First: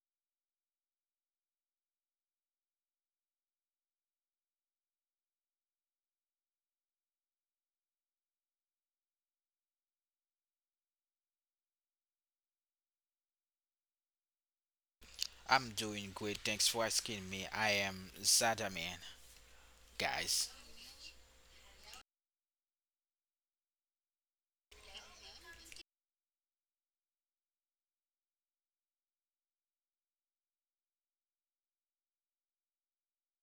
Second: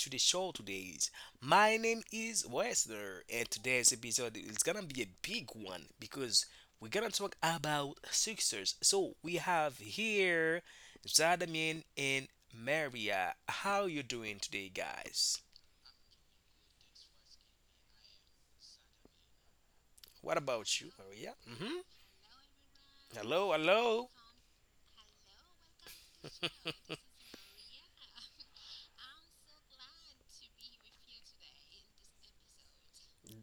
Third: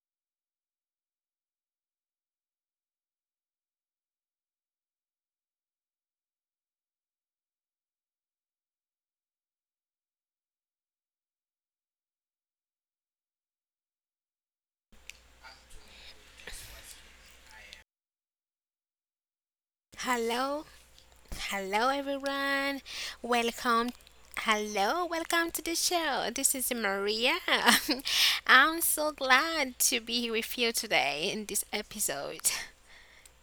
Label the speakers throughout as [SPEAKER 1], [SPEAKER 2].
[SPEAKER 1] to the show today's. My name is Wesner and today's episode is gonna be a big one because we're gonna talk about success. So we have here Zadamin and Maria. How you doing today, guys?
[SPEAKER 2] I'm doing great. Thanks for asking me. I am Zada
[SPEAKER 1] What
[SPEAKER 2] guys.
[SPEAKER 3] Hello,
[SPEAKER 1] about you, Maria? Hmm.
[SPEAKER 3] hello everyone.
[SPEAKER 1] Hello,
[SPEAKER 3] Welcome.
[SPEAKER 1] hello.
[SPEAKER 3] Hello, welcome to the show. This is Maria. I'm so glad to be here with you today in this episode.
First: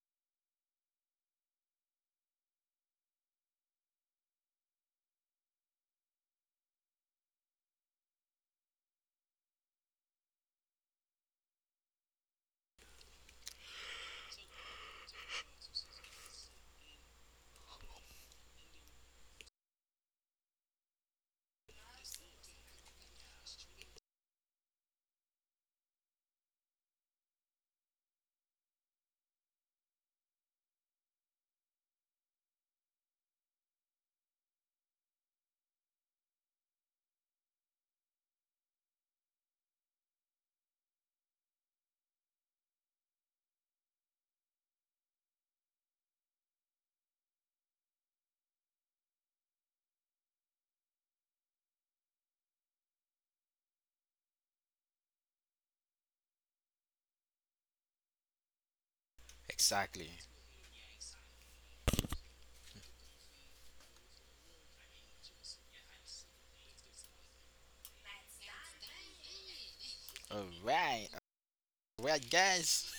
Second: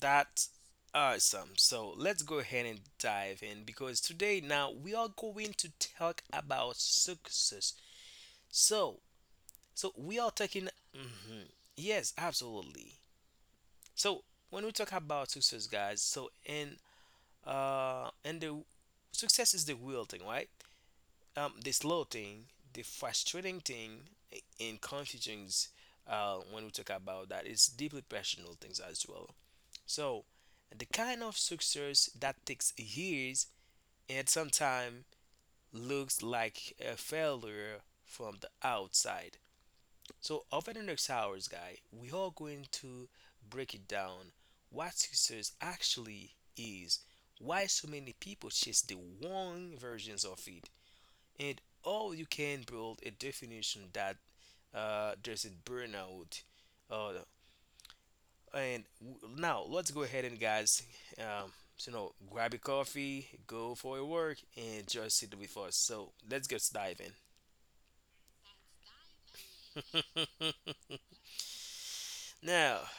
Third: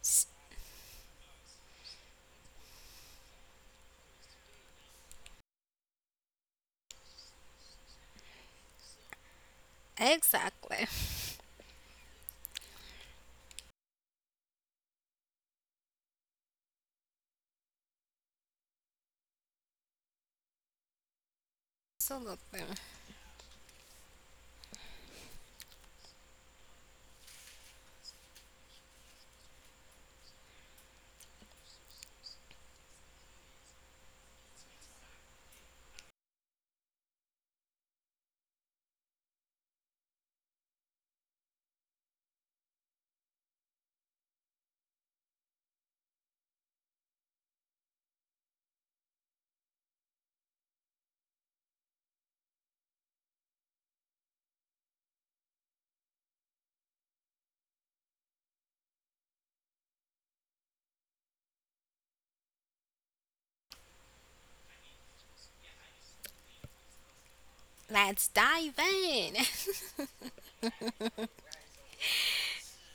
[SPEAKER 3] S-
[SPEAKER 1] awesome. So let's go ahead and dive in because today now we are going to talk about success. So, so, we are talking.
[SPEAKER 3] Exactly.
[SPEAKER 1] Mhm. Yes, absolutely. So when we talk about success, guys, so and the success is the real thing, right? The slow thing,
[SPEAKER 3] Absolutely.
[SPEAKER 1] the frustrating thing, and confusing is, when we talk about that, it's deeply personal things as well. So the kind of success that takes years and sometimes looks like a failure from the outside. So over the next hours, guy, we are going to break it down: what success actually is, why so many people chase the wrong versions of it, and how you can build a definition that doesn't burn out. Uh, Now let's go
[SPEAKER 2] Exactly.
[SPEAKER 1] ahead and, guys, so grab a coffee, go for a work, and just sit with us. So let's get diving.
[SPEAKER 3] Let's dive in.
[SPEAKER 2] All right. All right,
[SPEAKER 1] Now,
[SPEAKER 2] guys.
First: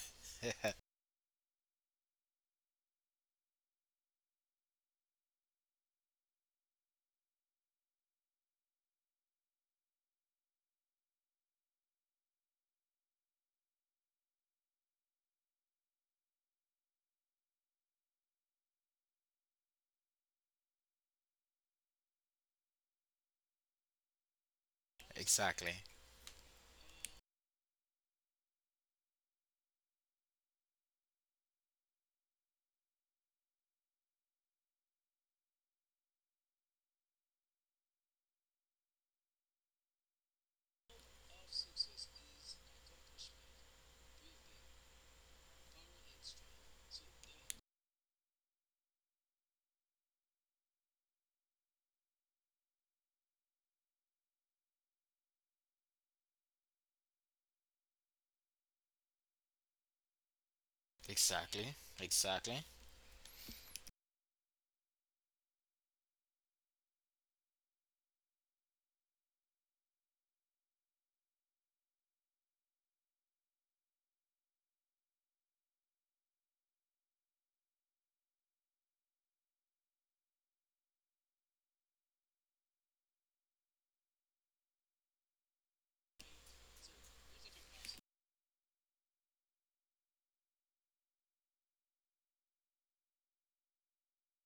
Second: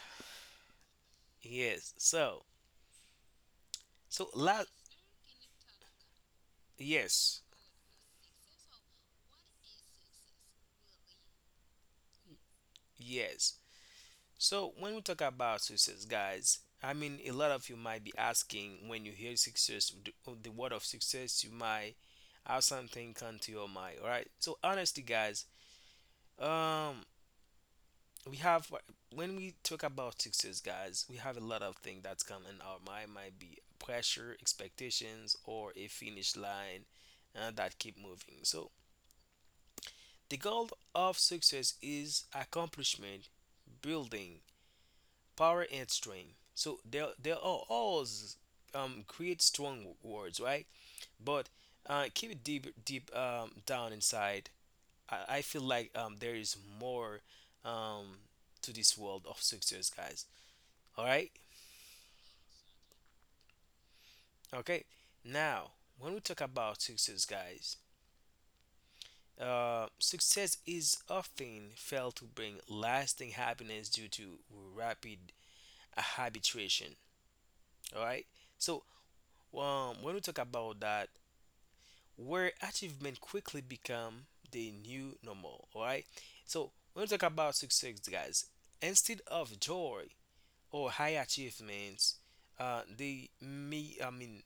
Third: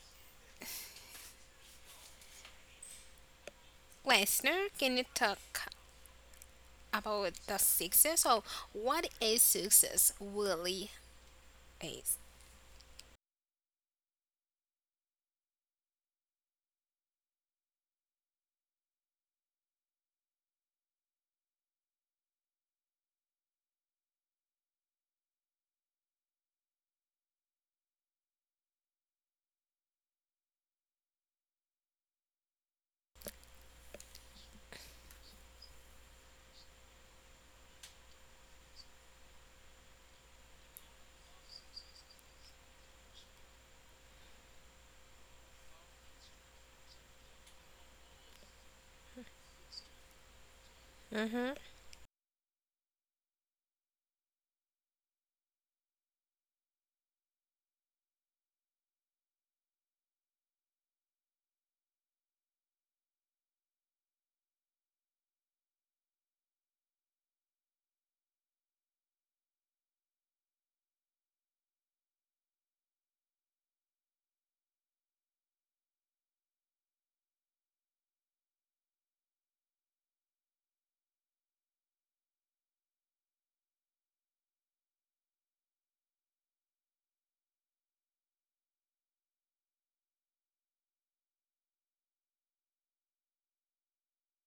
[SPEAKER 1] yes, so so la-
[SPEAKER 3] Listener, can you talk about
[SPEAKER 1] Yes,
[SPEAKER 3] the success or what is success really is?
[SPEAKER 1] yes. So when we talk about success, guys, I mean, a lot of you might be asking when you hear success, the word of success, you might have something come to your mind, all right? So honestly, guys,
[SPEAKER 2] Exactly.
[SPEAKER 1] um, we have when we talk about success, guys, we have a lot of things that's come in our mind. Might be pressure, expectations, or a finish line that keep moving. So the goal of success is accomplishment, building power and strength. So there are all s- create strong words, right? But
[SPEAKER 3] Mm-hmm.
[SPEAKER 1] keep it deep, deep, down inside. I feel like there is more, um, to this world of success, guys. All right,
[SPEAKER 2] Exactly. Exactly.
[SPEAKER 1] okay. Now, when we talk about success, guys, success is often felt to bring lasting happiness due to rapid habituation. All right. So when we talk about that, where achievement quickly become the new normal. All right. So when we talk about success, guys, instead of joy or high achievements, they may I mean,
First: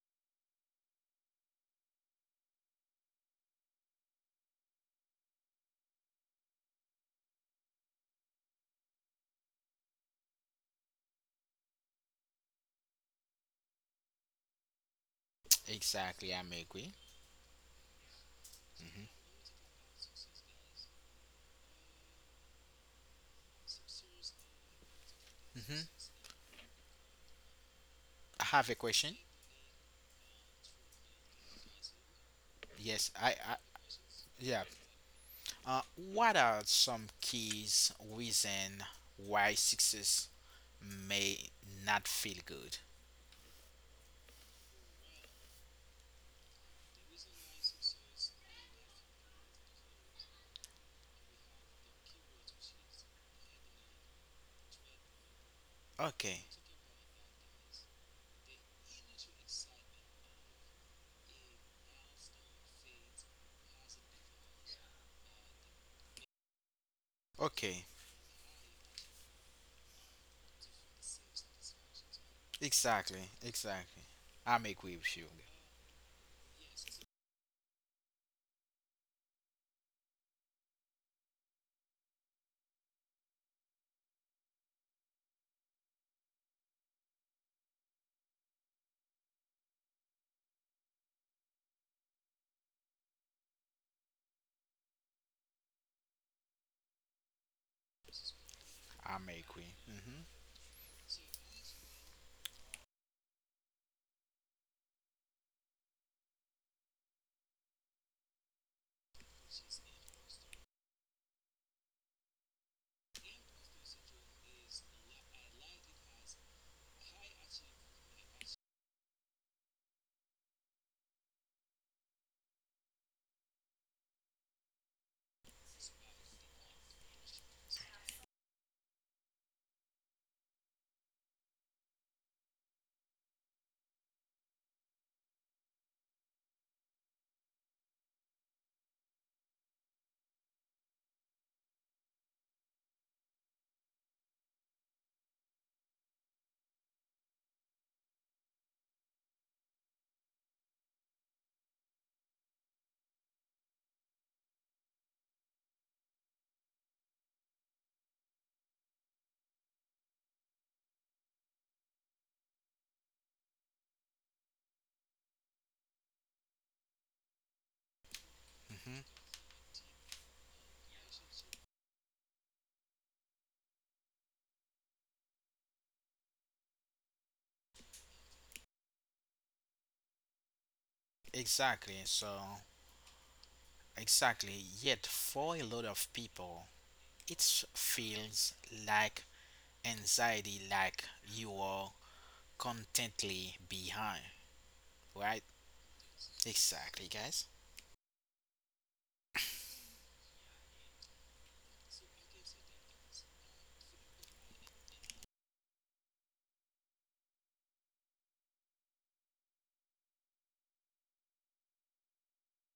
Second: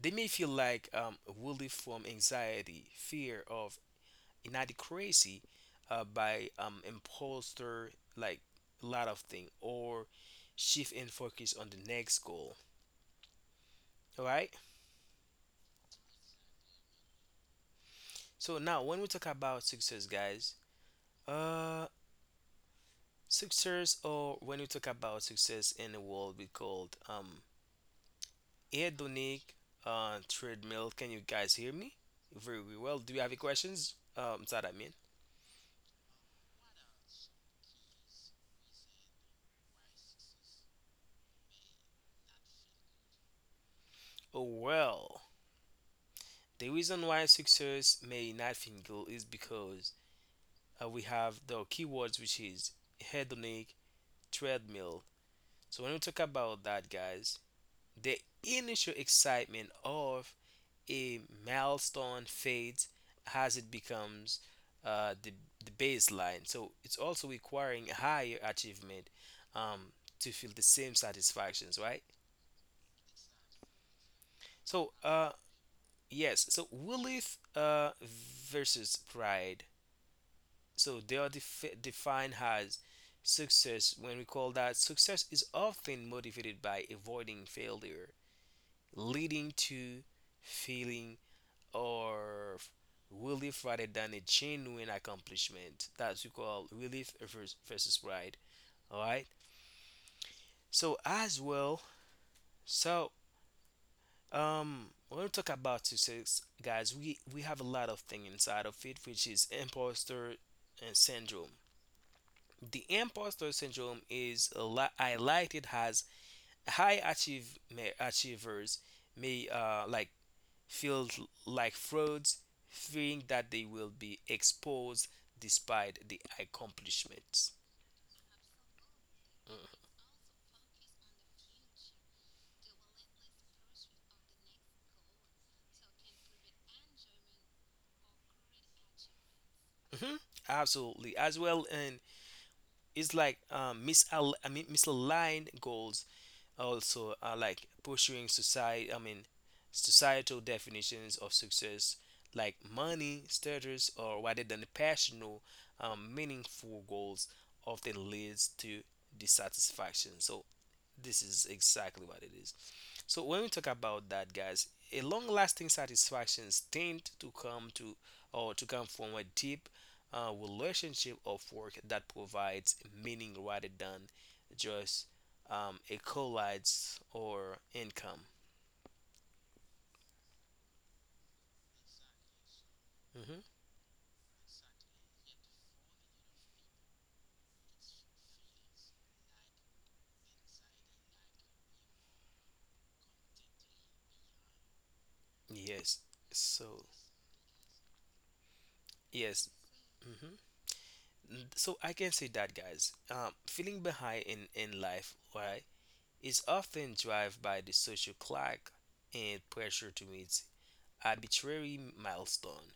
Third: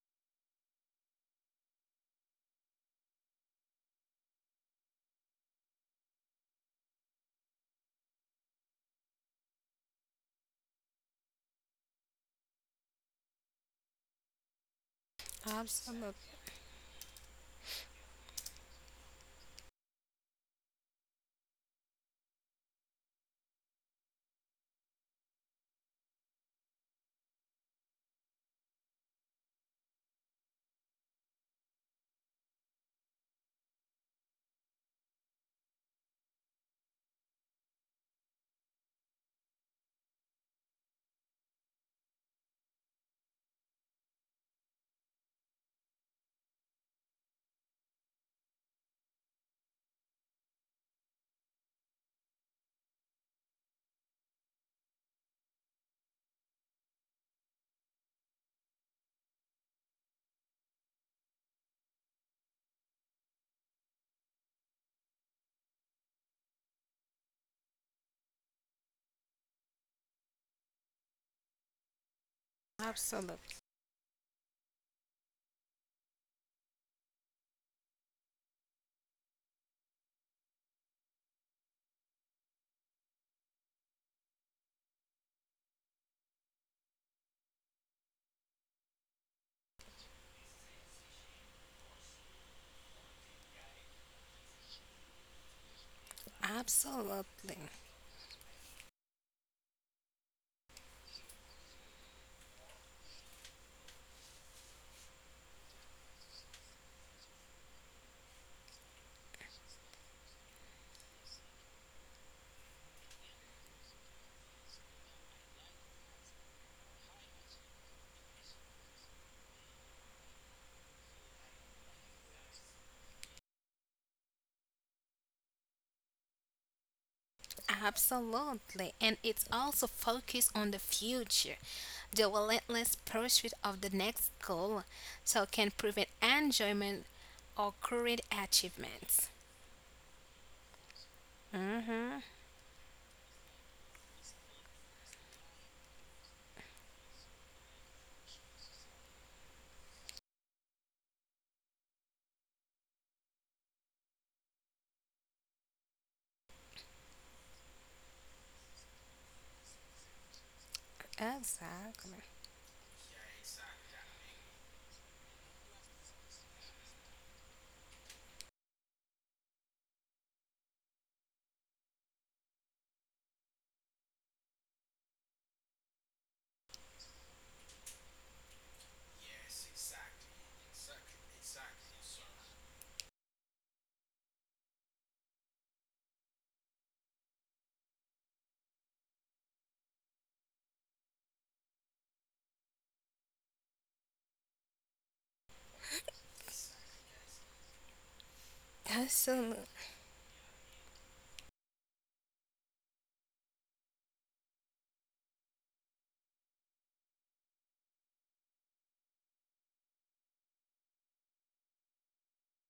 [SPEAKER 1] they may feel like, relief from anxiety, fear of inadequacy, by imposter, like a lot of thing or shift in focus on the next goal. All right.
[SPEAKER 2] Exactly.
[SPEAKER 3] Absolutely.
[SPEAKER 2] I'm agree.
[SPEAKER 1] So now when we
[SPEAKER 2] hmm
[SPEAKER 1] talk about success, guys, uh, Success, or when you talk about success in the
[SPEAKER 2] hmm
[SPEAKER 1] world, we called
[SPEAKER 2] I have a question.
[SPEAKER 1] hedonic treadmill. Can you guys hear me? Very well.
[SPEAKER 2] Yes.
[SPEAKER 1] Do you
[SPEAKER 2] I.
[SPEAKER 1] have any
[SPEAKER 2] I
[SPEAKER 1] questions? Is that
[SPEAKER 2] yeah.
[SPEAKER 1] I mean.
[SPEAKER 2] What are some keys reason why success may not feel good?
[SPEAKER 1] Oh, well, the reason why success may not feel good is because we have the keywords, which is hedonic treadmill. So when we talk
[SPEAKER 2] Okay.
[SPEAKER 1] about that, guys, the initial excitement of a milestone fades as it becomes uh, the, the baseline. So it's also
[SPEAKER 2] Okay.
[SPEAKER 1] requiring higher achievement um, to feel the same satisfactions, right?
[SPEAKER 2] Exactly.
[SPEAKER 3] Absolutely.
[SPEAKER 2] Exactly. I'm
[SPEAKER 1] So,
[SPEAKER 2] agree with you.
[SPEAKER 1] yes, so willith versus pride. So they are defined as success. When we call that, success is often motivated by avoiding failure, leading to feeling or relief rather than a genuine accomplishment. That's we call relief
[SPEAKER 3] Absolutely.
[SPEAKER 1] versus pride. All right.
[SPEAKER 2] I'm agree.
[SPEAKER 1] So as well, so when we talk about success, guys, we have a lot of thing inside of it, which is imposter syndrome. The imposter syndrome is highlighted as high achievers may, like, feel like frauds, fearing that they will be exposed despite the accomplishments.
[SPEAKER 3] Absolutely. And it's also focused on the future. The relentless pursuit of the next goal so can prevent enjoyment or current achievements.
[SPEAKER 1] Mhm. Absolutely, as well, and
[SPEAKER 3] Mm-hmm.
[SPEAKER 1] it's like, I mean, misaligned goals also are like pursuing society. I mean, societal definitions of success, like money, status, or rather than passional, meaningful goals, often leads to dissatisfaction. So this is exactly what
[SPEAKER 3] Exactly.
[SPEAKER 1] it is. So when we talk about that, guys, a long-lasting satisfactions tend to come to or to come from a deep, relationship of work that provides meaning rather than just, a collides or income.
[SPEAKER 2] Exactly.
[SPEAKER 1] Hmm.
[SPEAKER 2] Exactly. Yet, for a lot of people, it feels like anxiety, like you are contently behind, right?
[SPEAKER 1] Yes. So
[SPEAKER 2] Exactly, guys.
[SPEAKER 1] yes.
[SPEAKER 3] Absolutely.
[SPEAKER 1] Hmm. So I can say that, guys. Feeling behind in life, right, is often driven by the social clock and pressure to meet arbitrary milestone.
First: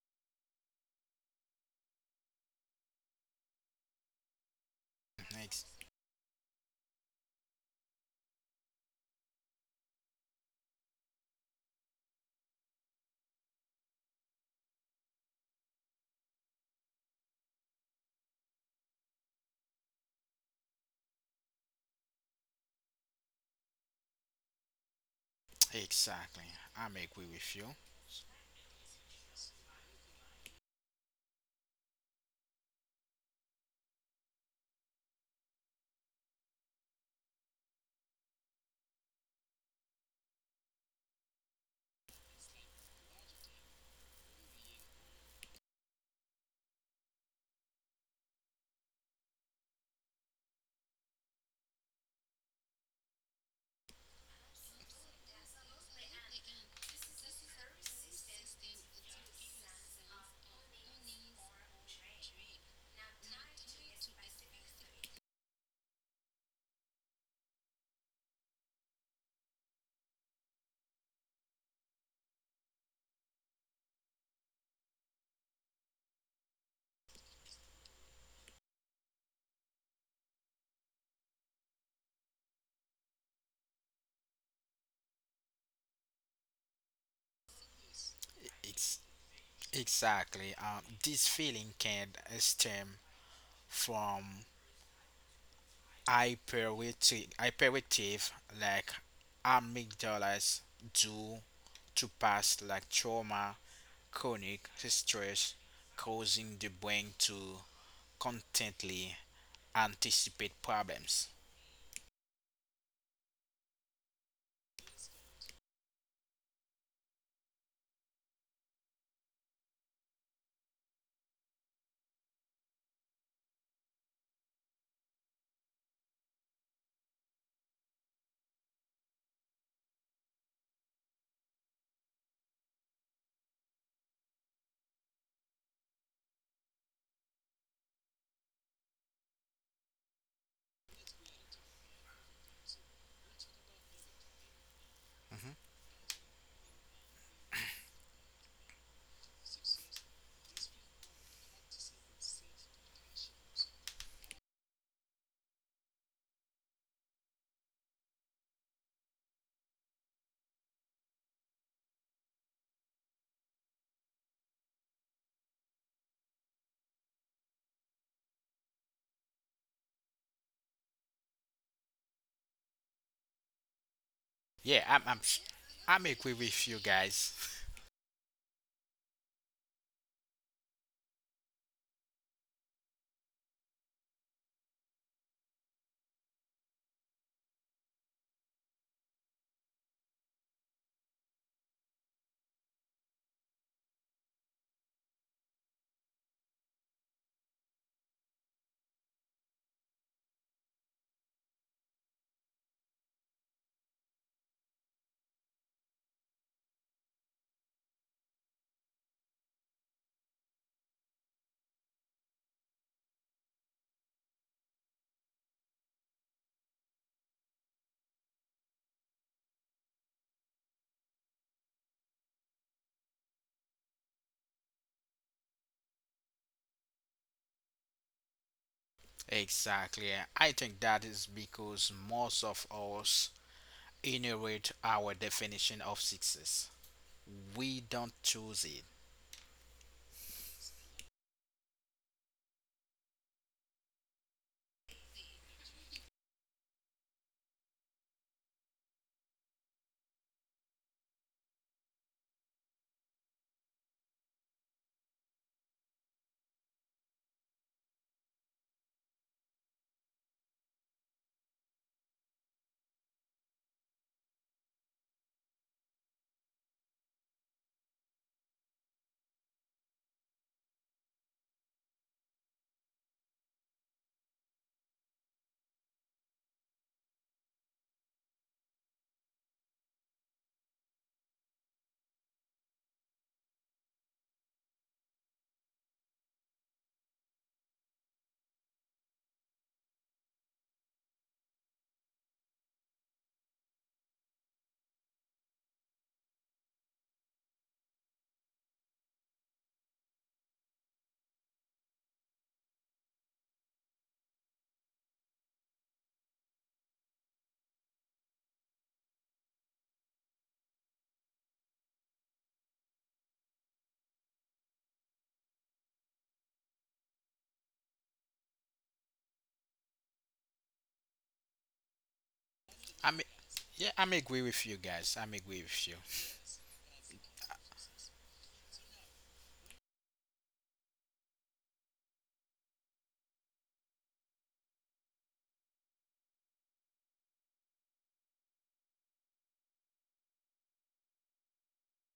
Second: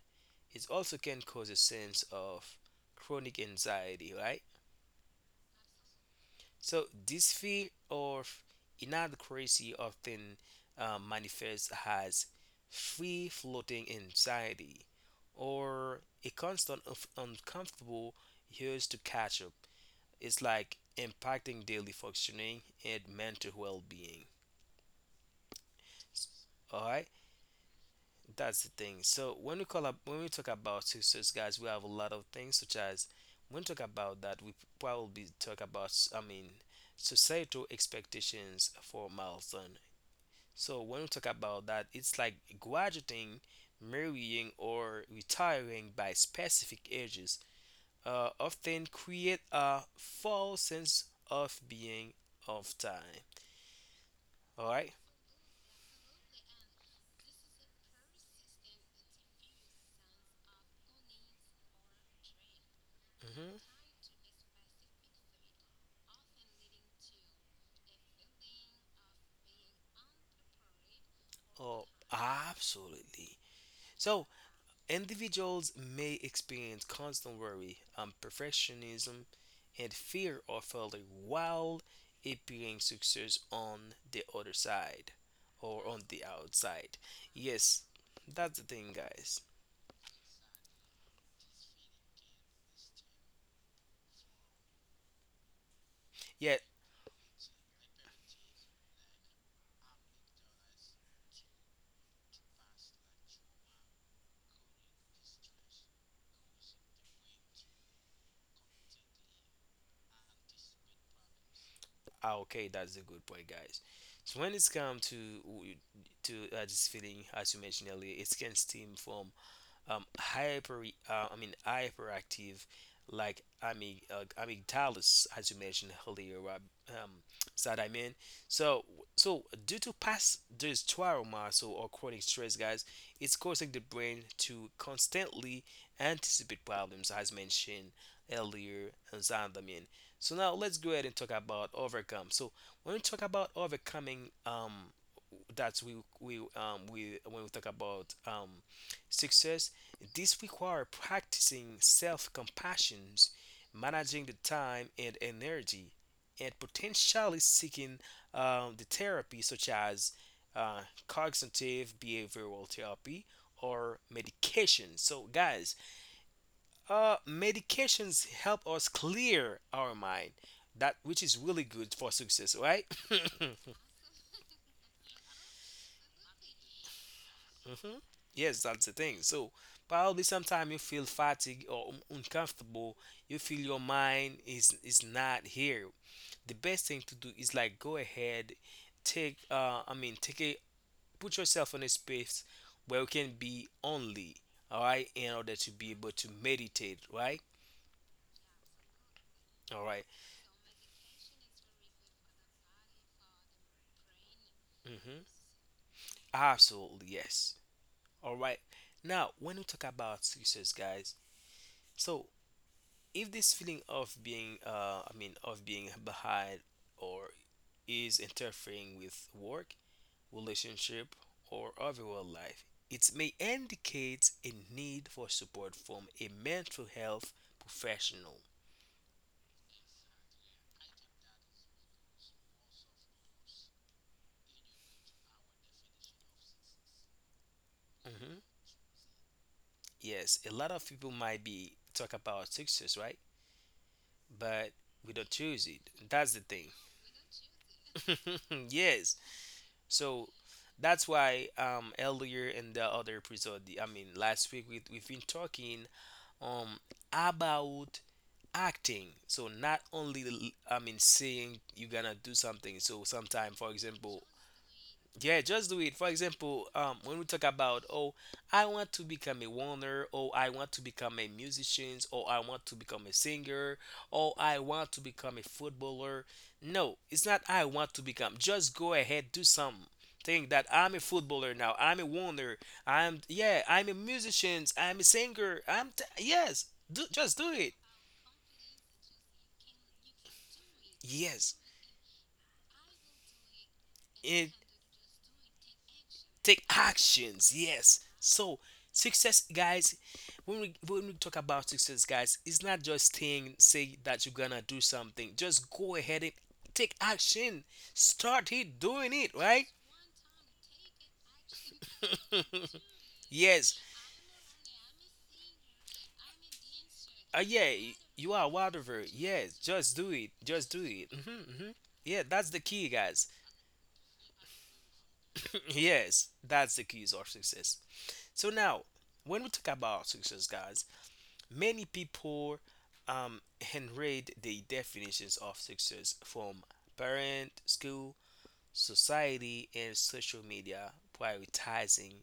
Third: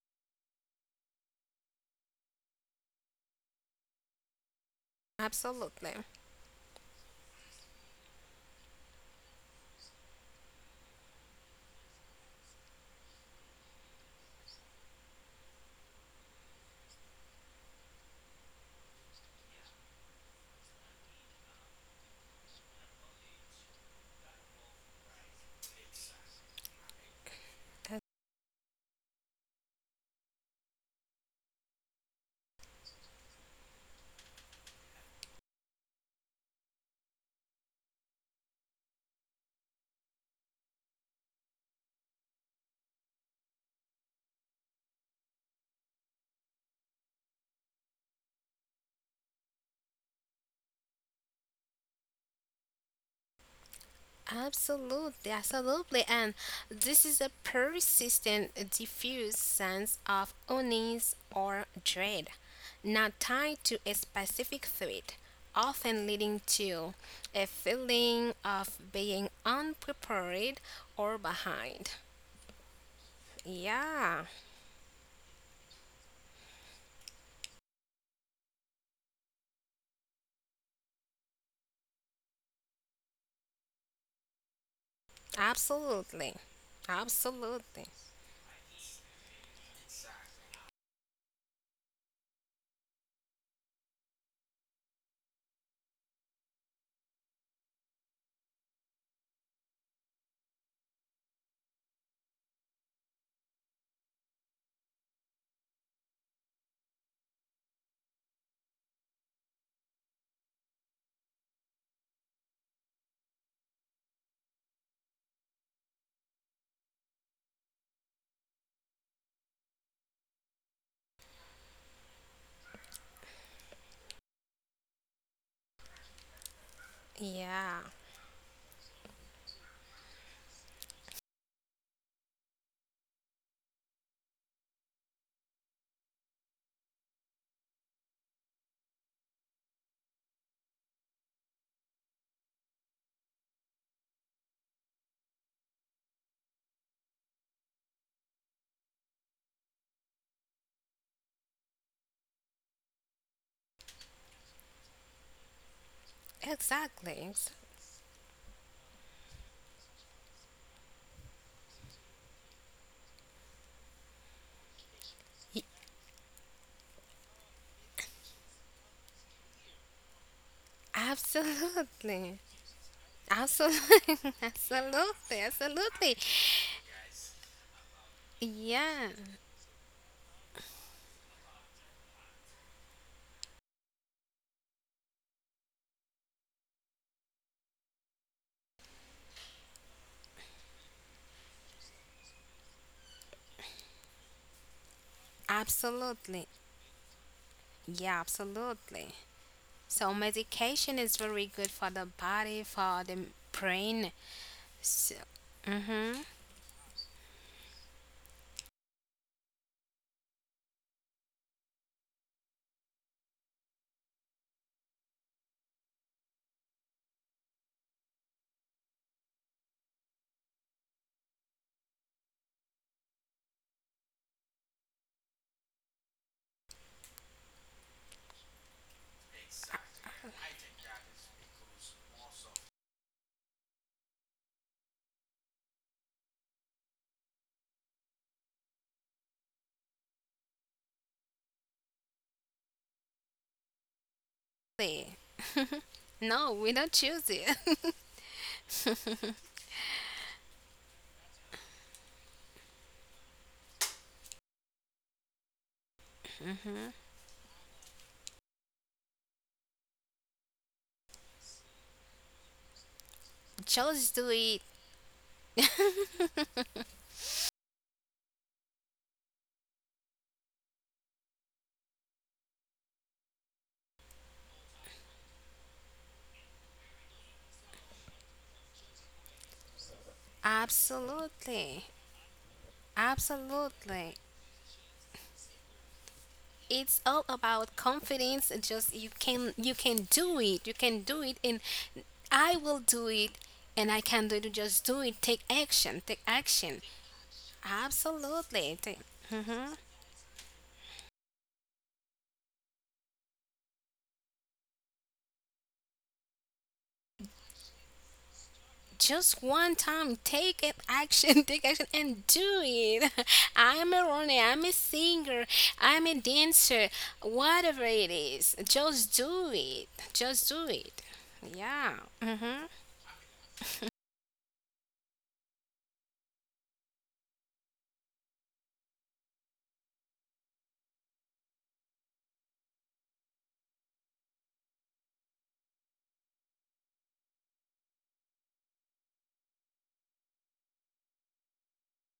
[SPEAKER 1] It also can cause a sense of chronic anxiety, right?
[SPEAKER 2] Mm-hmm.
[SPEAKER 3] Absolutely.
[SPEAKER 1] So, this fear of inadequacy often, manifests as free floating anxiety or a constant of uncomfortable urge to catch up. It's like impacting daily functioning and mental well being.
[SPEAKER 2] Exactly.
[SPEAKER 1] All
[SPEAKER 2] I
[SPEAKER 1] right.
[SPEAKER 2] agree with you.
[SPEAKER 1] That's the thing. So when we call up, when we talk about success, guys, we have a lot of things such as when we talk about that, we probably talk about, I mean, societal expectations for milestone. So when we talk about that, it's like graduating, marrying, or retiring by specific ages, often create a false sense of being of time. All right.
[SPEAKER 3] Absolutely, absolutely. And this is a persistent, diffuse sense of unease or dread, not tied
[SPEAKER 1] Mm-hmm.
[SPEAKER 3] to a specific threat, often leading to a feeling of being unprepared or
[SPEAKER 1] Oh,
[SPEAKER 3] behind.
[SPEAKER 1] absolutely. So
[SPEAKER 3] Yeah,
[SPEAKER 1] individuals may experience constant worry, perfectionism, and fear of failure while appearing success on the other side or on the
[SPEAKER 3] absolutely.
[SPEAKER 1] outside. Yes,
[SPEAKER 3] Absolutely.
[SPEAKER 1] that's the thing,
[SPEAKER 2] Ex-
[SPEAKER 1] guys.
[SPEAKER 2] exactly. This feeling can stem from
[SPEAKER 1] Yeah,
[SPEAKER 2] hyperactive like amygdalas due to past like trauma chronic stress, causing the brain to constantly anticipate problems.
[SPEAKER 1] ah, okay, that's a good point, guys. So when it's come to this feeling, as you mentioned earlier, it can stem from, I mean, hyperactive, like, amygdalus, as you mentioned earlier, Rob, um, so that
[SPEAKER 3] Yeah,
[SPEAKER 1] I mean. So, so, due to past this trauma, so or chronic stress, guys, it's causing the brain to constantly anticipate problems, as mentioned earlier, and so that I mean. So now let's go ahead and talk about overcome. So when we talk about overcoming,
[SPEAKER 2] Mhm.
[SPEAKER 1] that's we when we talk about success, this requires practicing self compassion, managing the time and energy, and
[SPEAKER 3] exactly.
[SPEAKER 1] potentially seeking the therapy such as uh, cognitive behavioral therapy or medication. So, guys, medications help us clear our mind, that which is really good for
[SPEAKER 3] Absolutely.
[SPEAKER 1] success, right?
[SPEAKER 3] Absolutely.
[SPEAKER 2] Yeah,
[SPEAKER 3] Absolutely.
[SPEAKER 2] I'm
[SPEAKER 3] Absolutely.
[SPEAKER 2] agree with you guys.
[SPEAKER 1] Hmm. Yes, that's the
[SPEAKER 3] Yeah,
[SPEAKER 1] thing. So probably sometime you feel fatigued or uncomfortable. You feel your mind is not here. The best thing to do is like go ahead, take I mean, take a put yourself in a space where you can be only, all right, in order to be able to
[SPEAKER 3] absolutely.
[SPEAKER 1] meditate, right?
[SPEAKER 3] Yeah, absolutely.
[SPEAKER 1] All right.
[SPEAKER 3] So medication is very good for the body, for the brain. So,
[SPEAKER 1] Mm-hmm.
[SPEAKER 3] mm-hmm.
[SPEAKER 1] Absolutely, yes. All right. Now, when we talk about success, guys, so if this feeling of being behind or is interfering with work, relationship, or overall life, it may indicate a need for support from a mental health professional.
[SPEAKER 2] Exactly. I think that is because most of us inherit our definition of success. We don't
[SPEAKER 1] Hmm.
[SPEAKER 2] choose it.
[SPEAKER 1] Yes, a lot of people might be talk about success, right? But we don't choose it. That's the
[SPEAKER 3] No,
[SPEAKER 1] thing.
[SPEAKER 3] we don't choose it.
[SPEAKER 1] Yes. So that's why earlier in the other episode, I mean, last week, we've been talking, um
[SPEAKER 3] Mm-hmm.
[SPEAKER 1] about acting. So not only, I mean, saying you're gonna do something. So sometimes, for
[SPEAKER 3] Just
[SPEAKER 1] example,
[SPEAKER 3] do it.
[SPEAKER 1] yeah, just do it. For example, when we talk about, oh, I want to become a warner, or I want to become a musician, or I want to become a singer, or I want to become a footballer. No, it's not I want to become. Just go ahead, do something. Think that I'm a footballer now.
[SPEAKER 3] Absolutely.
[SPEAKER 1] I'm a warner. I'm, yeah, I'm a
[SPEAKER 3] Absolutely.
[SPEAKER 1] musician. I'm a singer. I'm, yes.
[SPEAKER 3] It's
[SPEAKER 1] Do,
[SPEAKER 3] all
[SPEAKER 1] just do it.
[SPEAKER 3] about confidence. Just you can do it. You can do it,
[SPEAKER 1] Yes.
[SPEAKER 3] and I will do it and I can do
[SPEAKER 1] It
[SPEAKER 3] it. Just do it. Take action. Take
[SPEAKER 1] Take
[SPEAKER 3] action.
[SPEAKER 1] actions, yes. So
[SPEAKER 3] Absolutely.
[SPEAKER 1] success,
[SPEAKER 3] Mm-hmm.
[SPEAKER 1] guys, when we talk about success, guys, it's not just saying say that you're gonna do something. Just go ahead and take action, start it doing it,
[SPEAKER 3] Just
[SPEAKER 1] right?
[SPEAKER 3] one time, take it action, take action, and do it.
[SPEAKER 1] Yes,
[SPEAKER 3] I'm a runner, I'm a singer, I'm a dancer,
[SPEAKER 1] yeah,
[SPEAKER 3] whatever it
[SPEAKER 1] you are
[SPEAKER 3] is.
[SPEAKER 1] whatever,
[SPEAKER 3] Just
[SPEAKER 1] yes,
[SPEAKER 3] do it.
[SPEAKER 1] just do it,
[SPEAKER 3] Just
[SPEAKER 1] just
[SPEAKER 3] do
[SPEAKER 1] do
[SPEAKER 3] it.
[SPEAKER 1] it. Hmm. Hmm.
[SPEAKER 3] Yeah.
[SPEAKER 1] Yeah, that's the
[SPEAKER 3] Mm-hmm.
[SPEAKER 1] key, guys.
[SPEAKER 2] I'm Yeah, I'm agree with you guys. I'm agree with you.
[SPEAKER 1] Yes, that's the keys of success. So now, when we talk about success, guys, many people, um, inherit the definitions of success from parent, school, society, and social media, prioritizing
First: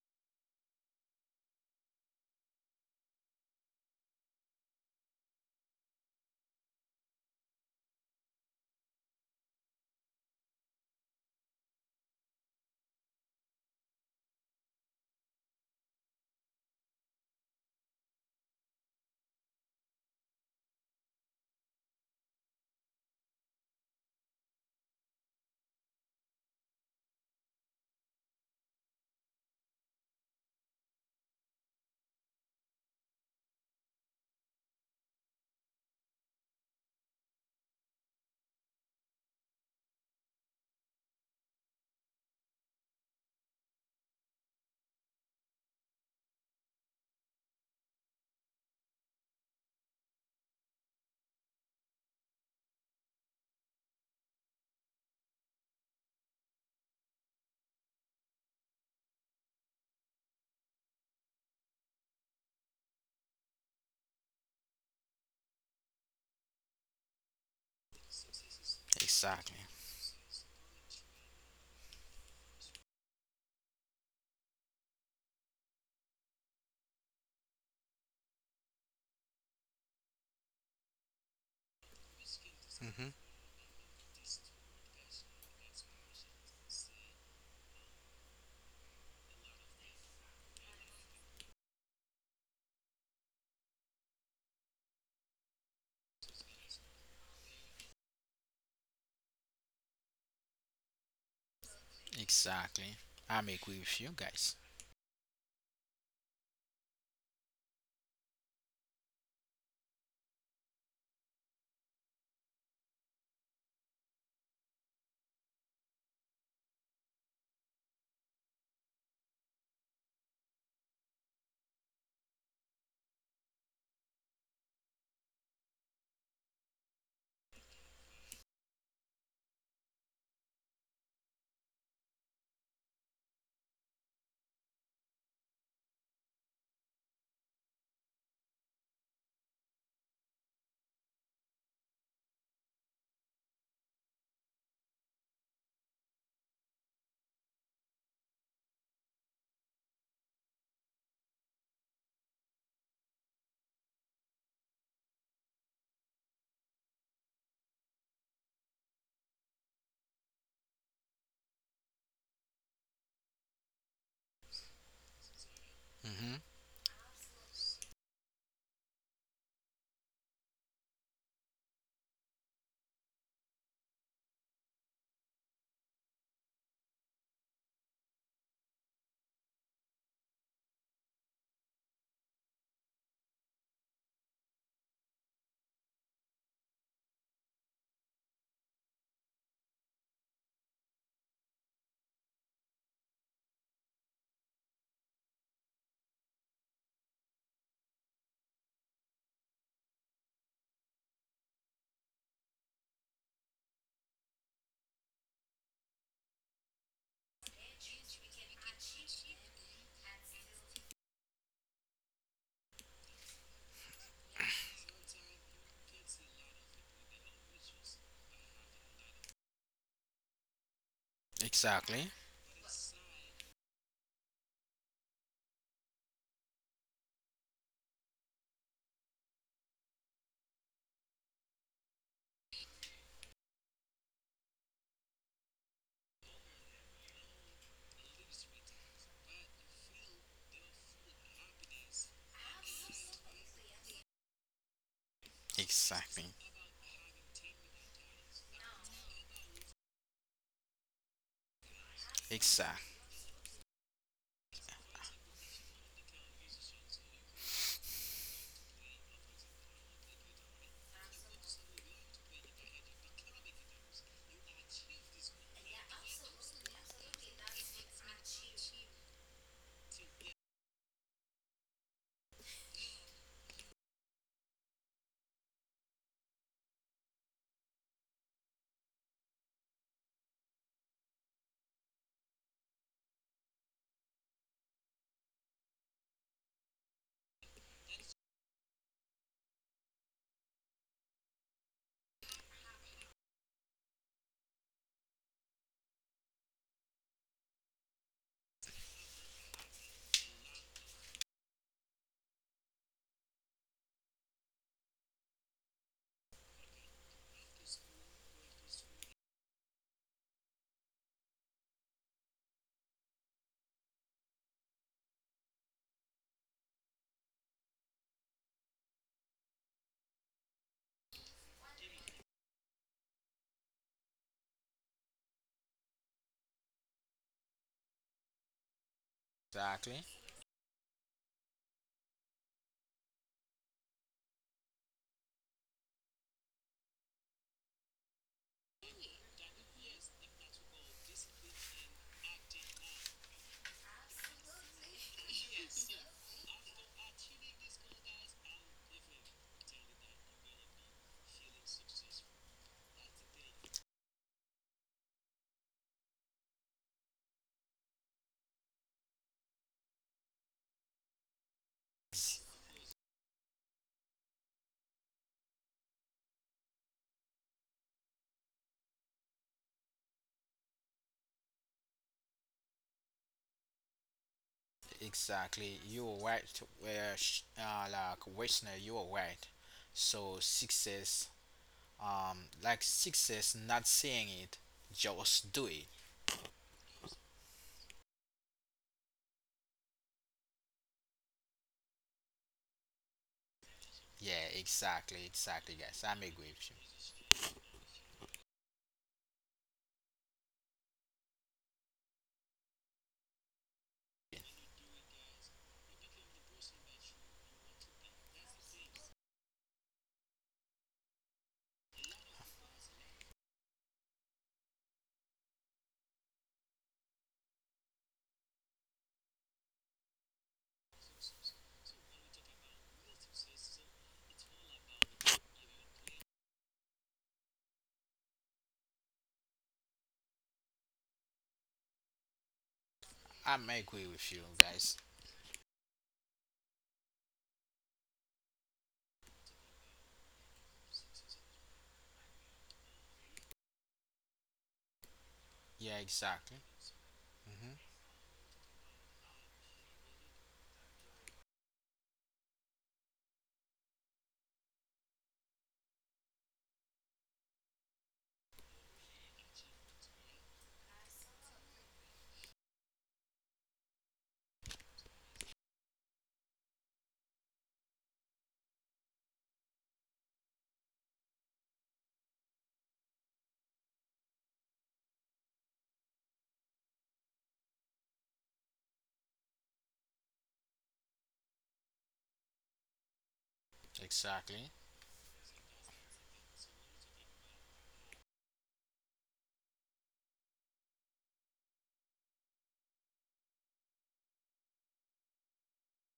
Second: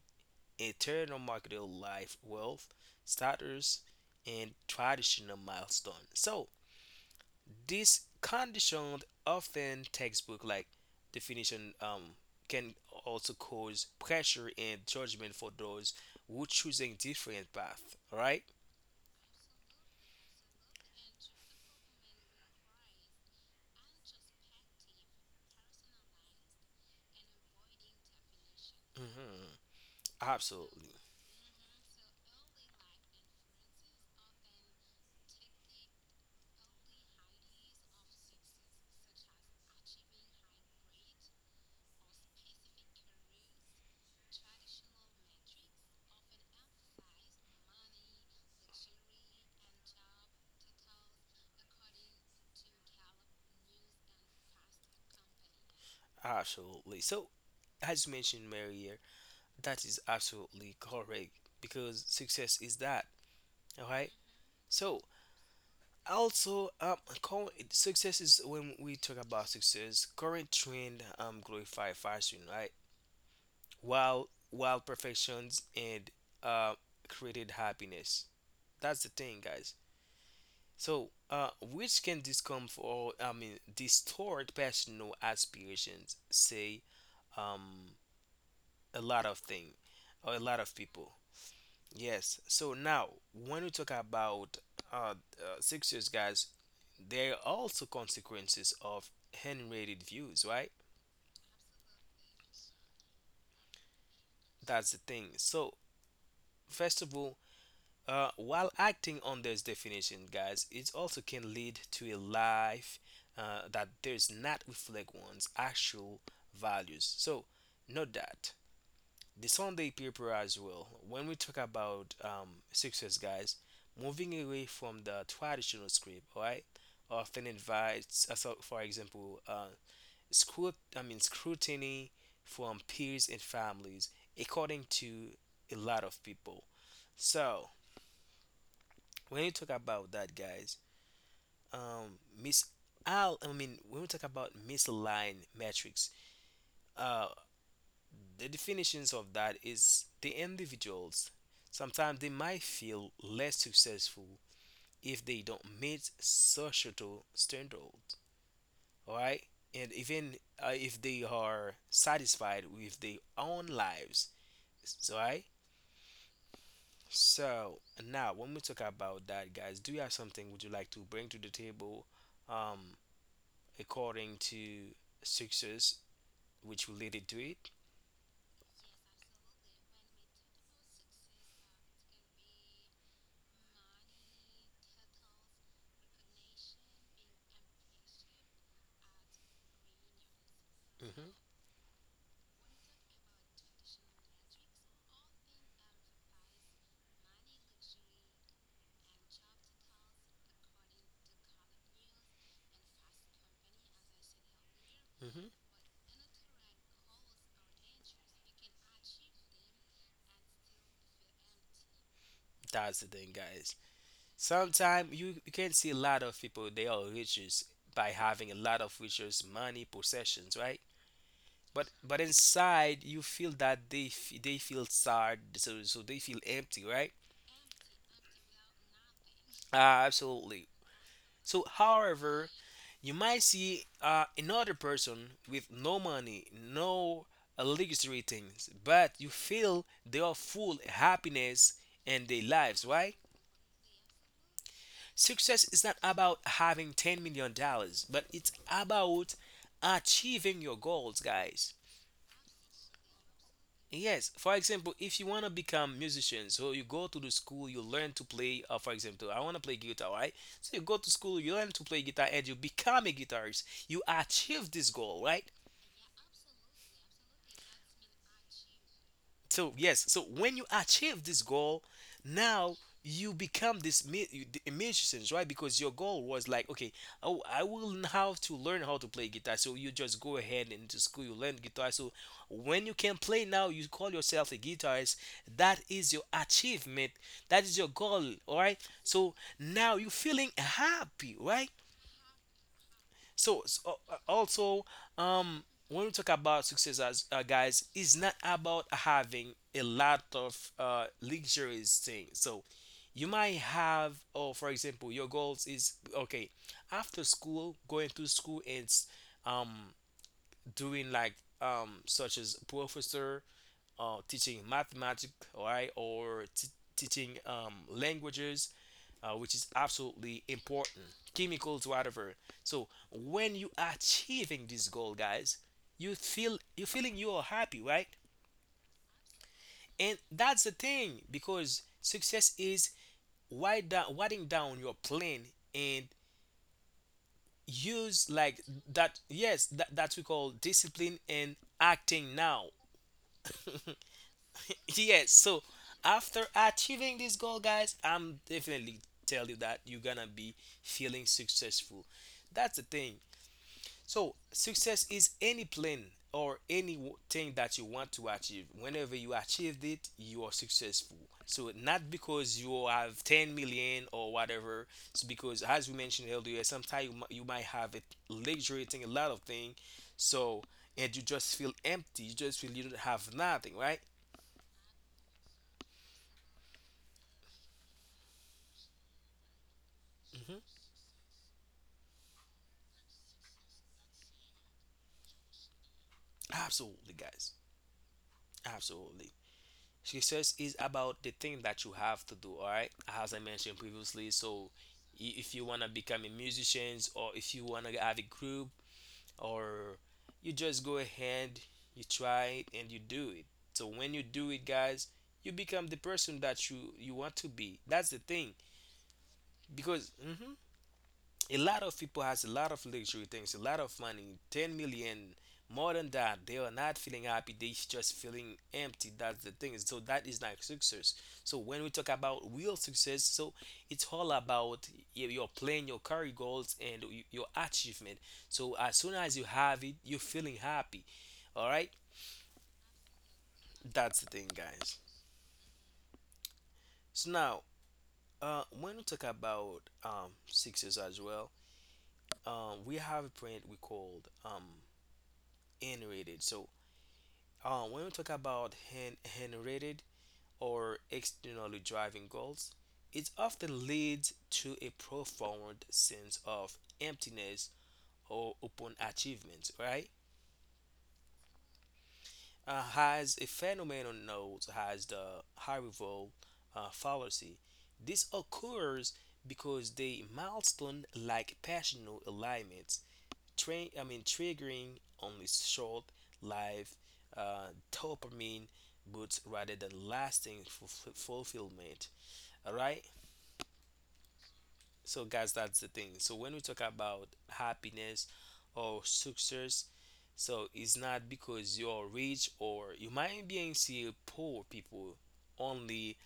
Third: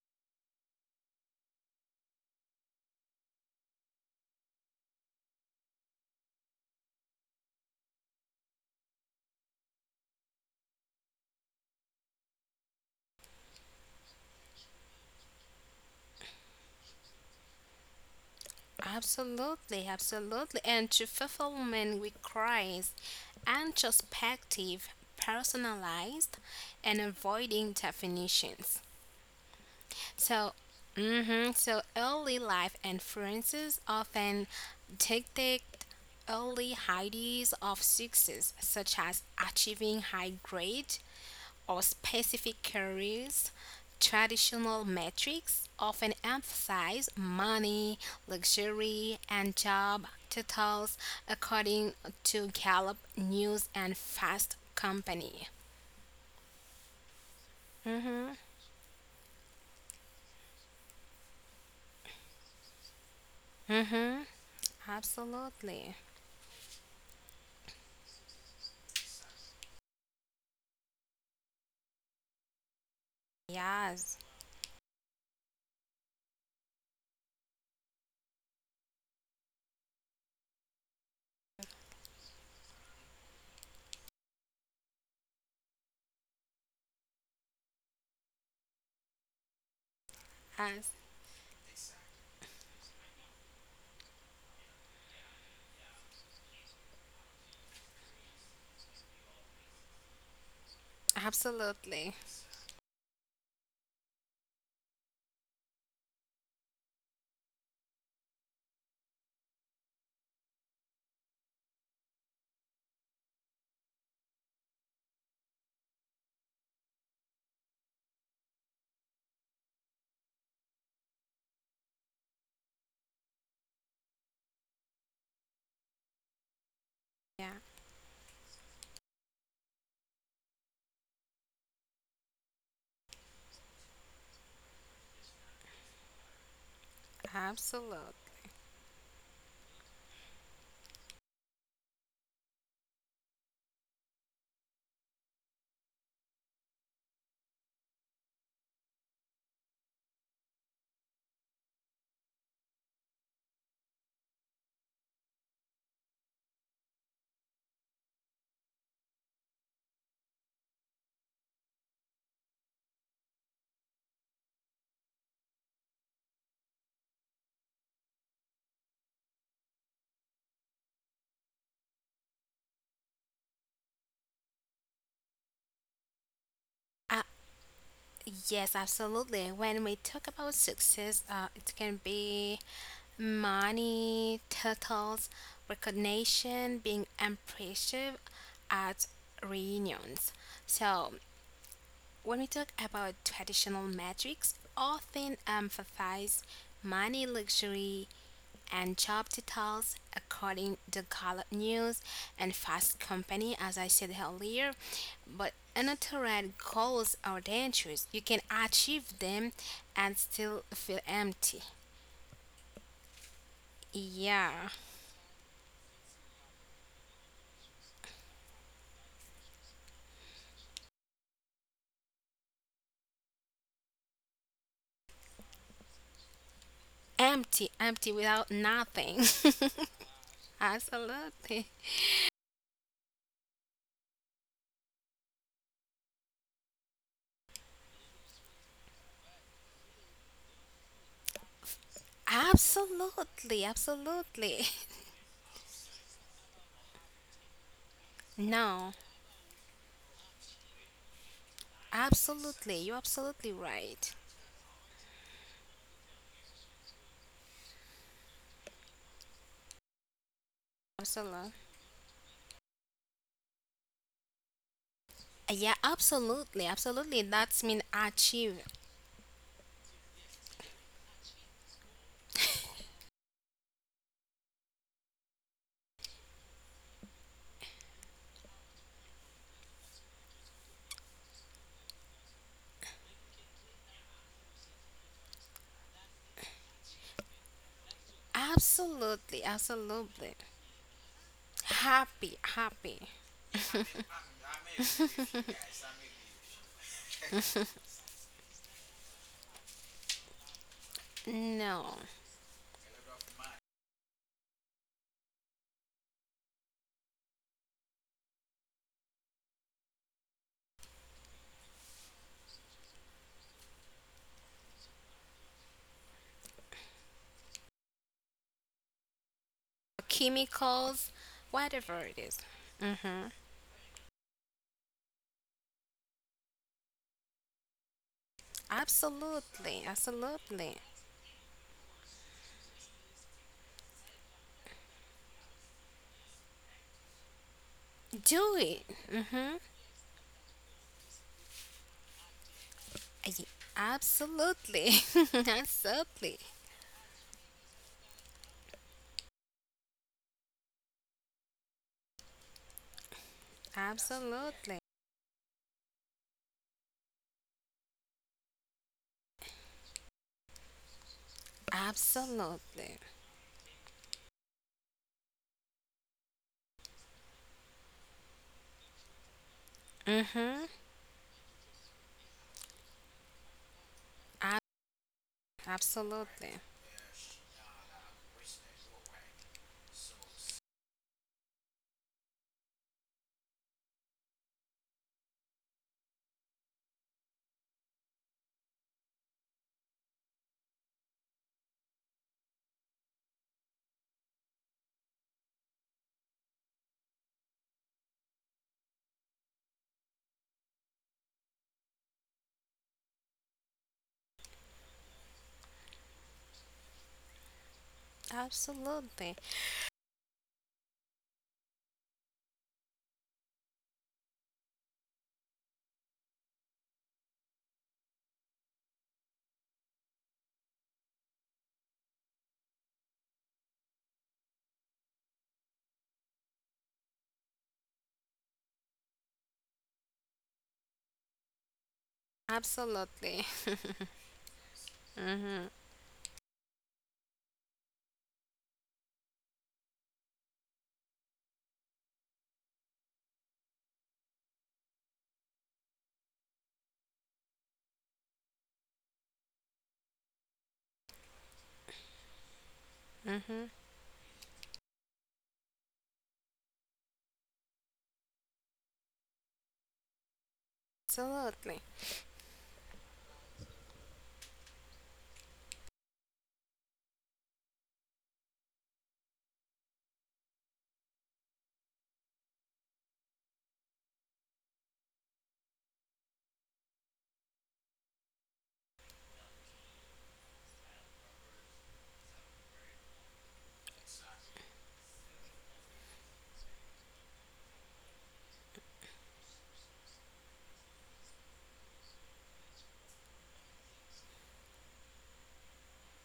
[SPEAKER 1] internal marketer life wealth, status, and traditional milestone. So this conditioned often textbook like definition, can also cause pressure and judgment for those who choosing different path, right?
[SPEAKER 3] Absolutely, absolutely. And to fulfillment requires introspective, personalized, and avoiding definitions.
[SPEAKER 1] Hmm.
[SPEAKER 3] So,
[SPEAKER 1] Absolutely.
[SPEAKER 3] so early life influences often dictate early ideas of success, such as achieving high grades or specific careers. Traditional metrics often emphasize money, luxury, and job titles, according to Gallup News and Fast Company.
[SPEAKER 1] Absolutely. So, as you
[SPEAKER 3] Mm-hmm.
[SPEAKER 1] mentioned, Marier, that is absolutely correct because success is that. All right.
[SPEAKER 3] Mm-hmm.
[SPEAKER 1] So,
[SPEAKER 3] Absolutely.
[SPEAKER 1] also, current success is when we talk about
[SPEAKER 2] Exactly.
[SPEAKER 1] success. Current trend glorify fashion, right?
[SPEAKER 3] Yes.
[SPEAKER 1] While perfections and uh created happiness. That's the thing, guys. So, which can
[SPEAKER 2] hmm
[SPEAKER 1] discomfort, I mean, distort personal aspirations, say, um, a lot of thing or a lot of people. Yes. So now, when we talk about, uh, 6 years, guys, there are also consequences of hand-rated views, right?
[SPEAKER 3] Absolutely.
[SPEAKER 2] Exactly. I'm agree with you guys.
[SPEAKER 1] That's the thing. So first of all, while acting on this definition, guys, it also can lead to a life, that does not reflect one's actual values. So note that the Sunday paper as well. When we talk about success, guys, moving away from the traditional script, right, often
[SPEAKER 3] Yeah,
[SPEAKER 1] invites, so for example, scrutiny from peers and families, according to a lot of people. So
[SPEAKER 3] absolutely.
[SPEAKER 1] when you talk about that, guys, Miss Al, I mean, when we talk about misaligned metrics, uh, the definitions of that is the individuals sometimes they might feel less successful if they don't meet societal standards, all right, and even if they are satisfied with their own lives, so right.
[SPEAKER 2] hmm
[SPEAKER 1] So now when we talk about that, guys, do you have something would you like to bring to the table, um, according to success, which
[SPEAKER 3] Uh,
[SPEAKER 1] related to it?
[SPEAKER 3] yes, absolutely. When we talk about success, it can be money, titles, recognition, being impressive at reunions. So
[SPEAKER 1] hmm
[SPEAKER 3] when we talk about traditional metrics, we often emphasize money, luxury, and job titles according to Gallup News and Fast Company, as I said earlier.
[SPEAKER 1] hmm
[SPEAKER 3] But unaltered goals are dangerous. You can achieve them and still feel empty.
[SPEAKER 1] that's the thing, guys.
[SPEAKER 3] Yeah,
[SPEAKER 1] Sometimes you can see a lot of people they are riches by having a lot of riches, money, possessions, right? But
[SPEAKER 2] Exactly.
[SPEAKER 1] inside you feel that they feel sad, so they feel empty, right?
[SPEAKER 3] empty, empty without nothing.
[SPEAKER 1] Absolutely. So,
[SPEAKER 3] Absolutely,
[SPEAKER 1] however, you might see another person with no money, no luxury things, but you feel they are full happiness and their lives, right?
[SPEAKER 3] absolutely, absolutely.
[SPEAKER 1] Success is not
[SPEAKER 2] Exactly.
[SPEAKER 1] about having 10 million dollars, but it's
[SPEAKER 3] No,
[SPEAKER 1] about achieving your goals, guys.
[SPEAKER 3] absolutely,
[SPEAKER 2] Exactly.
[SPEAKER 3] you're absolutely right.
[SPEAKER 1] Yes, for example, if you want to become musician, so you go to the school, you learn to play, for example, I want to play guitar, right? So you go to school, you
[SPEAKER 3] Absolutely.
[SPEAKER 1] learn to play guitar, and you become a guitarist. You achieve this goal, right?
[SPEAKER 3] Yeah, absolutely, absolutely. That's mean achieve.
[SPEAKER 1] So yes, so when you achieve this goal, now you become the musician, right? Because your goal was like, okay, have to learn how to play guitar. So you just go ahead into school, you learn guitar. So when you can play now, you call yourself a guitarist. That is your achievement. That is your goal, all right? So
[SPEAKER 3] Absolutely,
[SPEAKER 1] now you're
[SPEAKER 3] absolutely.
[SPEAKER 1] feeling happy, right?
[SPEAKER 3] Happy, happy.
[SPEAKER 1] So, so also, um, when we talk about success as guys, it's not about having a lot of
[SPEAKER 3] No.
[SPEAKER 1] luxurious things. So, you might have, oh, for example, your goals is okay after school, going to school and um doing like such as professor, teaching mathematics, all right, teaching languages, which is absolutely important.
[SPEAKER 3] Chemicals,
[SPEAKER 1] Chemicals,
[SPEAKER 3] whatever it
[SPEAKER 1] whatever.
[SPEAKER 3] is.
[SPEAKER 1] So
[SPEAKER 3] Mm-hmm.
[SPEAKER 1] when you are achieving this goal, guys, you feel you feeling you are happy, right?
[SPEAKER 3] Absolutely,
[SPEAKER 2] Exactly.
[SPEAKER 1] And that's the
[SPEAKER 3] absolutely.
[SPEAKER 1] thing because success is wide down, writing down your plan and use
[SPEAKER 3] Do
[SPEAKER 1] like
[SPEAKER 3] it.
[SPEAKER 1] that.
[SPEAKER 3] Mm-hmm.
[SPEAKER 1] Yes, that we call discipline and acting now.
[SPEAKER 3] Ye- Absolutely.
[SPEAKER 1] Yes. So
[SPEAKER 3] Absolutely.
[SPEAKER 1] after achieving this goal, guys, I'm definitely tell you that you're gonna be feeling successful. That's the thing. So,
[SPEAKER 3] Absolutely.
[SPEAKER 1] success is any plan or anything that you want to achieve. Whenever you achieved it, you are successful. So, not
[SPEAKER 2] Ex-
[SPEAKER 1] because you
[SPEAKER 3] Absolutely.
[SPEAKER 1] have 10 million or whatever, it's because, as we mentioned earlier, sometimes you might have a luxury thing, a lot of things. So,
[SPEAKER 3] Mm-hmm.
[SPEAKER 1] and you just feel empty, you just feel you don't have nothing, right?
[SPEAKER 3] Ab-
[SPEAKER 2] Exactly. You are
[SPEAKER 3] Absolutely.
[SPEAKER 2] right. Like Westner, you are right.
[SPEAKER 1] hmm
[SPEAKER 2] Success, like success, not saying it, just do it.
[SPEAKER 1] Absolutely, guys. Absolutely. Success is about the thing that you have to do, all right? As I mentioned previously,
[SPEAKER 2] Yeah,
[SPEAKER 1] so
[SPEAKER 2] exactly,
[SPEAKER 1] if you
[SPEAKER 2] exactly,
[SPEAKER 1] want to
[SPEAKER 2] guys. I'm
[SPEAKER 1] become a
[SPEAKER 2] agree with you.
[SPEAKER 1] musician or if you want to have a group or you just go ahead, you try it and you do it. So when you do it, guys, you become the person that you want to be. That's the thing
[SPEAKER 3] Absolutely.
[SPEAKER 1] because a lot of people has a lot of luxury things, a lot of money, 10 million, more than that. They are not feeling happy. They just feeling empty. That's the thing. So that is not success. So when we talk about real success, so it's all about your plan, your career goals, and your achievement. So as soon as you have it, you're feeling happy. All right,
[SPEAKER 3] Absolutely.
[SPEAKER 2] I'm agree
[SPEAKER 1] that's the
[SPEAKER 2] with you,
[SPEAKER 1] thing, guys.
[SPEAKER 2] guys.
[SPEAKER 3] Mhm,
[SPEAKER 1] So now, when we talk about success as well, we have a print we called,
[SPEAKER 2] Yeah,
[SPEAKER 1] N-rated.
[SPEAKER 2] exactly.
[SPEAKER 1] So
[SPEAKER 2] Mm-hmm.
[SPEAKER 1] when we talk about generated or externally driving goals, it
[SPEAKER 3] mhm.
[SPEAKER 1] often leads to a profound sense of emptiness or upon achievement, right?
[SPEAKER 3] Absolutely.
[SPEAKER 1] Has a phenomenon known as the Haribo fallacy. This occurs because the milestone like passional alignment triggering only short lived dopamine boosts rather than lasting fulfillment. All right.
[SPEAKER 2] Exactly.
[SPEAKER 1] So guys, that's the thing. So when we talk about happiness or success, so it's not because you're rich or you might be in poor people only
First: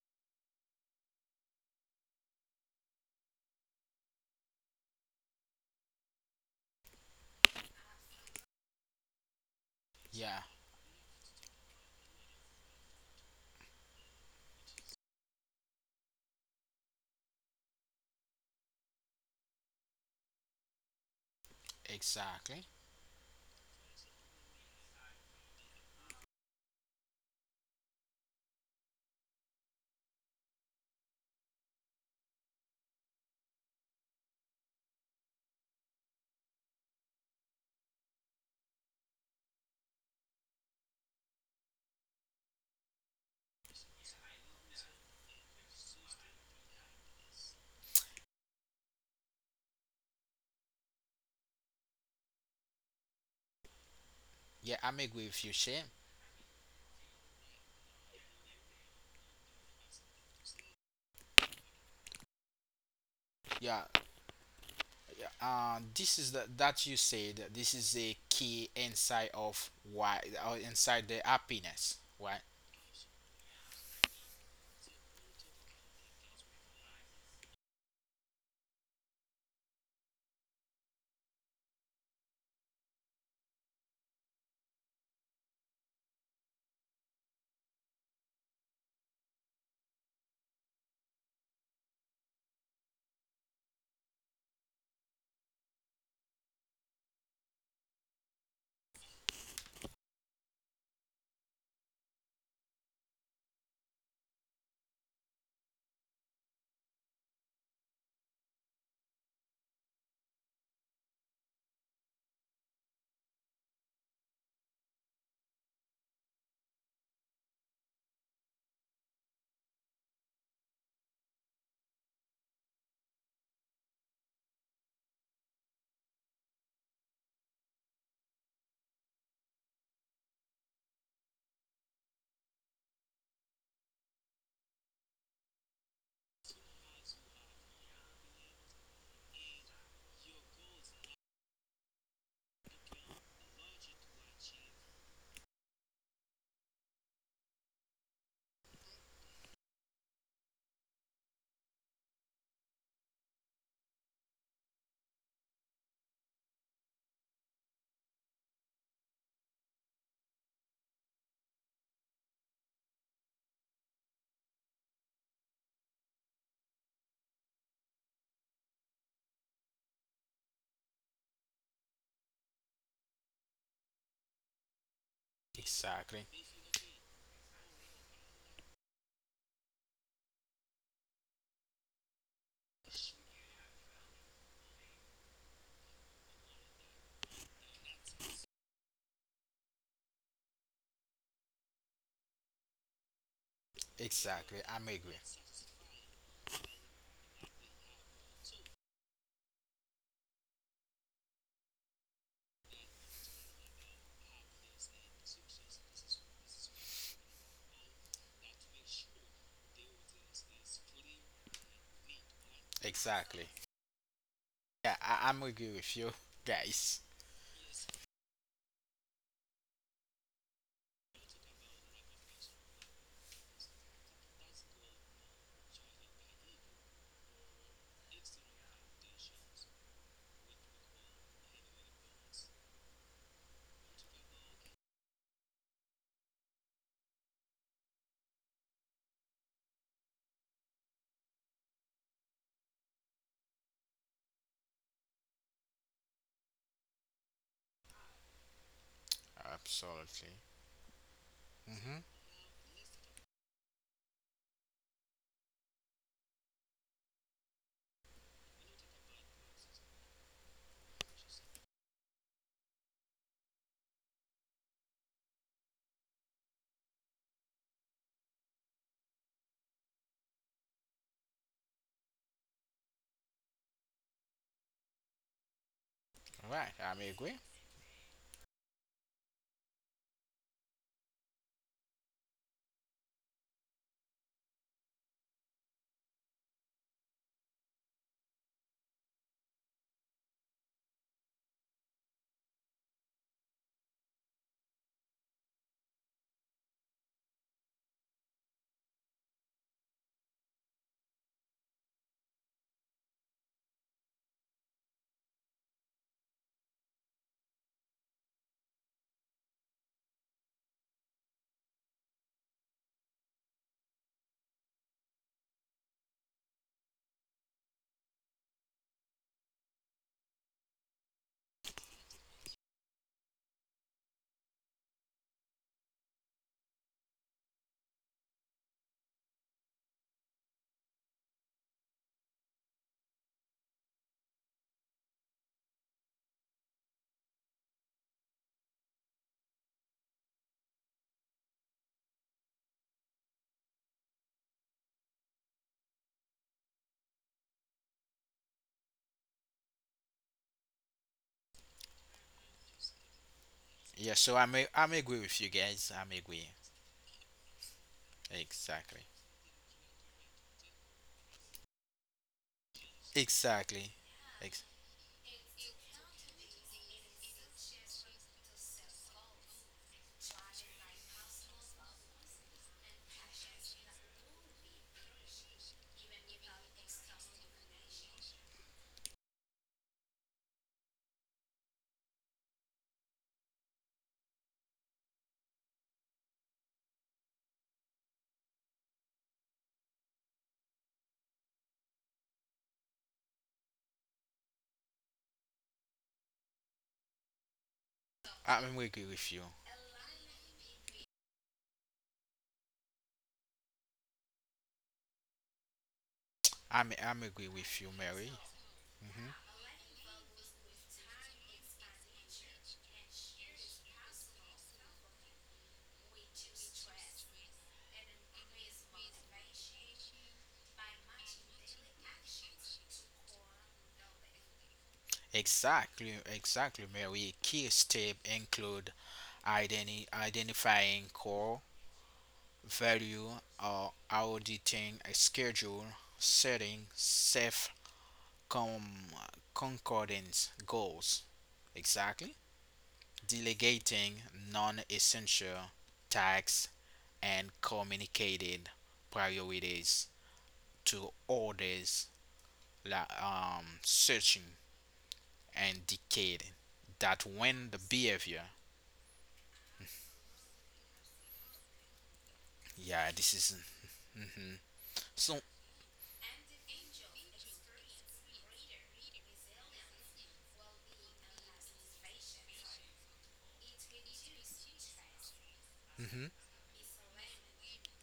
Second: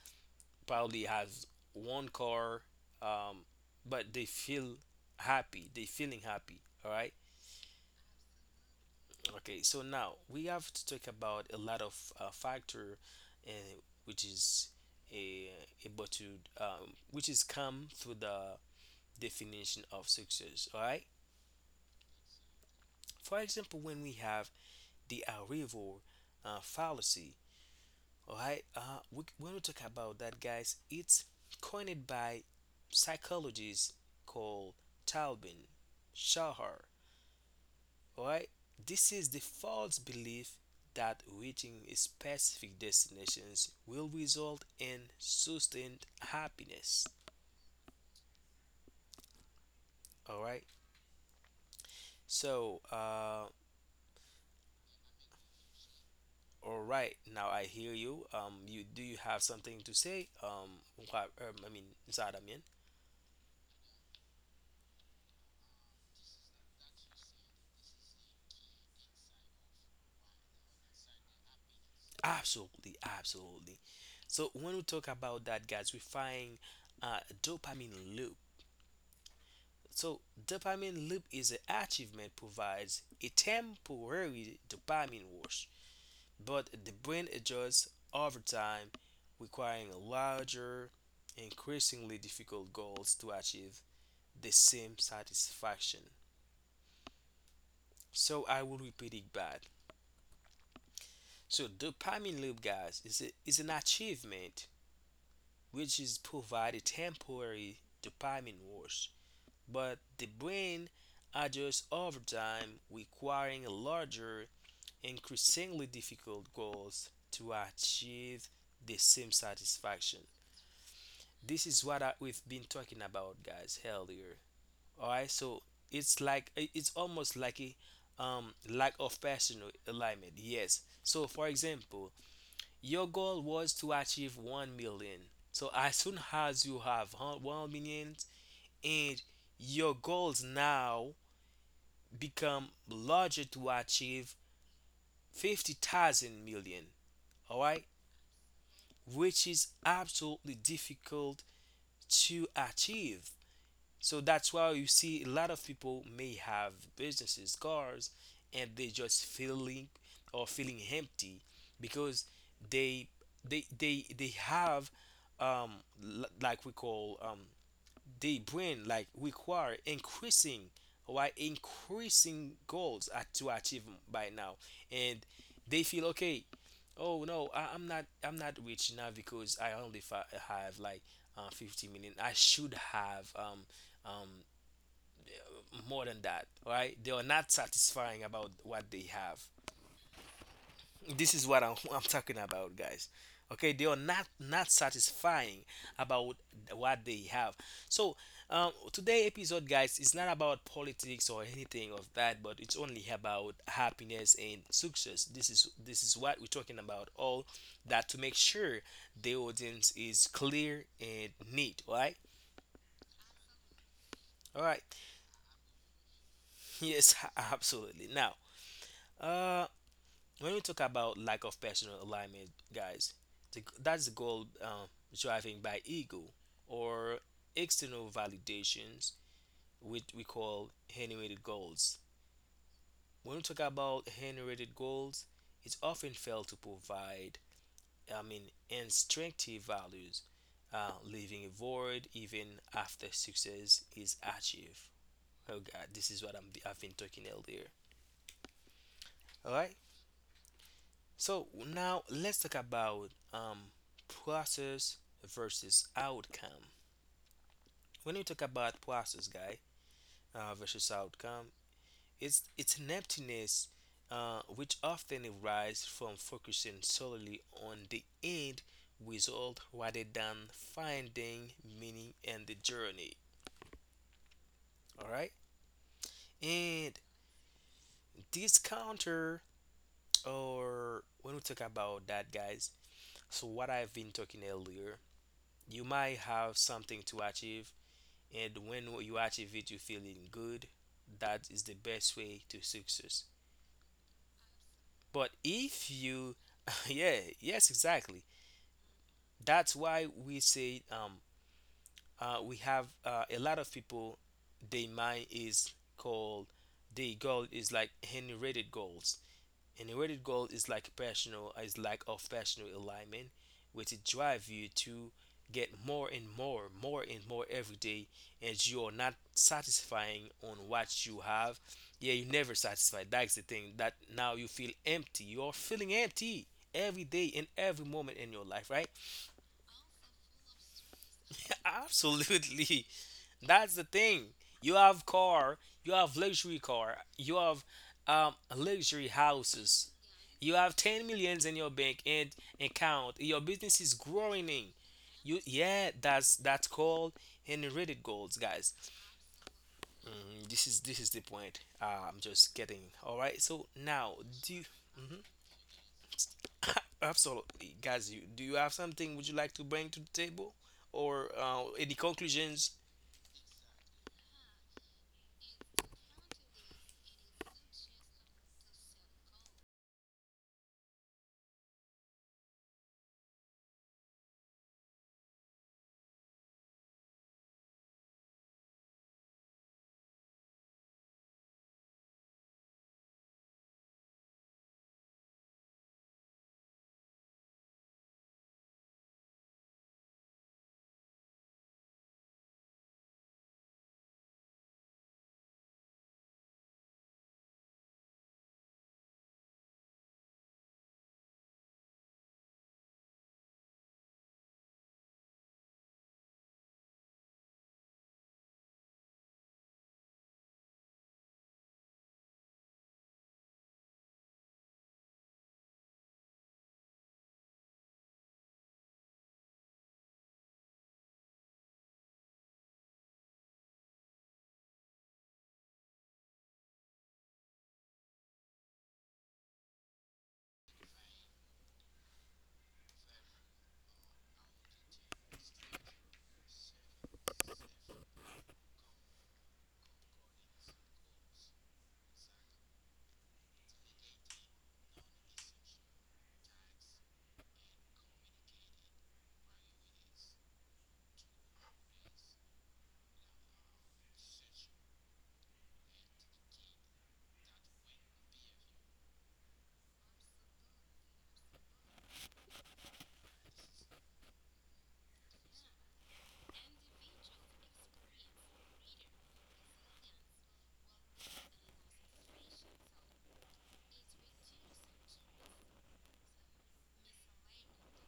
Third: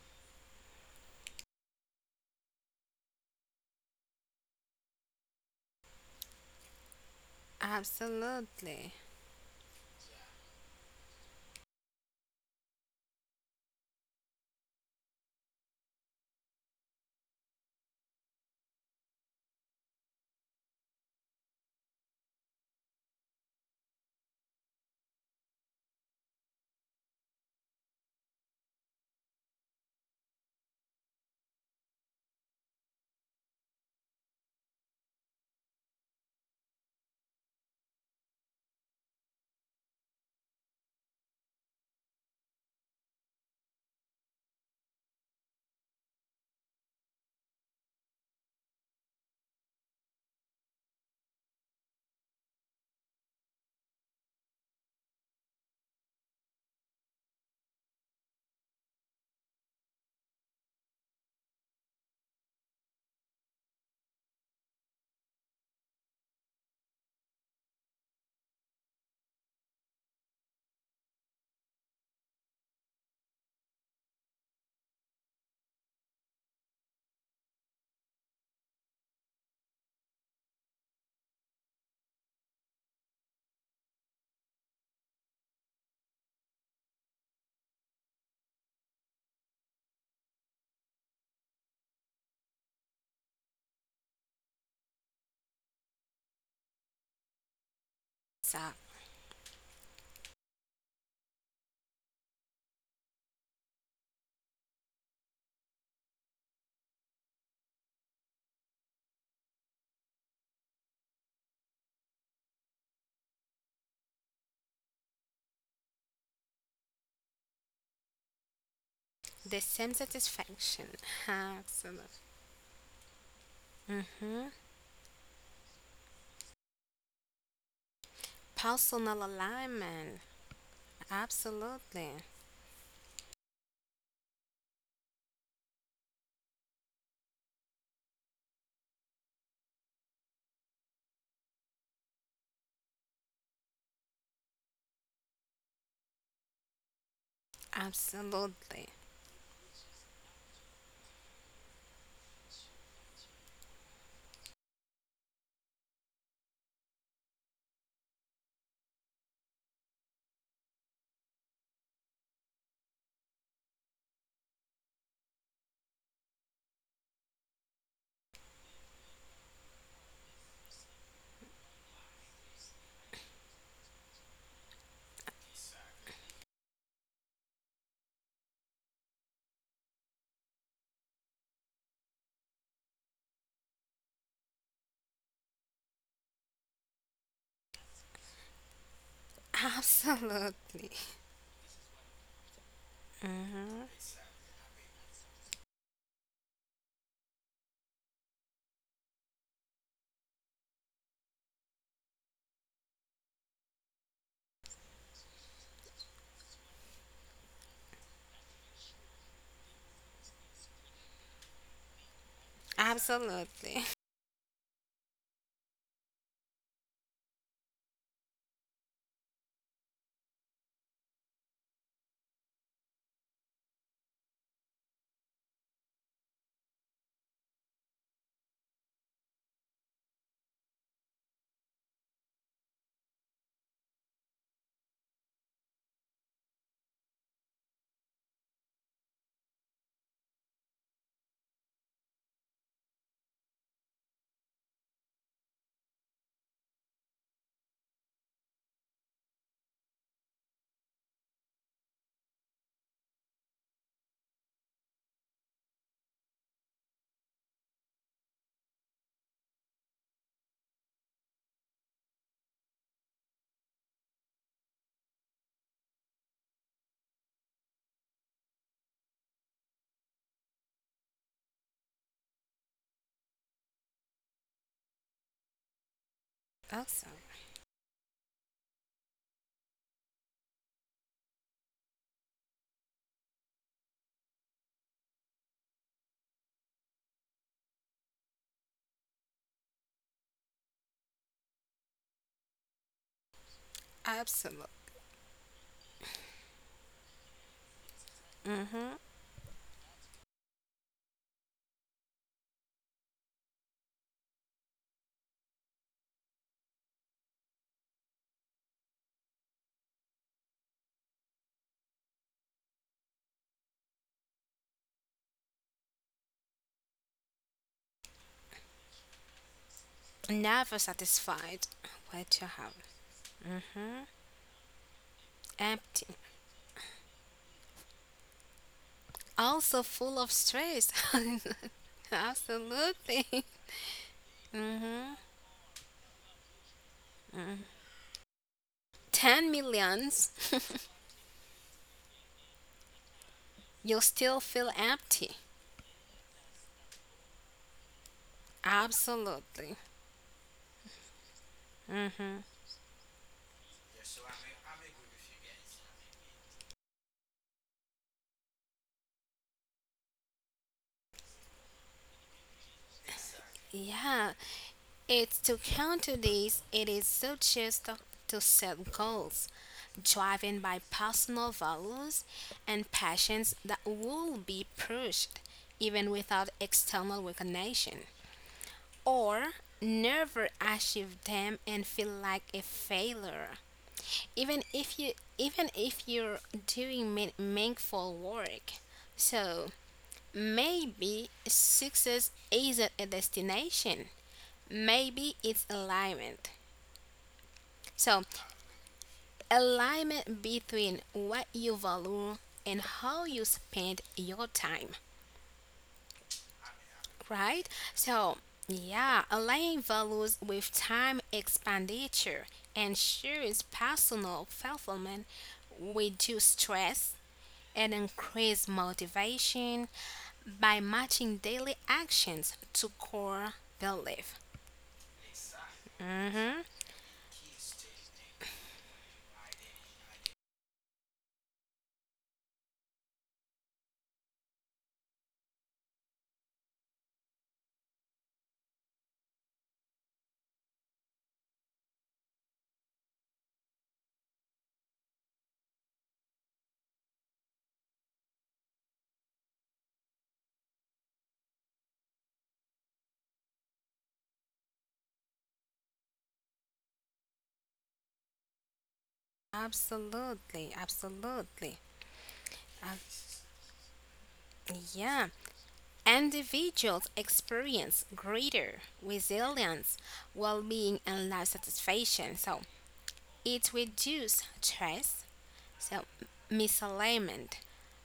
[SPEAKER 1] probably has one car, um, but they feel happy. They feeling happy. All right.
[SPEAKER 3] Absolutely.
[SPEAKER 1] Okay, so now
[SPEAKER 2] Yeah,
[SPEAKER 1] we have to talk about a lot of factor, uh, which is a able to, which is come through the definition of success. All right.
[SPEAKER 2] exactly.
[SPEAKER 1] For example, when we have the arrival fallacy. All right. We when we talk about that, guys, it's coined by psychologists called Talbin Shahar. All right, this is the false belief that reaching a specific destinations will result in sustained happiness. All right, so
[SPEAKER 2] Yeah, I'm agree with you, Shane.
[SPEAKER 1] all right, now I hear you. You do you have something to say? Zadamin.
[SPEAKER 2] Yeah, this is the, that you said this is a key inside of why or inside the happiness, right?
[SPEAKER 1] Absolutely, absolutely. So when we talk about that, guys, we find dopamine loop. So dopamine loop is an achievement provides a temporary dopamine rush but the brain adjusts over time, requiring larger, increasingly difficult goals to achieve the same satisfaction. So
[SPEAKER 3] So
[SPEAKER 1] I will repeat it back. So dopamine loop, guys, is an achievement which is provide a temporary dopamine rush, but the brain adjusts over time, requiring larger, increasingly difficult goals to achieve the same
[SPEAKER 3] the same
[SPEAKER 1] satisfaction.
[SPEAKER 3] satisfaction.
[SPEAKER 1] This is what
[SPEAKER 3] Absolutely.
[SPEAKER 1] we've been talking about, guys, earlier.
[SPEAKER 3] hmm
[SPEAKER 1] All right, so it's like it's almost like a lack of
[SPEAKER 3] Personal
[SPEAKER 1] personal
[SPEAKER 3] alignment.
[SPEAKER 1] alignment. Yes. So, for example,
[SPEAKER 3] Absolutely.
[SPEAKER 1] your goal was to achieve 1 million. So as soon as you have 1 million, and your goals now become larger to achieve fifty thousand million. All right,
[SPEAKER 3] Absolutely.
[SPEAKER 1] which is absolutely difficult to achieve. So that's why you see a lot of people may have businesses, cars, and they just feeling or feeling empty because they they have um like we call the brain like require increasing why increasing to achieve by now, and they feel
[SPEAKER 2] Exactly,
[SPEAKER 1] okay, oh no, I'm not rich now because I only have like 50 million. I should have um more than that, right? They are not satisfying about what they have.
[SPEAKER 3] Absolutely.
[SPEAKER 1] This is what I'm talking about, guys. Okay, they
[SPEAKER 3] Hmm.
[SPEAKER 1] are
[SPEAKER 2] exactly,
[SPEAKER 1] not
[SPEAKER 2] I'm agree.
[SPEAKER 1] satisfying about what they have. So today episode, guys, is not about politics or anything of that, but it's only about happiness and success. This is what we're talking about, all that to make sure the audience is clear and neat, right?
[SPEAKER 2] Exactly.
[SPEAKER 3] Absolutely.
[SPEAKER 1] All right.
[SPEAKER 2] Yeah, I'm agree with you, guys.
[SPEAKER 1] Yes, absolutely. Now uh when we talk about lack of personal alignment, guys, that's the goal driving by ego or external validations, which we call generated goals. When we talk about generated goals, it often fails to provide, I mean, instructive values, leaving a void even after success is achieved. Oh God, this is what I've been talking earlier. All right.
[SPEAKER 2] Absolutely.
[SPEAKER 1] So now
[SPEAKER 2] Mm-hmm.
[SPEAKER 1] let's talk about, process versus outcome. When we talk about process, guy, versus outcome, it's an emptiness, which often arises from focusing solely on the end result rather than finding meaning in the journey. All right,
[SPEAKER 2] Right,
[SPEAKER 1] and
[SPEAKER 3] Also,
[SPEAKER 2] I'm agree.
[SPEAKER 1] this counter or when we talk about that, guys. So what I've been talking earlier, you might have something to achieve, and when you achieve it you feeling good, that is the best way to success.
[SPEAKER 3] absolutely.
[SPEAKER 1] But if you yeah yes exactly,
[SPEAKER 3] Mm-hmm.
[SPEAKER 1] that's why we say we have a lot of people their mind is called, their goal is like generated goals. An eroded goal is like personal is lack of personal alignment, which it drive you to get more and more every day, and you are not satisfying on
[SPEAKER 3] Never
[SPEAKER 1] what you have.
[SPEAKER 3] satisfied.
[SPEAKER 1] Yeah, you
[SPEAKER 3] What you
[SPEAKER 1] never
[SPEAKER 3] have.
[SPEAKER 1] satisfied. That's the thing that now you feel empty. You are feeling
[SPEAKER 3] Empty.
[SPEAKER 1] empty every day and every moment in your life, right?
[SPEAKER 3] Also full of stress.
[SPEAKER 1] Absolutely.
[SPEAKER 3] Absolutely.
[SPEAKER 1] That's the thing. You
[SPEAKER 3] Mm-hmm.
[SPEAKER 1] have car, you have luxury car, you have luxury
[SPEAKER 3] 10
[SPEAKER 1] houses.
[SPEAKER 3] millions,
[SPEAKER 1] You have 10 millions in your bank and account. Your business is
[SPEAKER 3] you'll still
[SPEAKER 1] growing. In.
[SPEAKER 3] feel empty.
[SPEAKER 1] You yeah, that's called inherited goals, guys.
[SPEAKER 3] Absolutely.
[SPEAKER 1] Mm, this is the point. I'm
[SPEAKER 3] Hmm.
[SPEAKER 1] just kidding. All right. So now,
[SPEAKER 2] yeah so
[SPEAKER 1] do you,
[SPEAKER 2] i'm a- i'm
[SPEAKER 1] mhm.
[SPEAKER 2] agree with you guys. I'm agree.
[SPEAKER 1] absolutely, guys. You, do you have something
[SPEAKER 2] Exactly.
[SPEAKER 1] would you like to bring to the table, or any conclusions?
[SPEAKER 2] Exactly.
[SPEAKER 3] Yeah,
[SPEAKER 2] Ex-
[SPEAKER 3] it's to counter this, it is so just to set goals driven by personal values and passions that will be pushed even without external recognition, or never achieve them and feel like a failure. even if you even if you're doing meaningful work, so maybe success isn't a destination, maybe it's alignment. So
[SPEAKER 2] I'm agree with you.
[SPEAKER 3] alignment between what you value and how you spend your time,
[SPEAKER 2] I'm agree
[SPEAKER 3] right?
[SPEAKER 2] with you,
[SPEAKER 3] So
[SPEAKER 2] Mary.
[SPEAKER 3] yeah, aligning values with time expenditure ensures personal fulfillment, reduce stress, and increase motivation by matching daily actions to core belief.
[SPEAKER 2] Exactly,
[SPEAKER 3] Mhm.
[SPEAKER 2] exactly, Mary. Key steps include identifying core value, or auditing a schedule, setting safe com- concordance goals. Exactly. Delegating non essential tasks and communicated priorities to others, searching and indicating that when the behavior.
[SPEAKER 3] Absolutely, absolutely. Ab-
[SPEAKER 2] Yeah, this is. hmm
[SPEAKER 3] yeah.
[SPEAKER 2] So,
[SPEAKER 3] Individuals experience greater resilience, well being, and life satisfaction. So it reduces stress. So,
[SPEAKER 2] hmm hmm
[SPEAKER 3] misalignment,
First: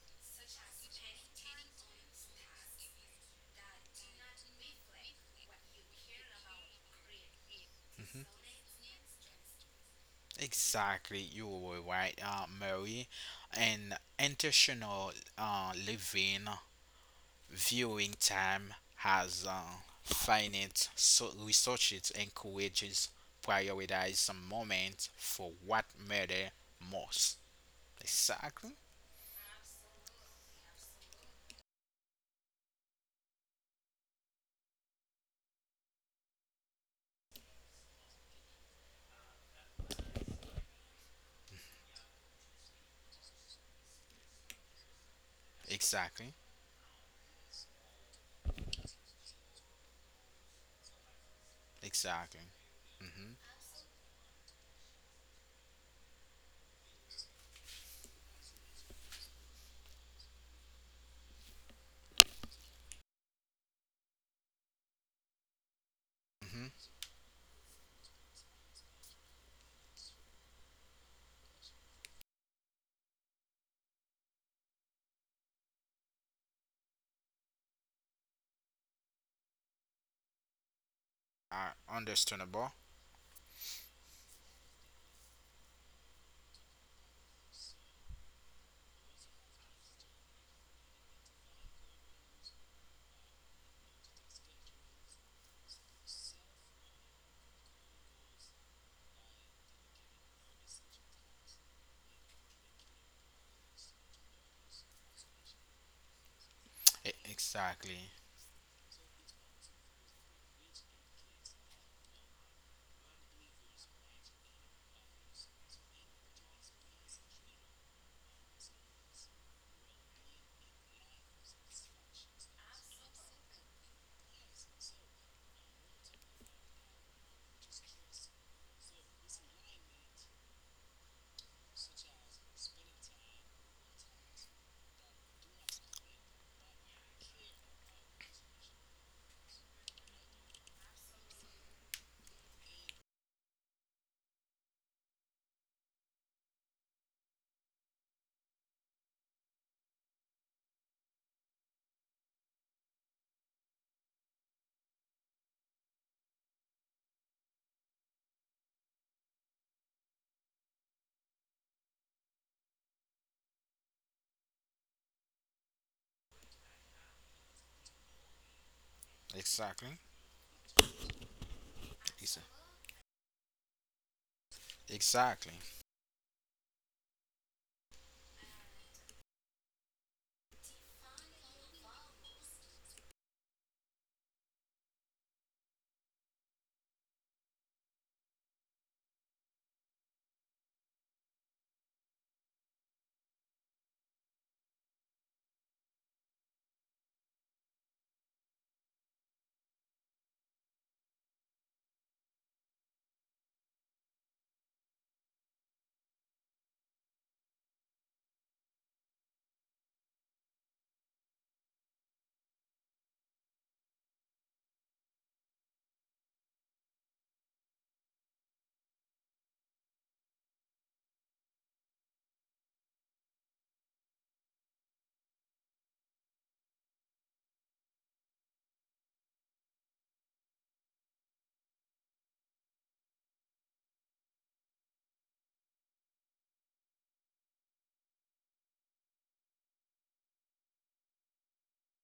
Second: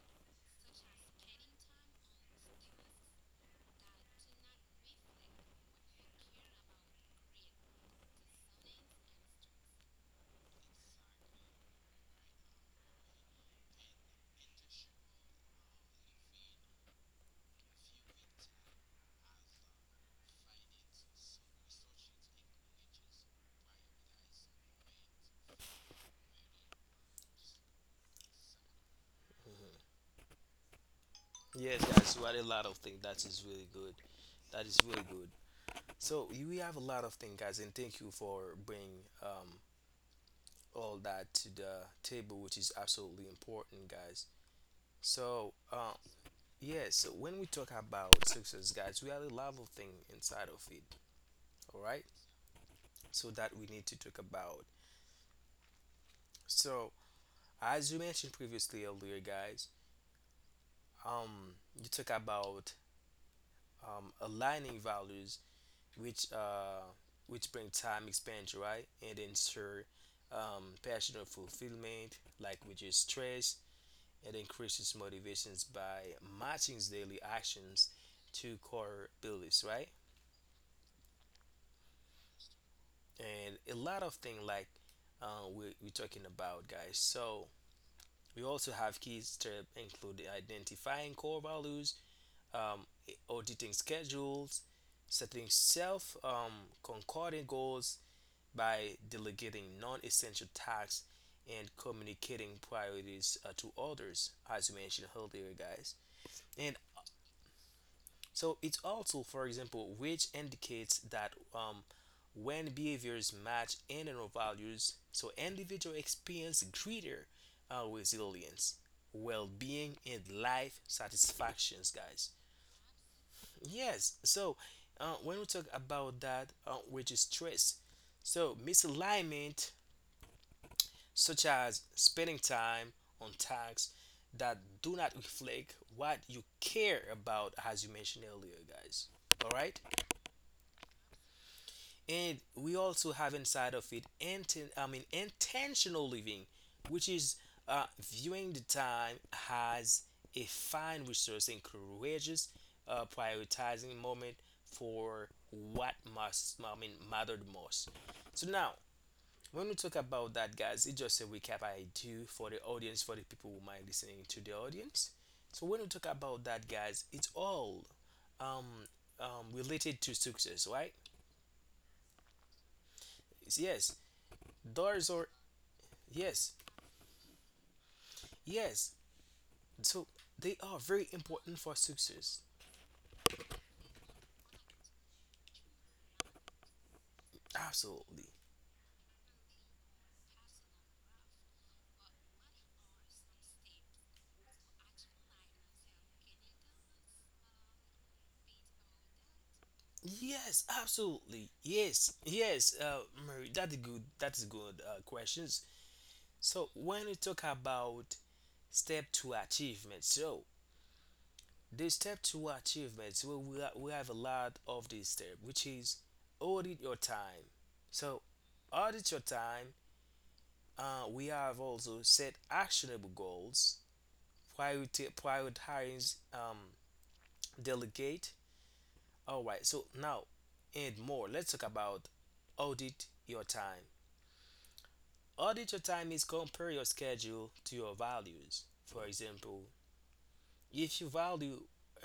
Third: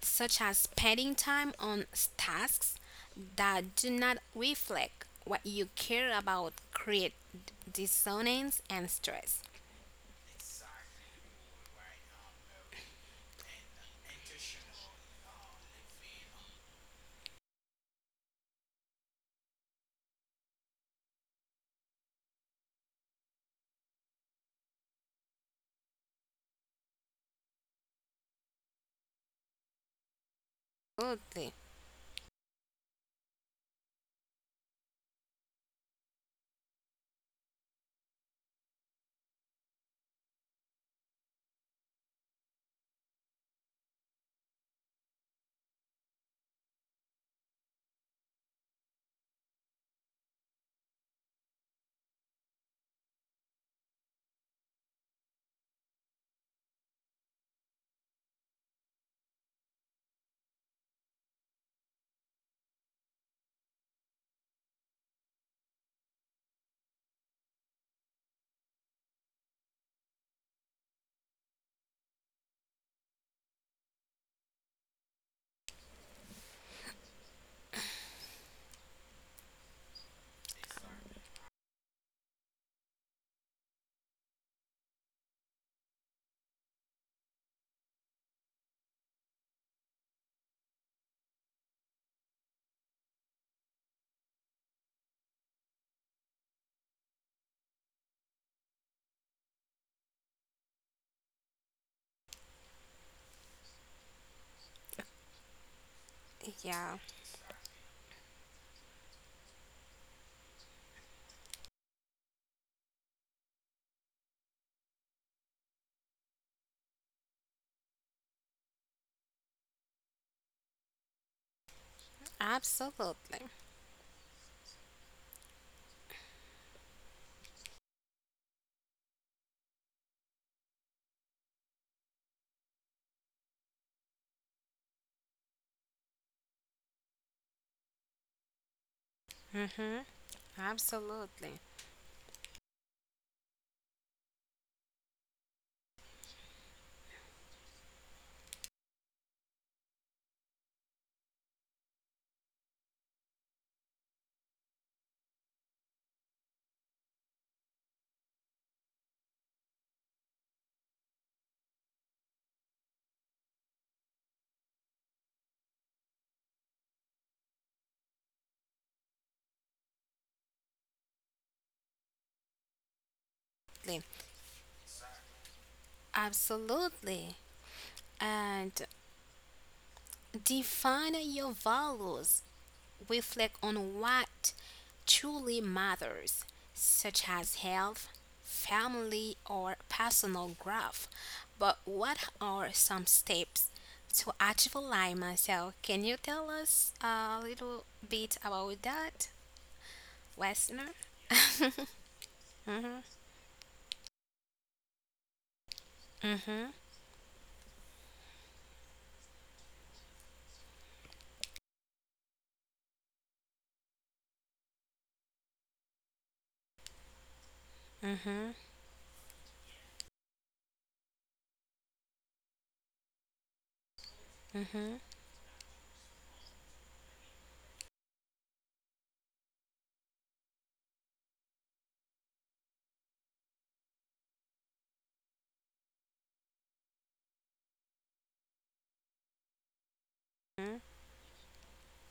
[SPEAKER 3] such as spending time on tasks that do not reflect what you care about, create dissonance and stress.
[SPEAKER 2] exactly, you were right, Mary. And intentional living, viewing time has, finite, so research it encourages prioritize some moments for what matter most. Exactly,
[SPEAKER 3] Absolutely.
[SPEAKER 1] Yes, guys. You had a lot of things. That is really good. That is really good. So we have a lot of things, guys, and thank you for bringing all that to the table, which is absolutely important, guys. So
[SPEAKER 2] exactly,
[SPEAKER 1] yes, when we talk about success, guys, we have a lot of things inside of it. All right,
[SPEAKER 2] exactly. hmm
[SPEAKER 1] so that we need to talk about. So as you mentioned previously earlier, guys, um, you talk about aligning values which uh, which bring time expansion, right? And then ensure passionate fulfillment, like reduce stress, and increases motivations by matching daily actions to core beliefs, right?
[SPEAKER 2] are understandable.
[SPEAKER 1] And a lot of things like we're talking about, guys. So we also have key steps include identifying core values, um, auditing schedules, setting self concordant goals, by delegating non essential tasks and communicating priorities to others, as you mentioned earlier, guys. And
[SPEAKER 3] Yeah,
[SPEAKER 2] Exactly.
[SPEAKER 1] so it's also, for example, which indicates that when behaviors match internal values, so individual experience greater resilience, well-being, and life satisfactions, guys.
[SPEAKER 3] absolutely.
[SPEAKER 1] Yes. So when we talk about that, which is stress, so misalignment such as spending time on tasks that do not reflect what you care about, as you mentioned earlier, guys. All right,
[SPEAKER 3] Mm-hmm. Absolutely.
[SPEAKER 1] and we also have inside of it, intentional living, which is viewing the time as a fine resource and courageous, prioritizing moment for what mattered most. So now when we talk about that, guys, it's just a recap I do for the audience, for the people who might listening to the audience. So when we talk about that, guys, it's all um,
[SPEAKER 2] Exactly.
[SPEAKER 1] related to success, right?
[SPEAKER 2] Ex-
[SPEAKER 1] It's- Yes,
[SPEAKER 3] Absolutely.
[SPEAKER 1] doors are
[SPEAKER 2] Exactly.
[SPEAKER 1] yes,
[SPEAKER 3] Absolutely. And
[SPEAKER 1] yes. So they are very
[SPEAKER 3] define your
[SPEAKER 1] important for
[SPEAKER 3] values.
[SPEAKER 1] success.
[SPEAKER 3] Reflect on what truly matters, such as health,
[SPEAKER 1] Absolutely.
[SPEAKER 3] family, or personal growth. But what are some steps to achieve alignment? So, can you tell us a little bit about that,
[SPEAKER 1] Yes,
[SPEAKER 3] listener?
[SPEAKER 1] absolutely. Yes, yes. Mary, that's good. That's good questions.
[SPEAKER 3] Mm-hmm.
[SPEAKER 1] So when we talk about step to achievement, so there's step two achievements. We have a lot of this step, which is audit your time. So,
[SPEAKER 3] Mm-hmm.
[SPEAKER 1] audit your time. We have also set actionable goals,
[SPEAKER 3] Mm-hmm.
[SPEAKER 1] prioritize, delegate. All right, so now and more. Let's talk about audit your time. Audit your time is compare your schedule to your values. For example, if you value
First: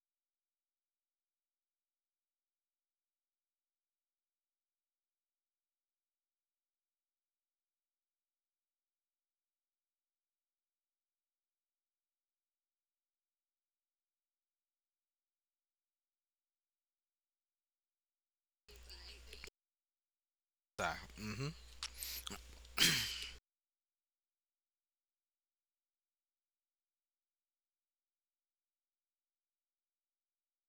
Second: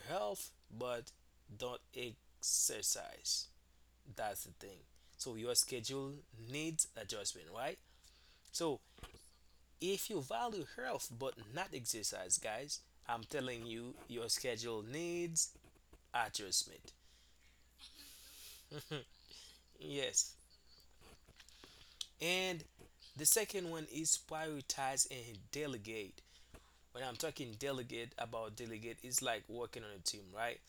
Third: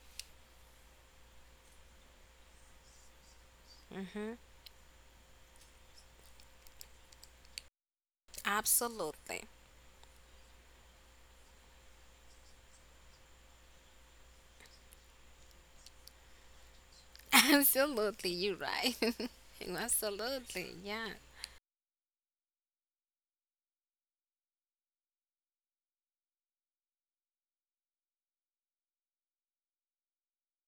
[SPEAKER 1] health but don't exercise.
[SPEAKER 3] Mm-hmm.
[SPEAKER 1] That's the thing. So your schedule needs adjustment, right? So
[SPEAKER 3] Absolutely.
[SPEAKER 1] if you value health but not exercise, guys, I'm telling you, your schedule needs adjustment.
[SPEAKER 3] Absolutely. You're right.
[SPEAKER 1] yes.
[SPEAKER 3] Absolutely. Yeah.
[SPEAKER 2] Mm-hmm.
[SPEAKER 1] And the second one is prioritize and delegate. When I'm talking delegate, it's like working on a team, right?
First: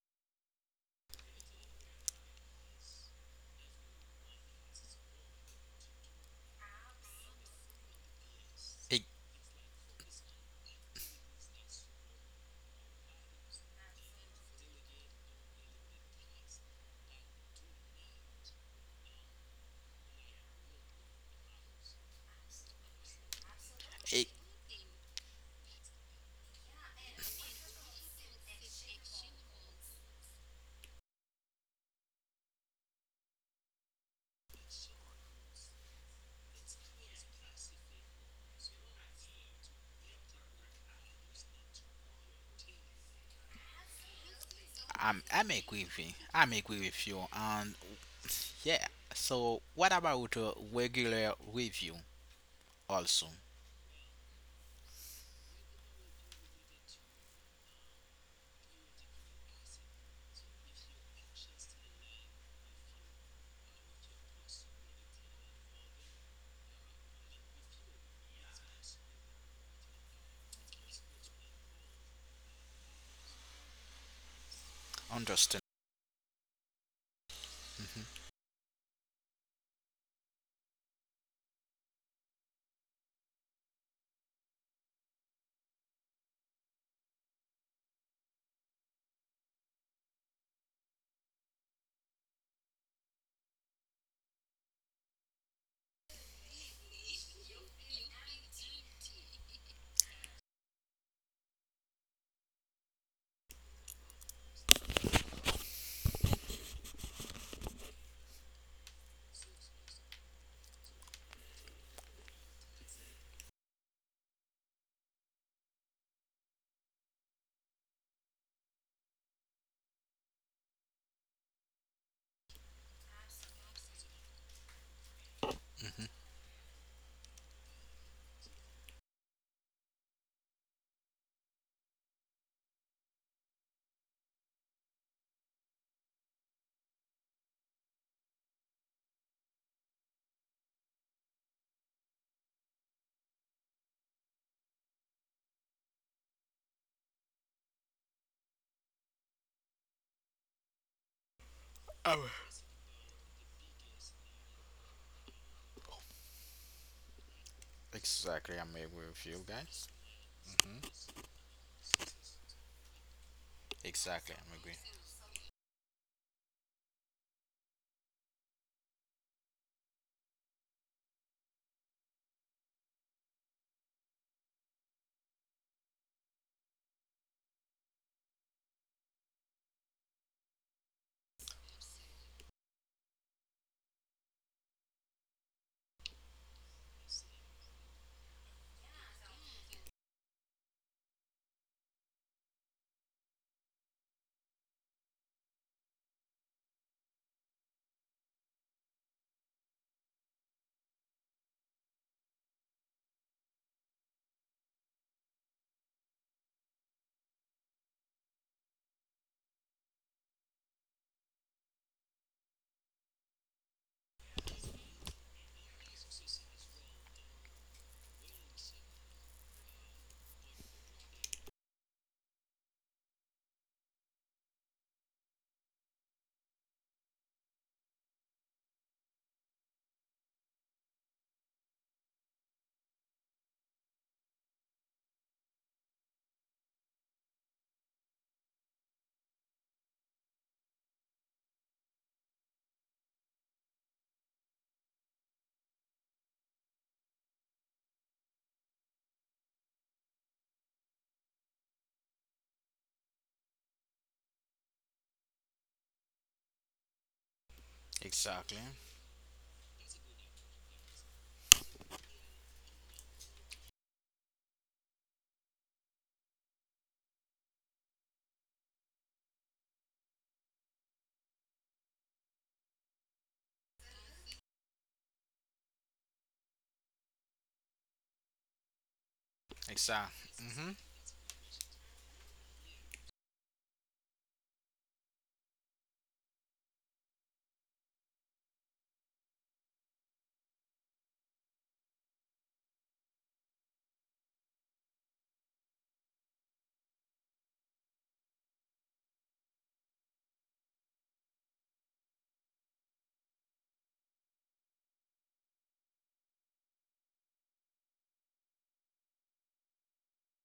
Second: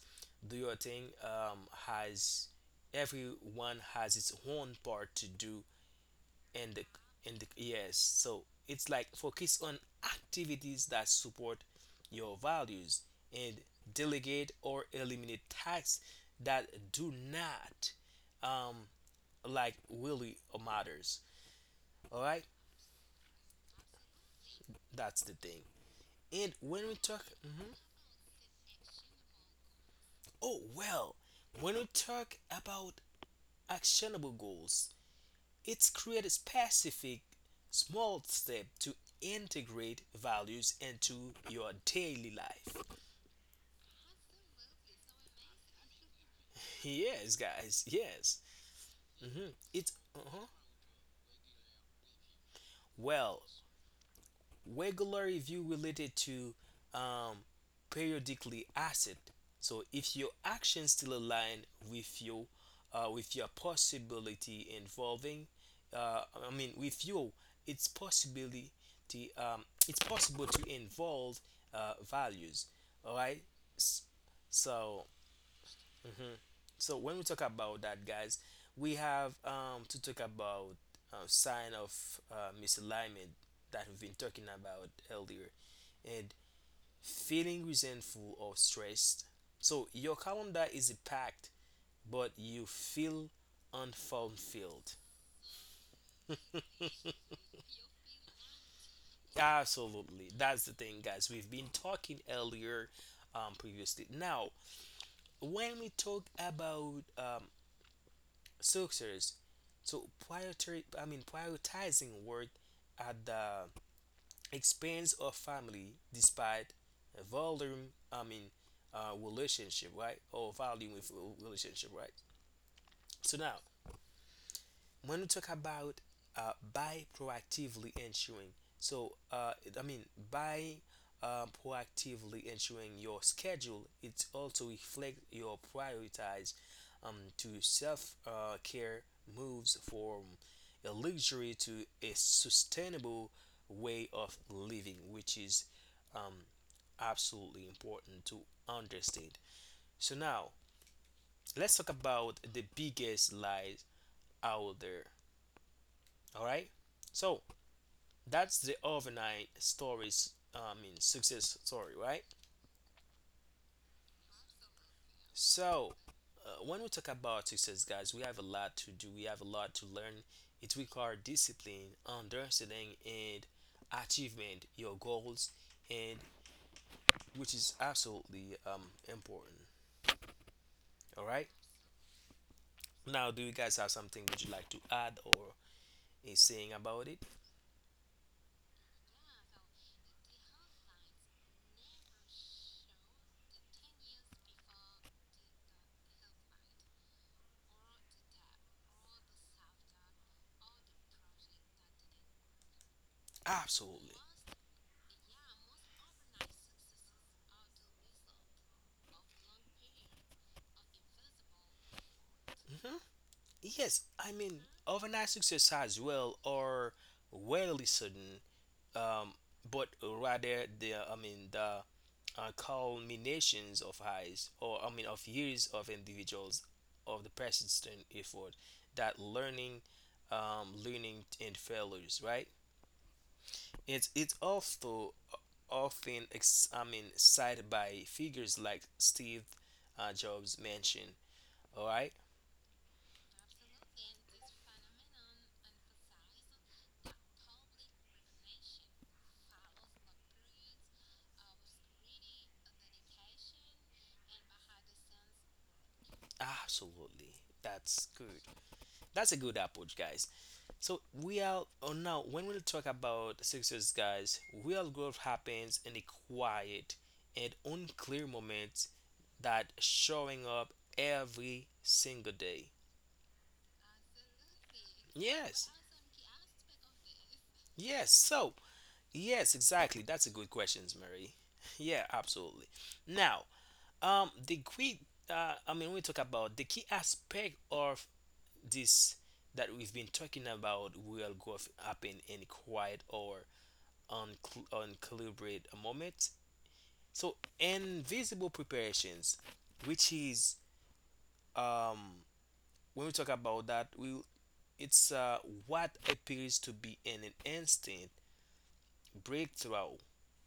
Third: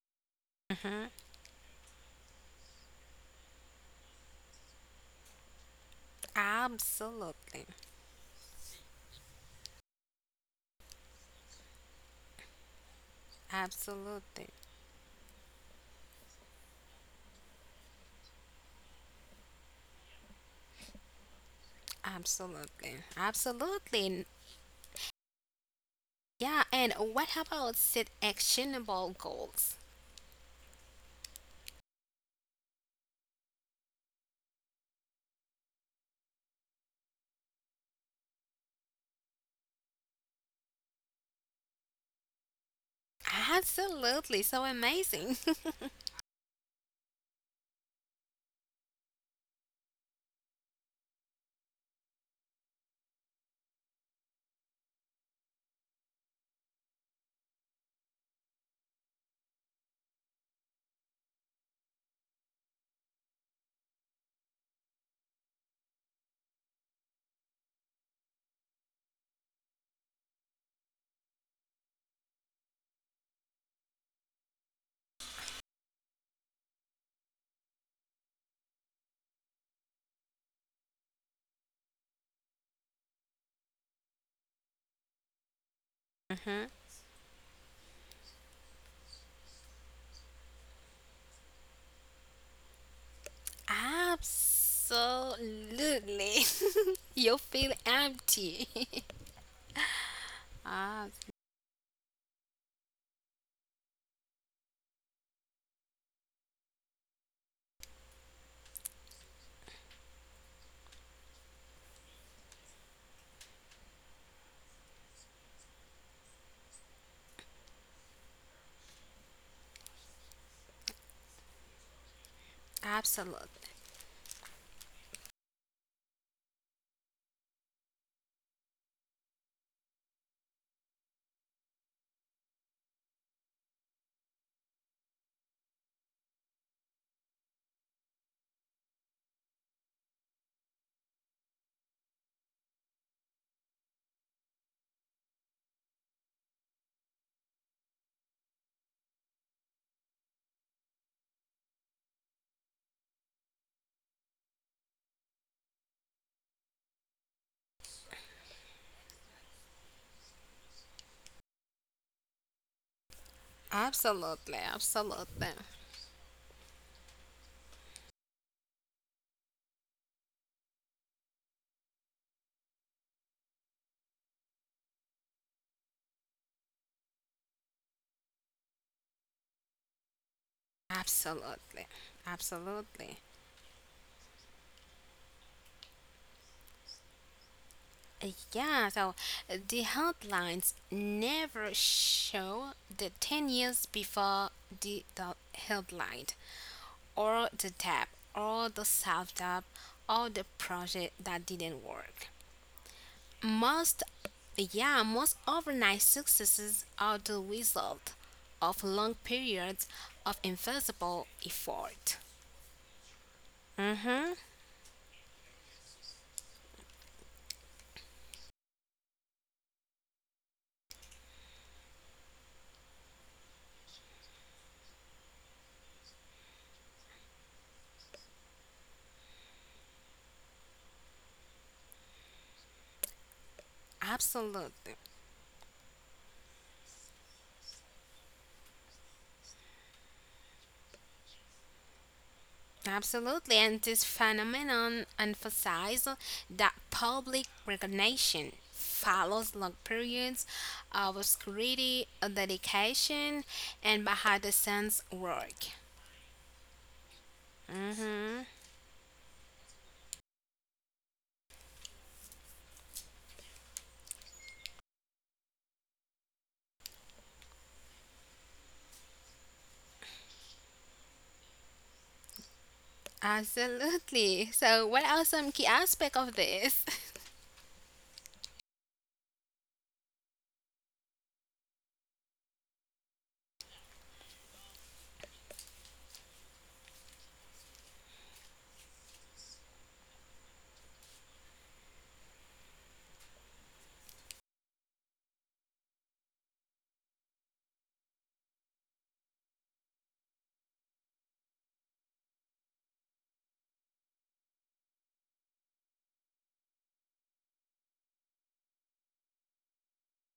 [SPEAKER 1] Do your thing
[SPEAKER 3] Mm-hmm.
[SPEAKER 1] has everyone has its own part to do and the and the
[SPEAKER 3] Absolutely.
[SPEAKER 1] yes, so it's
[SPEAKER 2] It,
[SPEAKER 1] like focus on activities that support your values and
[SPEAKER 3] Absolutely.
[SPEAKER 1] delegate or eliminate tasks that do not um really matters. All right,
[SPEAKER 3] Absolutely. Absolutely.
[SPEAKER 2] it,
[SPEAKER 1] that's the thing. And
[SPEAKER 3] Yeah.
[SPEAKER 1] when
[SPEAKER 3] And
[SPEAKER 1] we talk,
[SPEAKER 3] what
[SPEAKER 1] mhm.
[SPEAKER 3] about set actionable goals?
[SPEAKER 1] Oh well, when we talk about actionable goals, it's create a specific small step to integrate values into your daily life.
[SPEAKER 3] Absolutely. So amazing.
[SPEAKER 2] I'm agree with you. I'm agree with you.
[SPEAKER 1] Yes,
[SPEAKER 2] And
[SPEAKER 1] guys. Yes.
[SPEAKER 2] yeah.
[SPEAKER 1] Hmm.
[SPEAKER 2] So
[SPEAKER 1] It's
[SPEAKER 2] what about
[SPEAKER 1] uh-huh.
[SPEAKER 2] a regular review also?
[SPEAKER 1] Well, regular review related to um, periodically asset. So if your actions still align with your with your possibility involving, with you, it's possibility. It's possible to involve values. All right. S- So
[SPEAKER 2] Understand.
[SPEAKER 1] so when we talk about that,
[SPEAKER 2] Mm-hmm.
[SPEAKER 1] guys, we have to talk about sign of misalignment that we've been talking about earlier and
[SPEAKER 3] Hmm.
[SPEAKER 1] feeling resentful or stressed. So your calendar is packed but you feel unfulfilled.
[SPEAKER 3] Absolutely. You feel empty.
[SPEAKER 1] Absolutely, that's the thing,
[SPEAKER 3] Ah,
[SPEAKER 1] guys. We've been talking earlier, previously. Now when we talk about success. So priority, I mean prioritizing work at the expense of family, despite volume, I mean relationship, right? Or volume with relationship, right? So now
[SPEAKER 3] absolutely.
[SPEAKER 1] when we talk about by proactively ensuring, so I mean by proactively ensuring your schedule, it also reflects your prioritize to self care moves from a luxury to a sustainable way of living, which is um, absolutely important to understand. So now let's talk
[SPEAKER 2] Oh.
[SPEAKER 1] about the biggest lies out there. All right, so
[SPEAKER 2] Exactly.
[SPEAKER 1] that's
[SPEAKER 2] I'm
[SPEAKER 1] the
[SPEAKER 2] agree with you
[SPEAKER 1] overnight
[SPEAKER 2] guys.
[SPEAKER 1] stories.
[SPEAKER 2] hmm
[SPEAKER 1] Success story, right?
[SPEAKER 2] Exactly. I'm
[SPEAKER 3] Absolutely.
[SPEAKER 2] agree.
[SPEAKER 3] Absolutely.
[SPEAKER 1] So, when we talk about success, guys, we have a lot to do. We have a lot to learn. It requires discipline, understanding, and achievement. Your goals, and which is absolutely important. All right.
[SPEAKER 3] Absolutely. Absolutely.
[SPEAKER 1] Now, do you guys have something would you like to add or a saying about it?
[SPEAKER 3] Uh, Yeah, so the headlines never show the 10 years before the, headline, or the tab, or the sub tab, or the project that didn't work. Most,
[SPEAKER 1] Absolutely.
[SPEAKER 3] yeah, most overnight successes are the result of long periods of invisible effort.
[SPEAKER 1] Hmm. Yes, I
[SPEAKER 3] Mm-hmm,
[SPEAKER 1] mean overnight success as well or rarely sudden, um, but rather the I mean the culminations of eyes or I mean of years of individuals of the persistent effort, that learning, learning and failures, right? It's
[SPEAKER 3] absolutely.
[SPEAKER 1] also often cited by figures like Steve Jobs mentioned. All right.
[SPEAKER 3] Absolutely, and this phenomenon emphasizes that public recognition follows long periods of obscurity, dedication, and behind the scenes work.
[SPEAKER 1] Absolutely, that's
[SPEAKER 3] Hmm.
[SPEAKER 1] good.
[SPEAKER 2] Exactly.
[SPEAKER 1] That's a good approach, guys. So we are, oh now when we talk about success, guys, real growth happens in the quiet and unclear moments, that showing up every single day.
[SPEAKER 3] Absolutely. So, what are some
[SPEAKER 1] Yes.
[SPEAKER 3] key aspects of this?
[SPEAKER 1] Yes. So yes, exactly.
[SPEAKER 2] Exactly.
[SPEAKER 1] That's a good
[SPEAKER 2] Mm-hmm.
[SPEAKER 1] question, Mary. Yeah, absolutely. Now, the key I mean we talk about the key aspect of this that we've been talking about. Real growth happen in quiet or uncalibrate a moment. So invisible preparations, which is um when we talk about that, we it's what appears to be an instant breakthrough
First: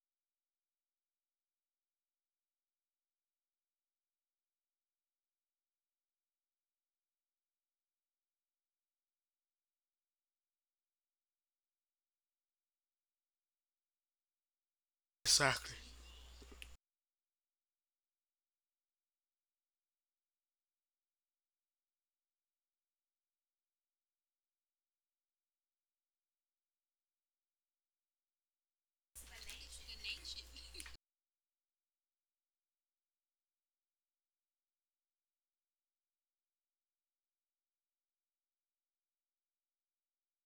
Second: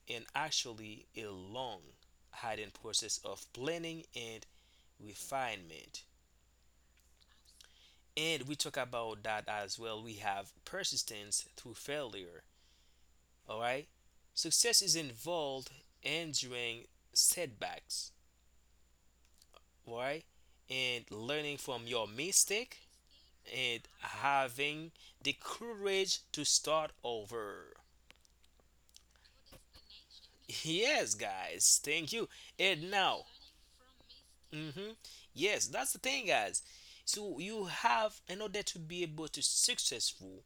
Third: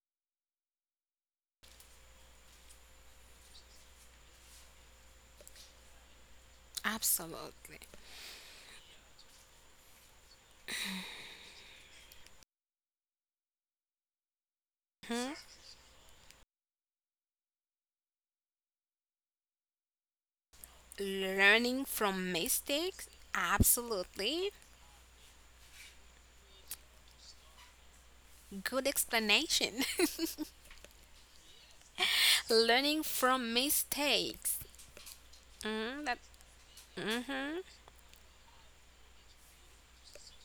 [SPEAKER 1] and actually a long hidden process of planning and refinement.
[SPEAKER 3] Absolutely.
[SPEAKER 1] And we talk about that as well. We have persistence through failure. All right. Success is
[SPEAKER 3] Mhm.
[SPEAKER 1] involved
[SPEAKER 2] Exactly.
[SPEAKER 1] enduring setbacks, right? And learning
[SPEAKER 3] Learning
[SPEAKER 1] from your
[SPEAKER 3] from
[SPEAKER 1] mistake
[SPEAKER 3] mistakes?
[SPEAKER 1] and
[SPEAKER 3] Absolutely.
[SPEAKER 1] having the courage to start over.
[SPEAKER 3] Good explanation.
[SPEAKER 1] Yes, guys, thank you. And
[SPEAKER 3] Learning
[SPEAKER 1] now,
[SPEAKER 3] from mistakes.
[SPEAKER 1] hmm, yes, that's the
[SPEAKER 3] Mm, that,
[SPEAKER 1] thing, guys. So
[SPEAKER 3] mhm.
[SPEAKER 1] you have, in order to be able to successful,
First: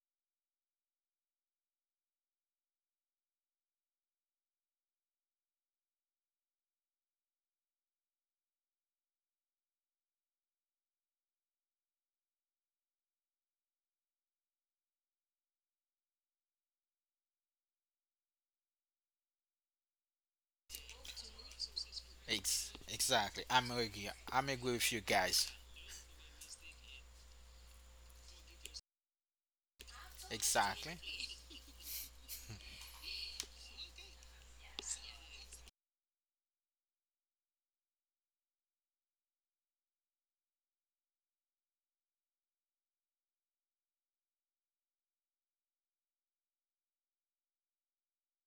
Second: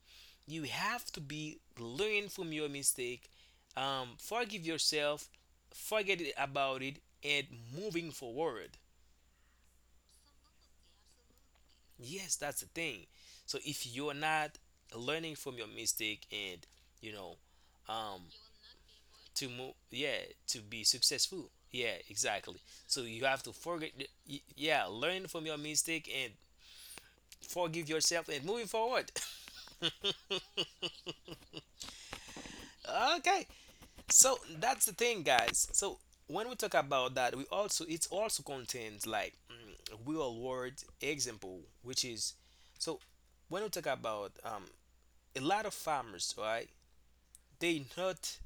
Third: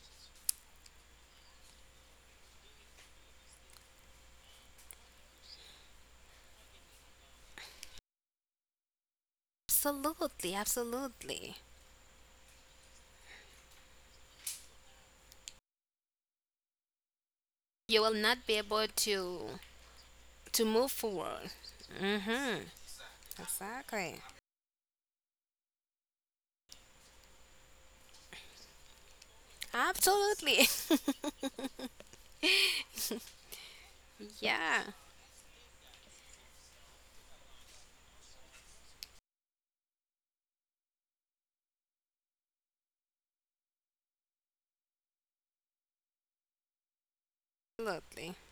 [SPEAKER 1] you have to be learn from your mistake, forgive yourself, forget it about it, and moving forward.
[SPEAKER 3] Absolutely, absolutely.
[SPEAKER 1] Yes, that's the thing. So if you're not learning from your mistake and you know
[SPEAKER 3] You will
[SPEAKER 1] um
[SPEAKER 3] not be able
[SPEAKER 1] to
[SPEAKER 3] to
[SPEAKER 1] move, yeah, to
[SPEAKER 3] to
[SPEAKER 1] be
[SPEAKER 3] move forward.
[SPEAKER 1] successful, yeah, exactly.
[SPEAKER 3] Mhm.
[SPEAKER 1] So you have
[SPEAKER 2] Exactly.
[SPEAKER 1] to
[SPEAKER 2] I'm
[SPEAKER 1] forget
[SPEAKER 2] agree.
[SPEAKER 3] Exactly.
[SPEAKER 2] I'm agree
[SPEAKER 1] yeah,
[SPEAKER 2] with you
[SPEAKER 1] learn from
[SPEAKER 2] guys.
[SPEAKER 1] your mistake and forgive yourself and moving forward.
[SPEAKER 3] Absolutely.
[SPEAKER 2] Exactly.
[SPEAKER 1] Okay, so
[SPEAKER 3] Yeah.
[SPEAKER 1] that's the thing, guys. So when we talk about that, we also, it also contains like mm, real world example, which is so when we talk about a lot of farmers, right? They
[SPEAKER 3] Absolutely.
[SPEAKER 1] not,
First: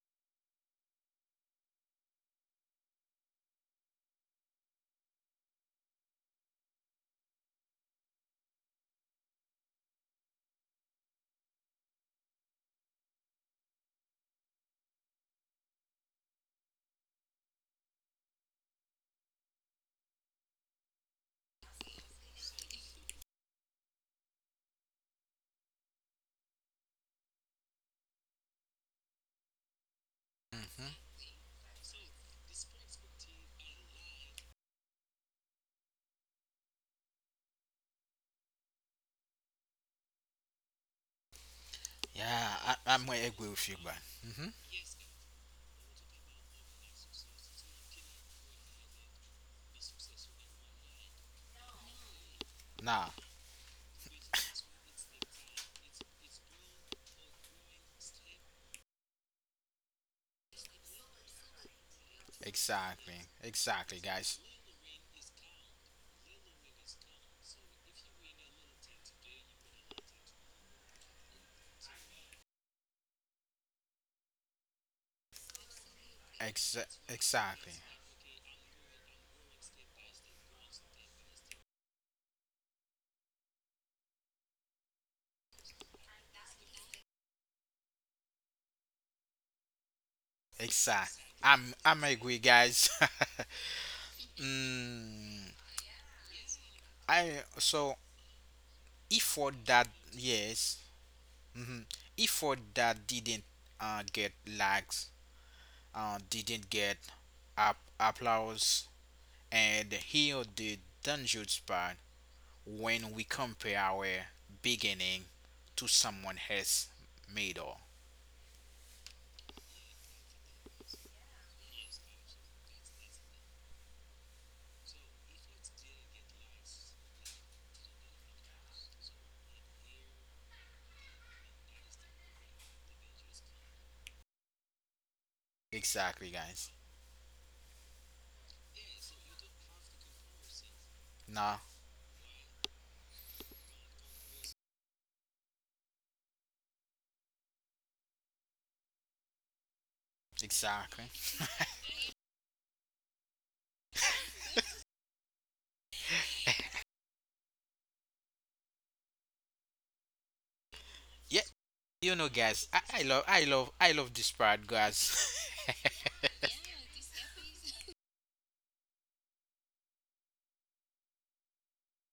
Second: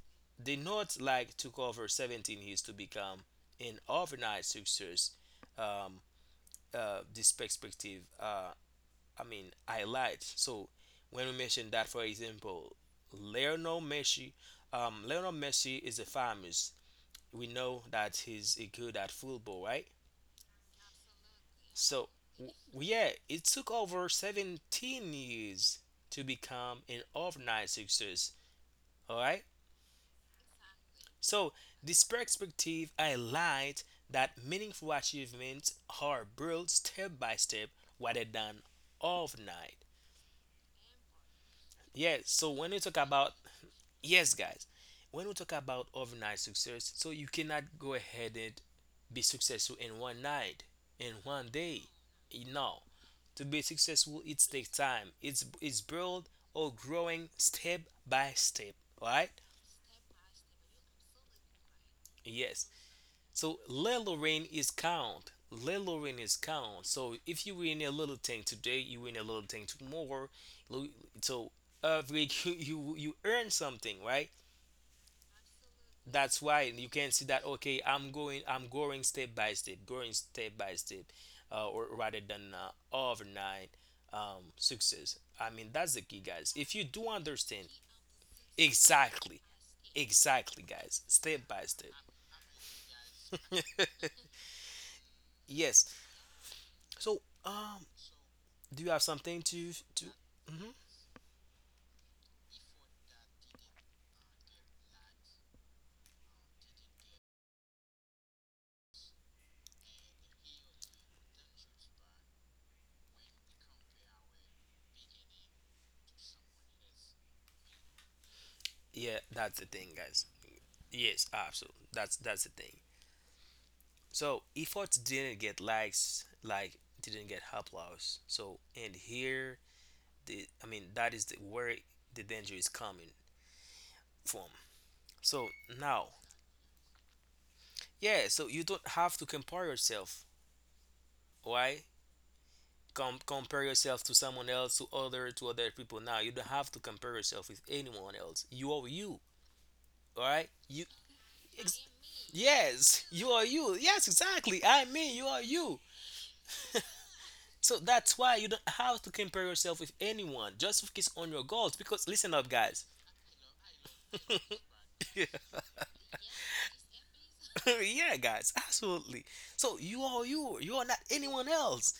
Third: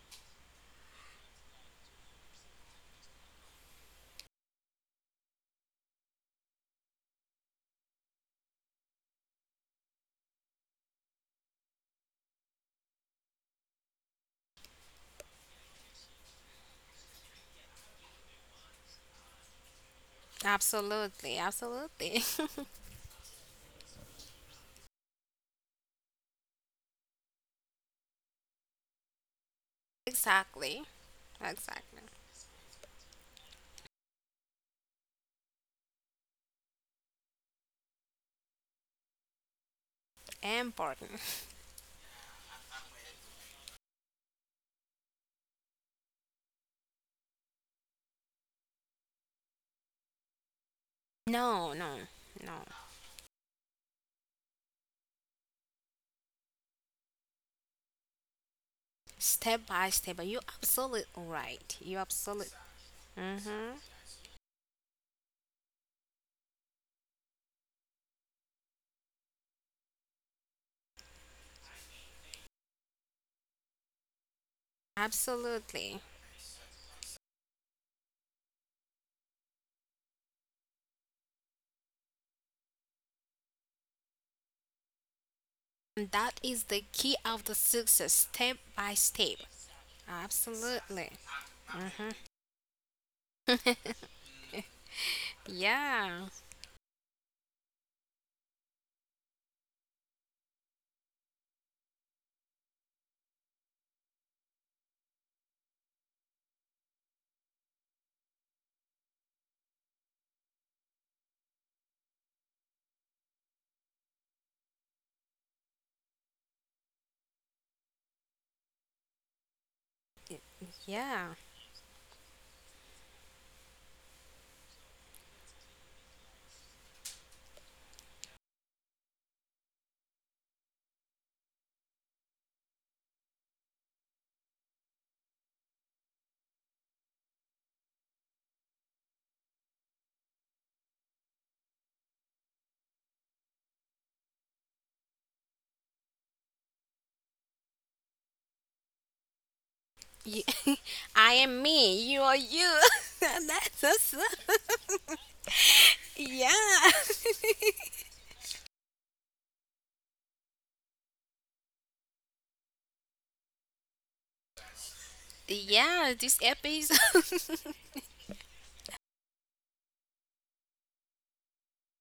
[SPEAKER 1] they not like to cover 17 years to become an overnight success. Um, this perspective, highlight. So when we mention that, for example, Lionel Messi, Lionel Messi is a famous. We know that he's good at football, right?
[SPEAKER 3] Absolutely.
[SPEAKER 1] So
[SPEAKER 3] Absolutely.
[SPEAKER 1] w- yeah, it took over 17 years to become an overnight success. All right.
[SPEAKER 3] Exactly.
[SPEAKER 2] Mm-hmm.
[SPEAKER 1] So,
[SPEAKER 3] Exactly.
[SPEAKER 1] this perspective highlights that meaningful achievements are built step by step rather than overnight.
[SPEAKER 3] Important.
[SPEAKER 1] Yes,
[SPEAKER 2] Yeah,
[SPEAKER 1] so when
[SPEAKER 2] I,
[SPEAKER 1] we talk
[SPEAKER 2] I'm gonna
[SPEAKER 1] about,
[SPEAKER 2] agree with you, but
[SPEAKER 1] yes,
[SPEAKER 2] mm-hmm.
[SPEAKER 1] guys, when we talk about overnight success, so you cannot go ahead and be successful in one night, in one
[SPEAKER 3] No,
[SPEAKER 1] day.
[SPEAKER 3] no, no.
[SPEAKER 1] No,
[SPEAKER 2] Nah,
[SPEAKER 1] to be successful, it takes time. It's built or growing step by step, right?
[SPEAKER 3] Step by step. You absolutely right. You absolutely.
[SPEAKER 1] Yes.
[SPEAKER 2] exactly,
[SPEAKER 1] So
[SPEAKER 3] Mhm.
[SPEAKER 2] exactly,
[SPEAKER 1] let
[SPEAKER 2] guys.
[SPEAKER 1] Lorraine is count. Let Lorraine is count. So if you win a little thing today, you win a little thing tomorrow. Lo- So every you earn something, right?
[SPEAKER 3] Absolutely.
[SPEAKER 1] That's why
[SPEAKER 2] Ex-
[SPEAKER 1] you can see that,
[SPEAKER 2] exactly,
[SPEAKER 1] okay, I'm going step by step, going step by step, or rather than overnight success. I mean that's the
[SPEAKER 3] And
[SPEAKER 1] key,
[SPEAKER 3] that
[SPEAKER 1] guys.
[SPEAKER 3] is
[SPEAKER 1] If
[SPEAKER 3] the
[SPEAKER 1] you do
[SPEAKER 3] key of the
[SPEAKER 1] understand,
[SPEAKER 3] success. Step by step.
[SPEAKER 1] exactly, exactly, guys,
[SPEAKER 3] Absolutely.
[SPEAKER 2] exact.
[SPEAKER 1] step by step.
[SPEAKER 2] I'm
[SPEAKER 3] Mm-hmm.
[SPEAKER 2] agree, guys. mm,
[SPEAKER 1] Yes.
[SPEAKER 3] Yeah,
[SPEAKER 1] So,
[SPEAKER 2] I so
[SPEAKER 1] do you have
[SPEAKER 2] if
[SPEAKER 1] something
[SPEAKER 2] for that,
[SPEAKER 1] to?
[SPEAKER 2] yes,
[SPEAKER 1] Mhm.
[SPEAKER 2] mm-hmm. If for that didn't get likes, didn't get up applause, and here the dangerous part when we compare our beginning to someone else made.
[SPEAKER 1] Yeah, that's the thing, guys. Yes,
[SPEAKER 3] yeah.
[SPEAKER 1] absolutely. That's the thing. So efforts didn't get likes, like didn't get applause. So and here the I mean that is the, where the danger is coming from. So now,
[SPEAKER 2] Exactly, guys.
[SPEAKER 1] yeah. So you don't have to compare yourself.
[SPEAKER 2] No,
[SPEAKER 1] Why? Compare yourself to someone else, to other people. Now you don't have to compare yourself with anyone else. You are you. All
[SPEAKER 3] You,
[SPEAKER 1] right. You
[SPEAKER 2] exactly.
[SPEAKER 3] I am
[SPEAKER 1] Ex-
[SPEAKER 3] me. You are you.
[SPEAKER 1] yes, you are you.
[SPEAKER 3] That's
[SPEAKER 1] Yes,
[SPEAKER 3] us.
[SPEAKER 1] exactly. I mean, you are you.
[SPEAKER 3] Yeah.
[SPEAKER 1] So that's why you don't have to compare yourself with anyone. Just focus on
[SPEAKER 2] Yeah,
[SPEAKER 1] your goals.
[SPEAKER 2] you
[SPEAKER 1] Because
[SPEAKER 2] know,
[SPEAKER 1] listen up,
[SPEAKER 2] guys.
[SPEAKER 1] guys.
[SPEAKER 2] I love, I love, I love this part, guys.
[SPEAKER 1] yeah,
[SPEAKER 3] Yeah. This episode.
[SPEAKER 1] yeah, guys, absolutely. So you are you. You are not anyone else.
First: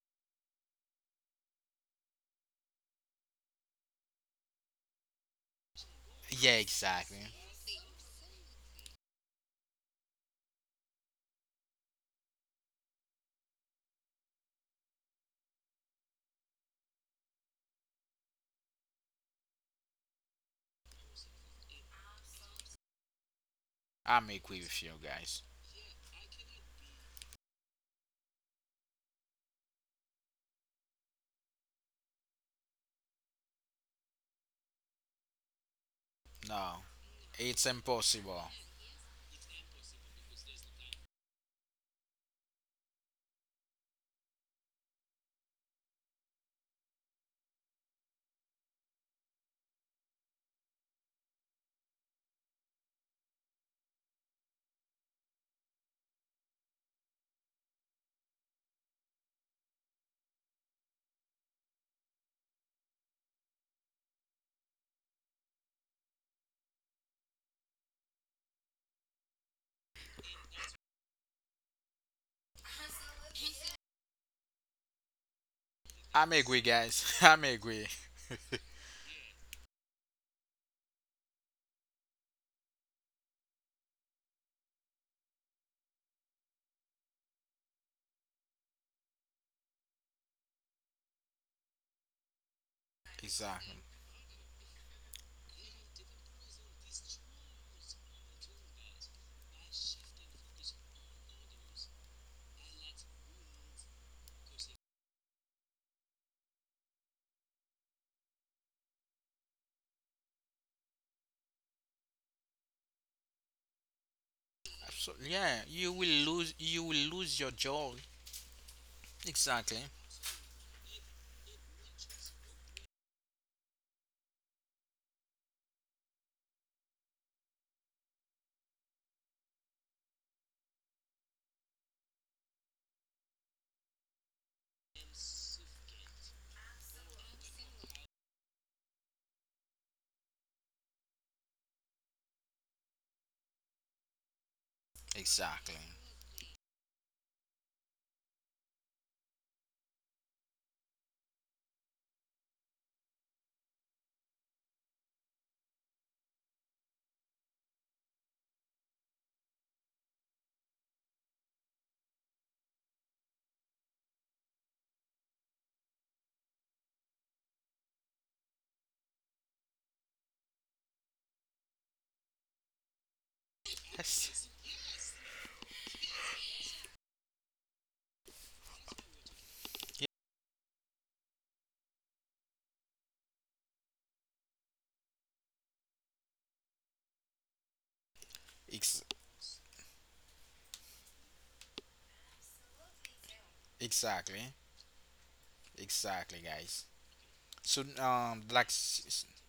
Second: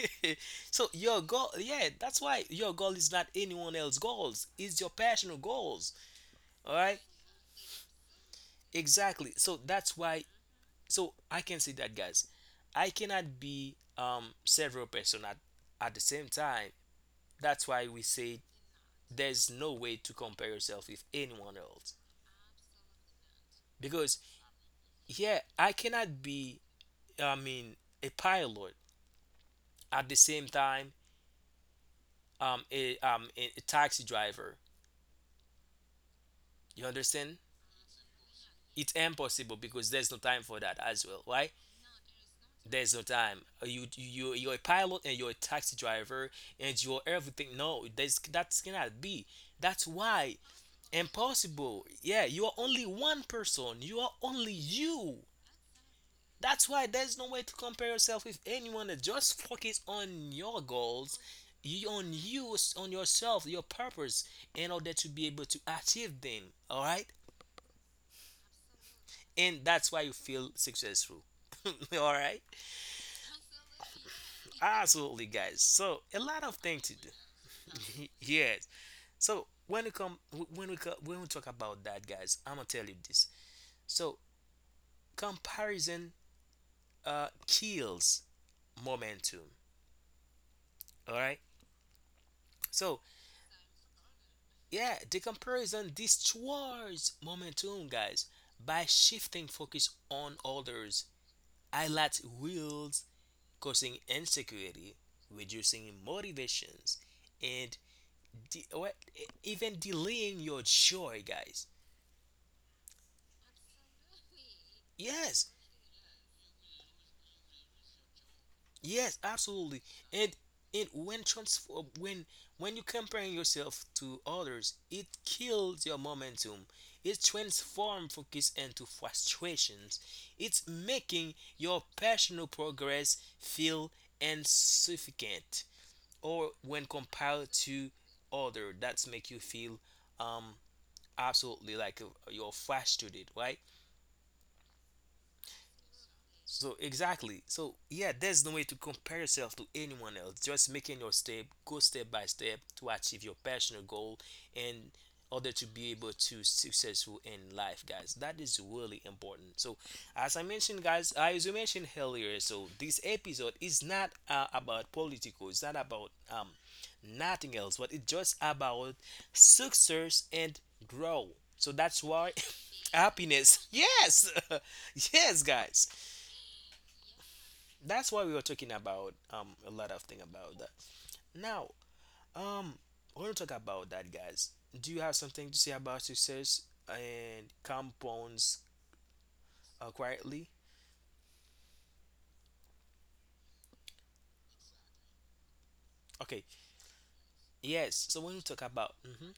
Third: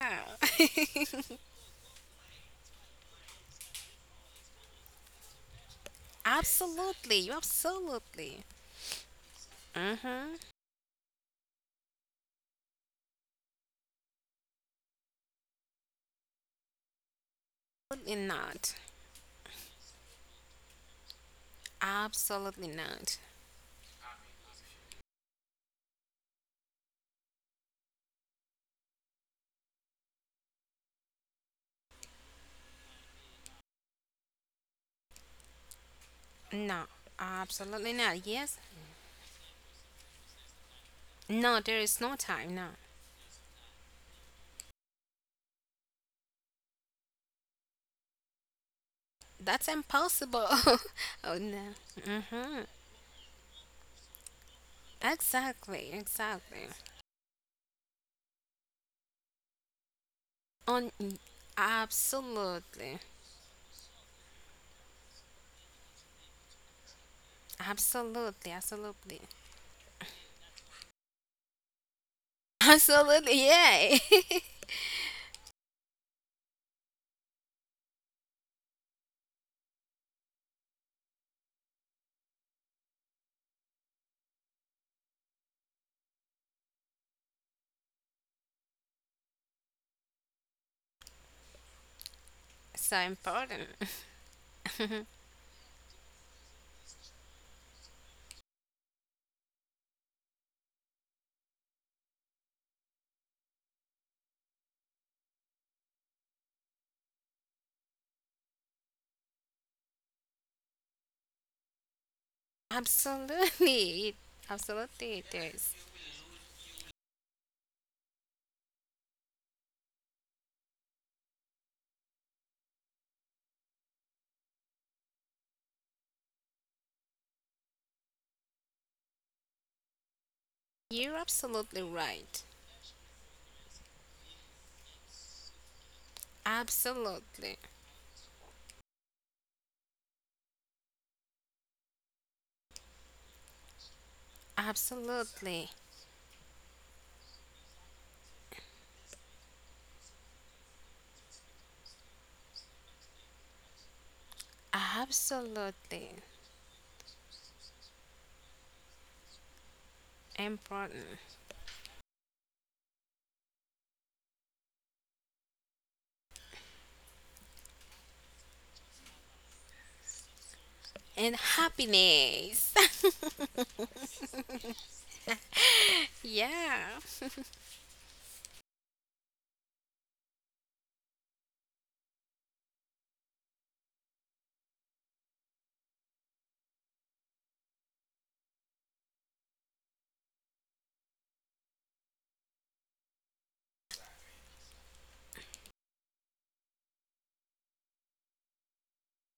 [SPEAKER 3] Wow.
[SPEAKER 1] so your goal, yeah, that's why your goal is not anyone else's goals. It's your personal goals.
[SPEAKER 2] yeah,
[SPEAKER 1] All right,
[SPEAKER 3] Absolutely.
[SPEAKER 2] exactly.
[SPEAKER 3] You absolutely.
[SPEAKER 1] exactly. So that's why.
[SPEAKER 3] Mm-hmm.
[SPEAKER 1] So I can say that, guys. I cannot be several person at the same time. That's why we
[SPEAKER 3] Absolutely
[SPEAKER 1] say
[SPEAKER 3] not.
[SPEAKER 1] there's no way to compare yourself with anyone else.
[SPEAKER 3] Absolutely not.
[SPEAKER 1] Because,
[SPEAKER 2] I'm agree with you,
[SPEAKER 1] yeah,
[SPEAKER 2] guys.
[SPEAKER 1] I cannot be, I mean, a pilot at the same time a taxi driver.
[SPEAKER 2] No,
[SPEAKER 1] You
[SPEAKER 3] No.
[SPEAKER 1] understand?
[SPEAKER 2] it's
[SPEAKER 3] Absolutely not.
[SPEAKER 2] impossible.
[SPEAKER 3] Yes.
[SPEAKER 1] It's impossible because there's no time for that as well, right?
[SPEAKER 3] No. There is no time. No.
[SPEAKER 1] There's no time. You you're a pilot and you're a taxi driver and you're everything. No, there's that cannot be.
[SPEAKER 3] That's
[SPEAKER 1] That's why
[SPEAKER 3] impossible. Oh no.
[SPEAKER 1] impossible. Yeah, you are
[SPEAKER 3] Mm-hmm.
[SPEAKER 1] only one person. You are only you.
[SPEAKER 3] Exactly.
[SPEAKER 1] That's
[SPEAKER 3] Exactly.
[SPEAKER 1] why there's no way to compare yourself with anyone. Just focus on your
[SPEAKER 3] On.
[SPEAKER 1] goals, you, on you, on
[SPEAKER 3] Absolutely.
[SPEAKER 1] yourself, your purpose, in order to be able to achieve them. All right,
[SPEAKER 3] Absolutely, absolutely.
[SPEAKER 1] and that's why you feel successful. All right,
[SPEAKER 3] Absolutely, yeah.
[SPEAKER 1] absolutely, guys. So a
[SPEAKER 2] I'm
[SPEAKER 1] lot of
[SPEAKER 2] agree,
[SPEAKER 1] things to
[SPEAKER 2] guys.
[SPEAKER 1] do.
[SPEAKER 2] I'm agree.
[SPEAKER 1] Yes. So when we come, when we co- when we talk about that, guys, I'm gonna tell you this. So comparison kills momentum. All right. So
[SPEAKER 3] So
[SPEAKER 2] Exactly.
[SPEAKER 3] important.
[SPEAKER 1] yeah, the comparison destroys momentum, guys, by shifting focus on others, highlights wheels, causing insecurity, reducing motivations, and well, even delaying your joy, guys.
[SPEAKER 3] Absolutely.
[SPEAKER 2] So
[SPEAKER 3] Absolutely
[SPEAKER 1] Yes,
[SPEAKER 3] it
[SPEAKER 2] yeah,
[SPEAKER 3] is.
[SPEAKER 2] you will lose your job.
[SPEAKER 1] yes,
[SPEAKER 2] Exactly.
[SPEAKER 1] absolutely. And and when transform when you comparing yourself to others, it kills your momentum. It transforms focus into frustrations. It's
[SPEAKER 3] You're
[SPEAKER 1] making your
[SPEAKER 3] absolutely
[SPEAKER 1] personal
[SPEAKER 3] right.
[SPEAKER 1] progress feel insufficient. Or when compared
[SPEAKER 3] Absolutely.
[SPEAKER 1] to other, that's make you feel um absolutely like you're frustrated, right?
[SPEAKER 2] Exactly.
[SPEAKER 3] Absolutely.
[SPEAKER 1] So exactly. So yeah, there's no way to compare yourself to anyone else. Just making your step, go step by step to achieve your personal goal in order to be able
[SPEAKER 3] Absolutely.
[SPEAKER 1] to successful in life, guys. That is really important. So as I mentioned, guys,
[SPEAKER 3] Important.
[SPEAKER 1] as you mentioned earlier, so this episode is not about political. It's not about nothing else, but it's just about success and grow.
[SPEAKER 3] And
[SPEAKER 1] So that's why
[SPEAKER 3] happiness.
[SPEAKER 1] happiness. Yes,
[SPEAKER 2] Yes.
[SPEAKER 1] yes, guys,
[SPEAKER 3] Yeah.
[SPEAKER 1] that's why we were talking about a lot
[SPEAKER 2] Yeah.
[SPEAKER 1] of thing about that. Now, um, we're gonna talk about that, guys. Do you have something to say about success and compounds
[SPEAKER 2] Ex-
[SPEAKER 1] quietly?
[SPEAKER 2] exactly, Exactly,
[SPEAKER 1] Okay,
[SPEAKER 2] guys. So
[SPEAKER 1] yes. So when we talk about, mm-hmm,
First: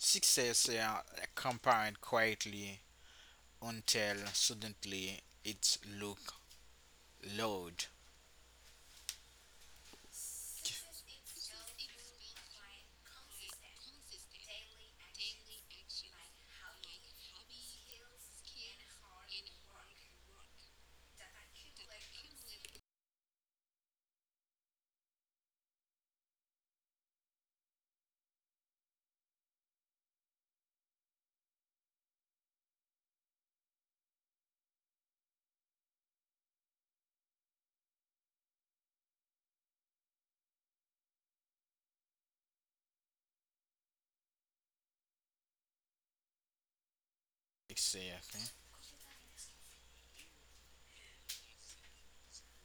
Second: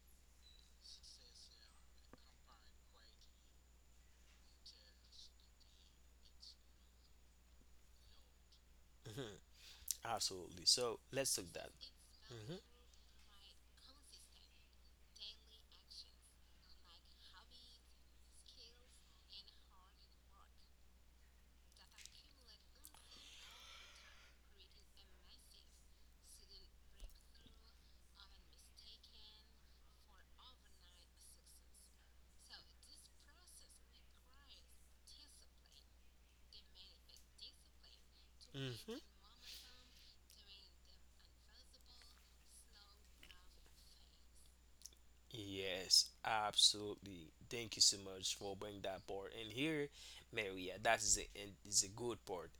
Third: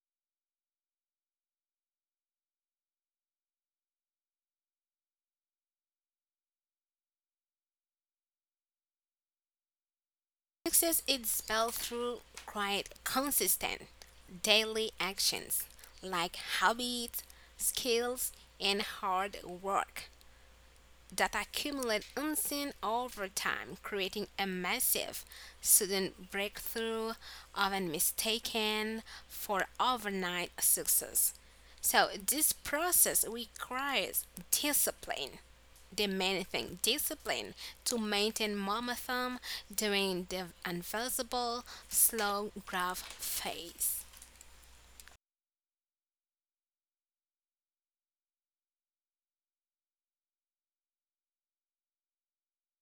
[SPEAKER 2] success compound quietly until suddenly it look loud.
[SPEAKER 1] mm-hmm, absolutely.
[SPEAKER 3] Success
[SPEAKER 1] So
[SPEAKER 3] is
[SPEAKER 1] let's talk that.
[SPEAKER 3] spelled through quite consistent daily actions like habits, skills, and hard work that accumulate unseen over time, creating a massive sudden breakthrough often mistaken for overnight success. So this process requires discipline. Demanding discipline to maintain
[SPEAKER 1] Mm-hmm. Mm-hmm.
[SPEAKER 3] momentum during the invisible slow growth phase.
[SPEAKER 1] Yes, absolutely. Thank you so much
[SPEAKER 2] Exactly.
[SPEAKER 1] for bringing that part in here, Maria. That is a and is a good part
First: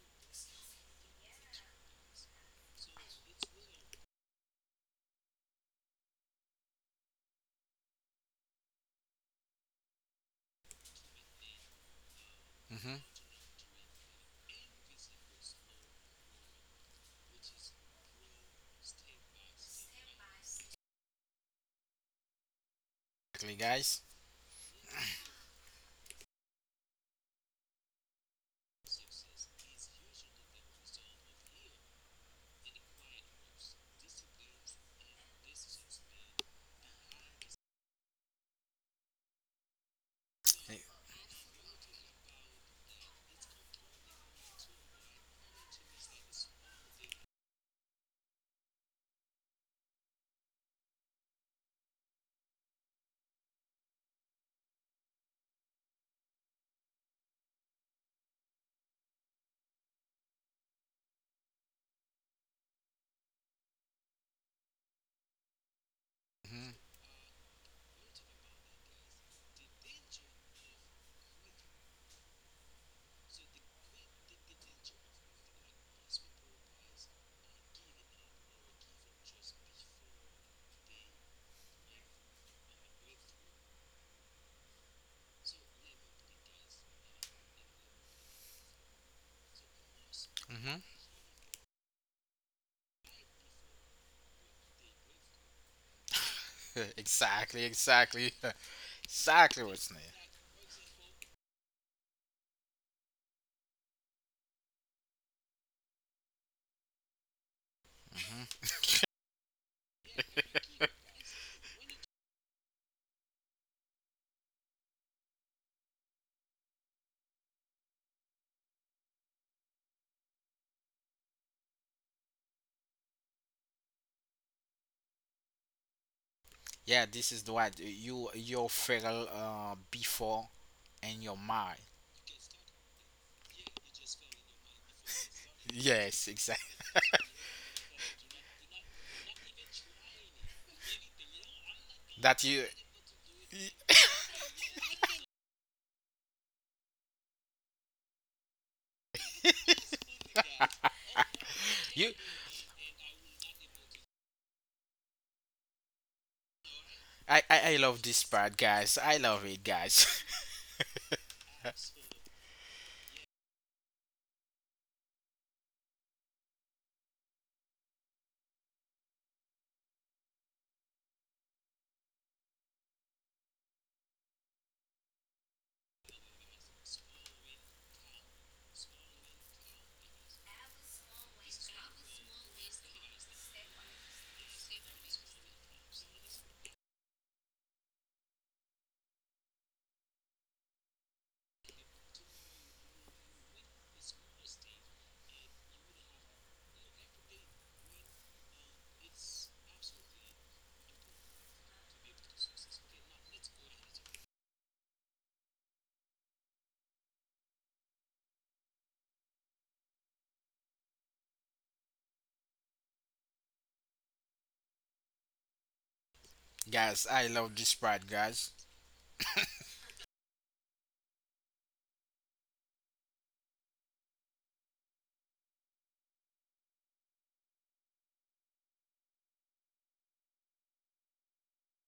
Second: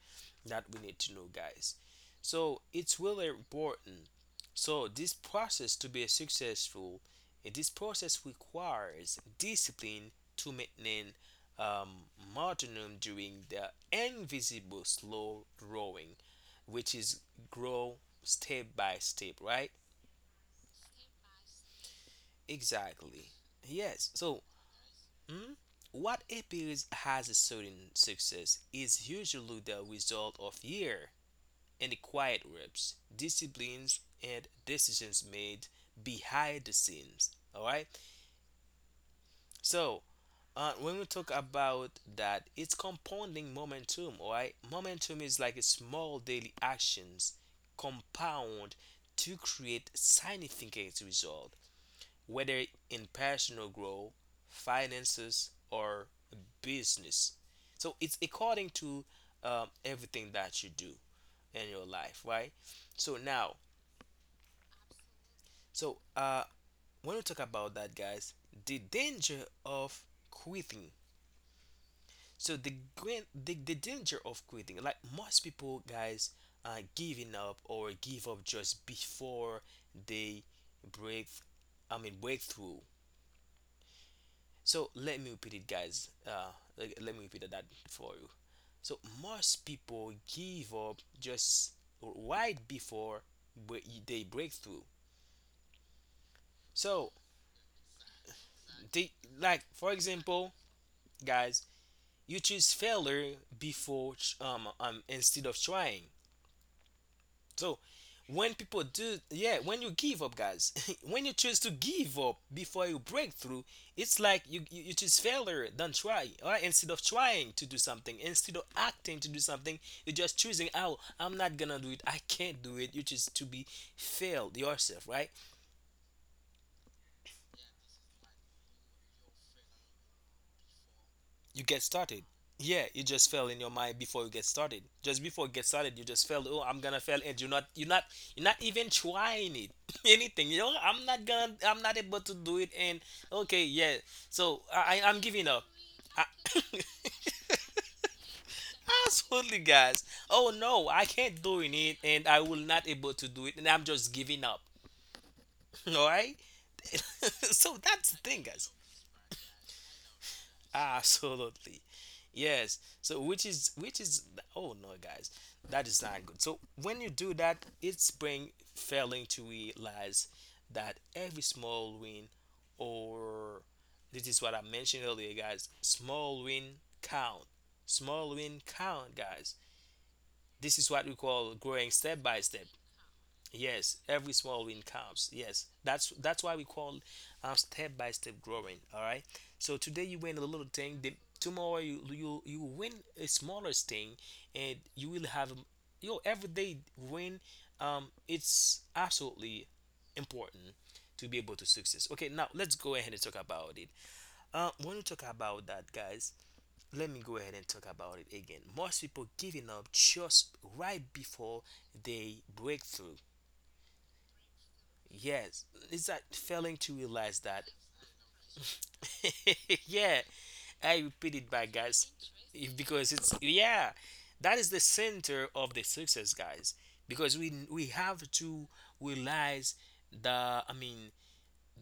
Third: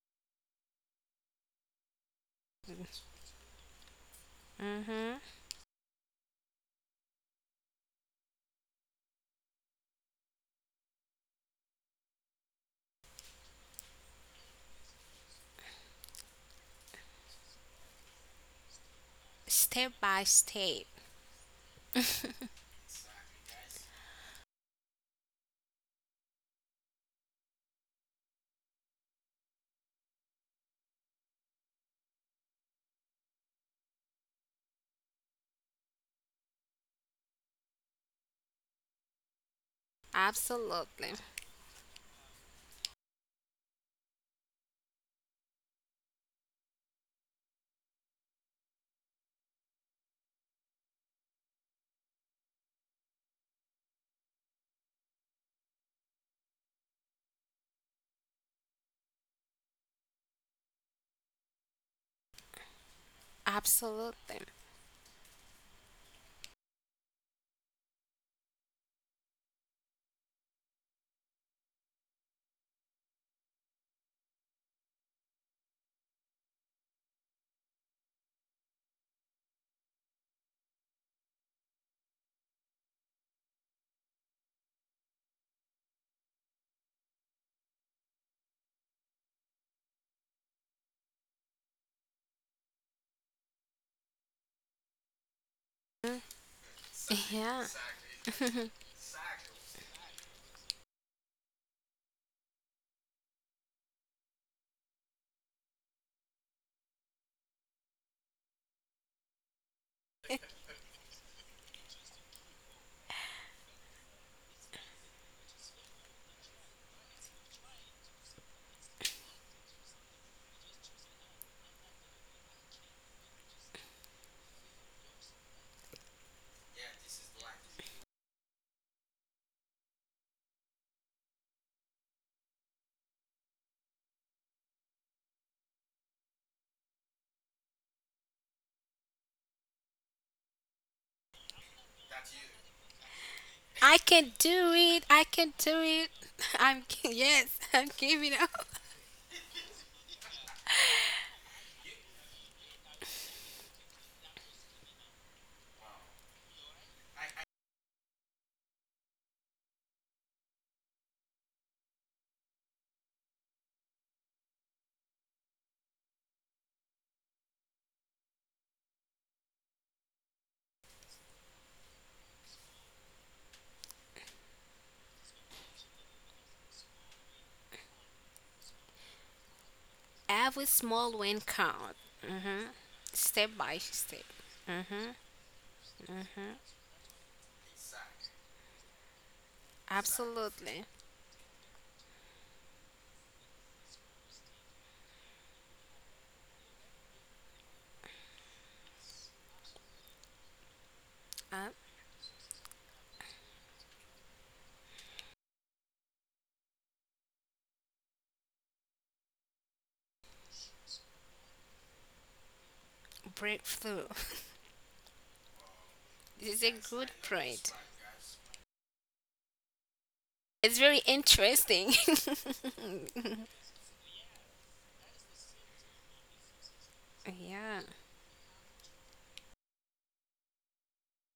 [SPEAKER 1] that we need to know, guys. So it's really important. So this
[SPEAKER 3] hmm
[SPEAKER 1] process to be successful, this process requires discipline to maintain um,
[SPEAKER 2] Okay. Mm-hmm.
[SPEAKER 1] momentum during the invisible slow growing, which is grow step by step, right?
[SPEAKER 3] Step by step.
[SPEAKER 1] Exactly.
[SPEAKER 2] Exactly, guys.
[SPEAKER 1] Yes. So mhm. What appears as a sudden success is usually the result of year and the quiet reps, disciplines, and decisions made behind the scenes. All right. So when we
[SPEAKER 3] Absolutely.
[SPEAKER 1] talk about that, it's compounding momentum. All right. Momentum is like a small daily actions compound to create significant result whether in personal growth, finances, or business. So it's according to everything that you do in your life, right? So now,
[SPEAKER 3] Absolutely.
[SPEAKER 1] so
[SPEAKER 2] Mm-hmm.
[SPEAKER 1] when we talk about that, guys, the danger of quitting. So the danger of quitting, like most people, guys, giving up or give up just before they break, I mean breakthrough. So let me repeat it, guys. Let me repeat that for you. So most people give
[SPEAKER 2] Mm-hmm.
[SPEAKER 1] up just right before they break through. So
[SPEAKER 2] exactly.
[SPEAKER 3] Yeah.
[SPEAKER 2] Exactly.
[SPEAKER 1] they, like,
[SPEAKER 2] exactly
[SPEAKER 1] for
[SPEAKER 2] what's needed.
[SPEAKER 1] example, guys, you choose failure before instead of trying. So
[SPEAKER 2] hmm
[SPEAKER 1] yeah, when you give up, guys, when you choose to give up before you break through, it's like you choose failure than try. All right, instead of trying to do something, instead of acting to do something, you're just choosing, oh, I'm not gonna do it, I can't do it. You choose to be failed yourself, right?
[SPEAKER 2] Yeah, this is the what you your feel before and your
[SPEAKER 1] You get
[SPEAKER 2] mind.
[SPEAKER 1] started. Yeah, you just fail in your mind before you get started. Just before you get started, you just
[SPEAKER 2] Yes,
[SPEAKER 1] fail. Oh, I'm
[SPEAKER 2] exactly.
[SPEAKER 1] gonna fail, and you're not even trying it, anything. You know, I'm not gonna, I'm not able to
[SPEAKER 2] That
[SPEAKER 1] do it.
[SPEAKER 2] you
[SPEAKER 1] And okay, yeah.
[SPEAKER 3] I can
[SPEAKER 1] So
[SPEAKER 3] do
[SPEAKER 1] I'm
[SPEAKER 3] it. I
[SPEAKER 1] giving up.
[SPEAKER 3] can do it.
[SPEAKER 1] I,
[SPEAKER 3] Yes, I'm giving up.
[SPEAKER 1] Absolutely, guys. Oh no, I can't doing it,
[SPEAKER 2] you
[SPEAKER 1] and I will not able to do it, and I'm just giving up. All right.
[SPEAKER 2] I
[SPEAKER 1] So
[SPEAKER 2] love
[SPEAKER 1] that's
[SPEAKER 2] this
[SPEAKER 1] the thing,
[SPEAKER 2] part,
[SPEAKER 1] guys.
[SPEAKER 2] guys. I love it, guys.
[SPEAKER 1] Absolutely. Yes. So which is oh no guys, that is not good. So when you do that, it's brain failing to realize that every small win or this is what I mentioned earlier, guys, small win count. Small win count, guys. This
[SPEAKER 3] Every
[SPEAKER 1] is what we
[SPEAKER 3] small
[SPEAKER 1] call
[SPEAKER 3] win
[SPEAKER 1] growing
[SPEAKER 3] count,
[SPEAKER 1] step by step.
[SPEAKER 3] step
[SPEAKER 1] Yes,
[SPEAKER 3] by
[SPEAKER 1] every
[SPEAKER 3] step.
[SPEAKER 1] small win counts. Yes, that's why we call step by step growing. All right. So today you win a little thing.
[SPEAKER 3] Absolutely.
[SPEAKER 1] Tomorrow you win a smaller thing, and you will have your everyday win. It's absolutely important to be able to
[SPEAKER 3] A
[SPEAKER 1] success. Okay, now let's go ahead and talk about it. When we talk about that, guys, let me go ahead and talk about it again. Most people giving up just right before they break through.
[SPEAKER 3] Breakthrough.
[SPEAKER 1] Yes, is that failing
[SPEAKER 3] This is
[SPEAKER 1] to
[SPEAKER 3] a
[SPEAKER 2] guys, I
[SPEAKER 3] good
[SPEAKER 1] realize
[SPEAKER 2] love
[SPEAKER 1] that?
[SPEAKER 2] this
[SPEAKER 3] point.
[SPEAKER 2] part, guys.
[SPEAKER 1] Yeah, I
[SPEAKER 3] It's very
[SPEAKER 1] repeat it back, guys,
[SPEAKER 3] interesting.
[SPEAKER 1] because it's yeah, that is the center of the success, guys. Because we
[SPEAKER 3] Yeah.
[SPEAKER 1] have to realize the I mean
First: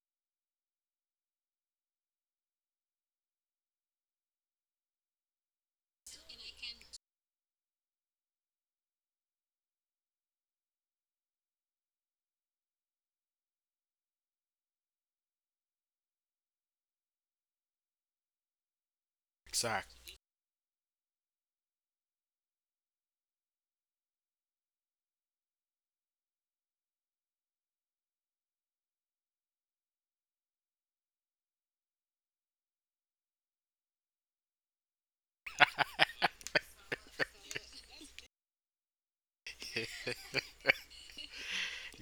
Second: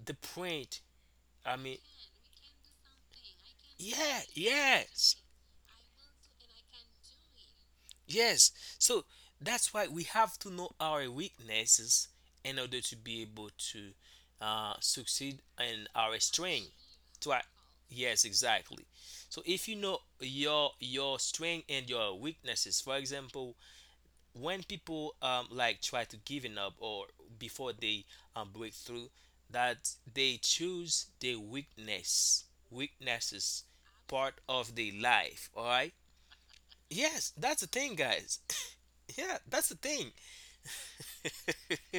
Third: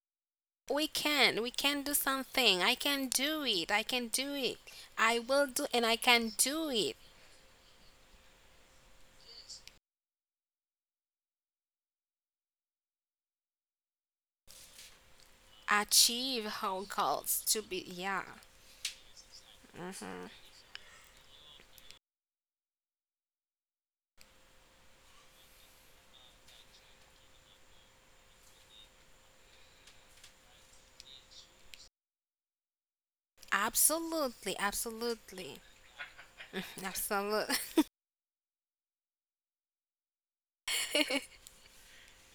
[SPEAKER 1] the point.
[SPEAKER 3] We can. We
[SPEAKER 1] I mean
[SPEAKER 3] can do something. I can do it. I can
[SPEAKER 1] yeah,
[SPEAKER 3] do it.
[SPEAKER 1] yes,
[SPEAKER 3] I will do and I can do it.
[SPEAKER 1] yes. So that's why we have to know our weaknesses in order to be able to succeed in our
[SPEAKER 3] Achieve our
[SPEAKER 1] strength.
[SPEAKER 3] goals to be yeah.
[SPEAKER 1] Yes, exactly. So if you know
[SPEAKER 2] Exactly.
[SPEAKER 1] your strength and your weaknesses, for example, when people like try to giving up or before they break through, that they choose their weakness, weaknesses
[SPEAKER 3] Absolutely,
[SPEAKER 1] part of their
[SPEAKER 3] absolutely.
[SPEAKER 1] life. All right. Yes,
[SPEAKER 3] Absolutely.
[SPEAKER 1] that's the thing, guys. Yeah, that's the thing.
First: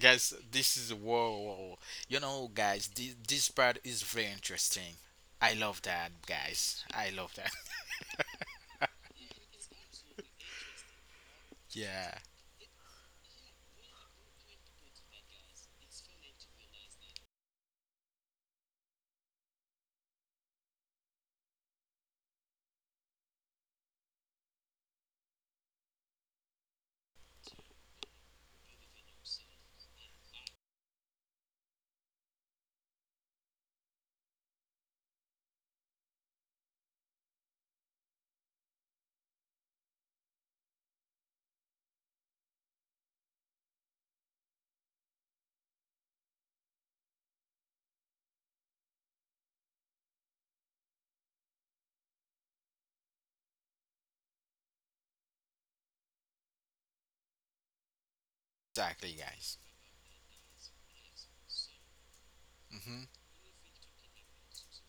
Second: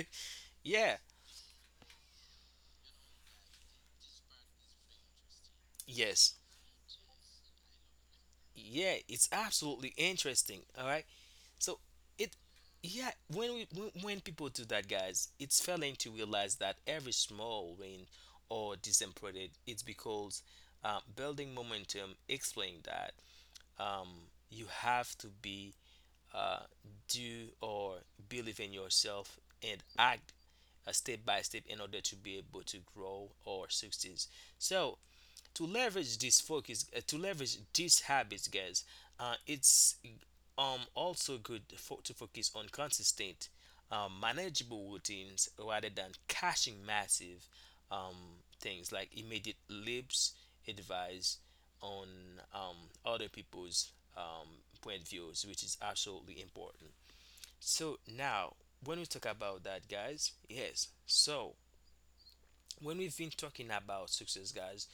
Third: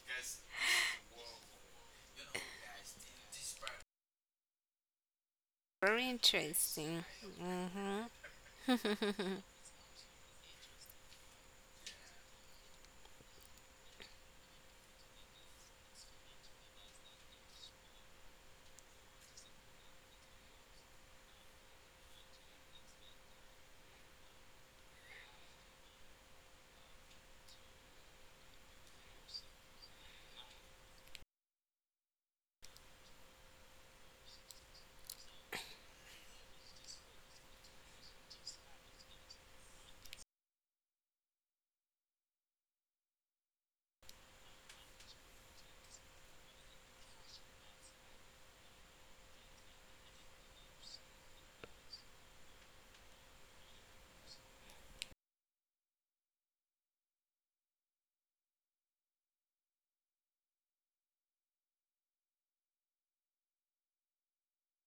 [SPEAKER 2] Guys, this is
[SPEAKER 1] Yeah.
[SPEAKER 2] whoa, whoa. You know, guys, this part is very interesting. I love that,
[SPEAKER 3] Very
[SPEAKER 1] Yes.
[SPEAKER 2] guys.
[SPEAKER 3] interesting.
[SPEAKER 2] I love that.
[SPEAKER 3] Mm-hmm.
[SPEAKER 1] Yeah, it's absolutely interesting. All right. So
[SPEAKER 2] yeah,
[SPEAKER 1] it, yeah, when we when people do that, guys, it's failing to realize that every small win or disappointed, it's because building momentum. Explain that um, you have to be uh, do or believe in yourself and act step by step in order to be able to grow or succeed. So to leverage this focus to leverage these habits, guys, it's also good for, to focus on consistent manageable routines rather than caching massive um, things like immediate lips advice on um, other people's point views, which is absolutely important. So now, when we
[SPEAKER 2] exactly,
[SPEAKER 1] talk
[SPEAKER 2] guys.
[SPEAKER 1] about that, guys, yes. So when
[SPEAKER 2] hmm
[SPEAKER 1] we've been talking about success, guys,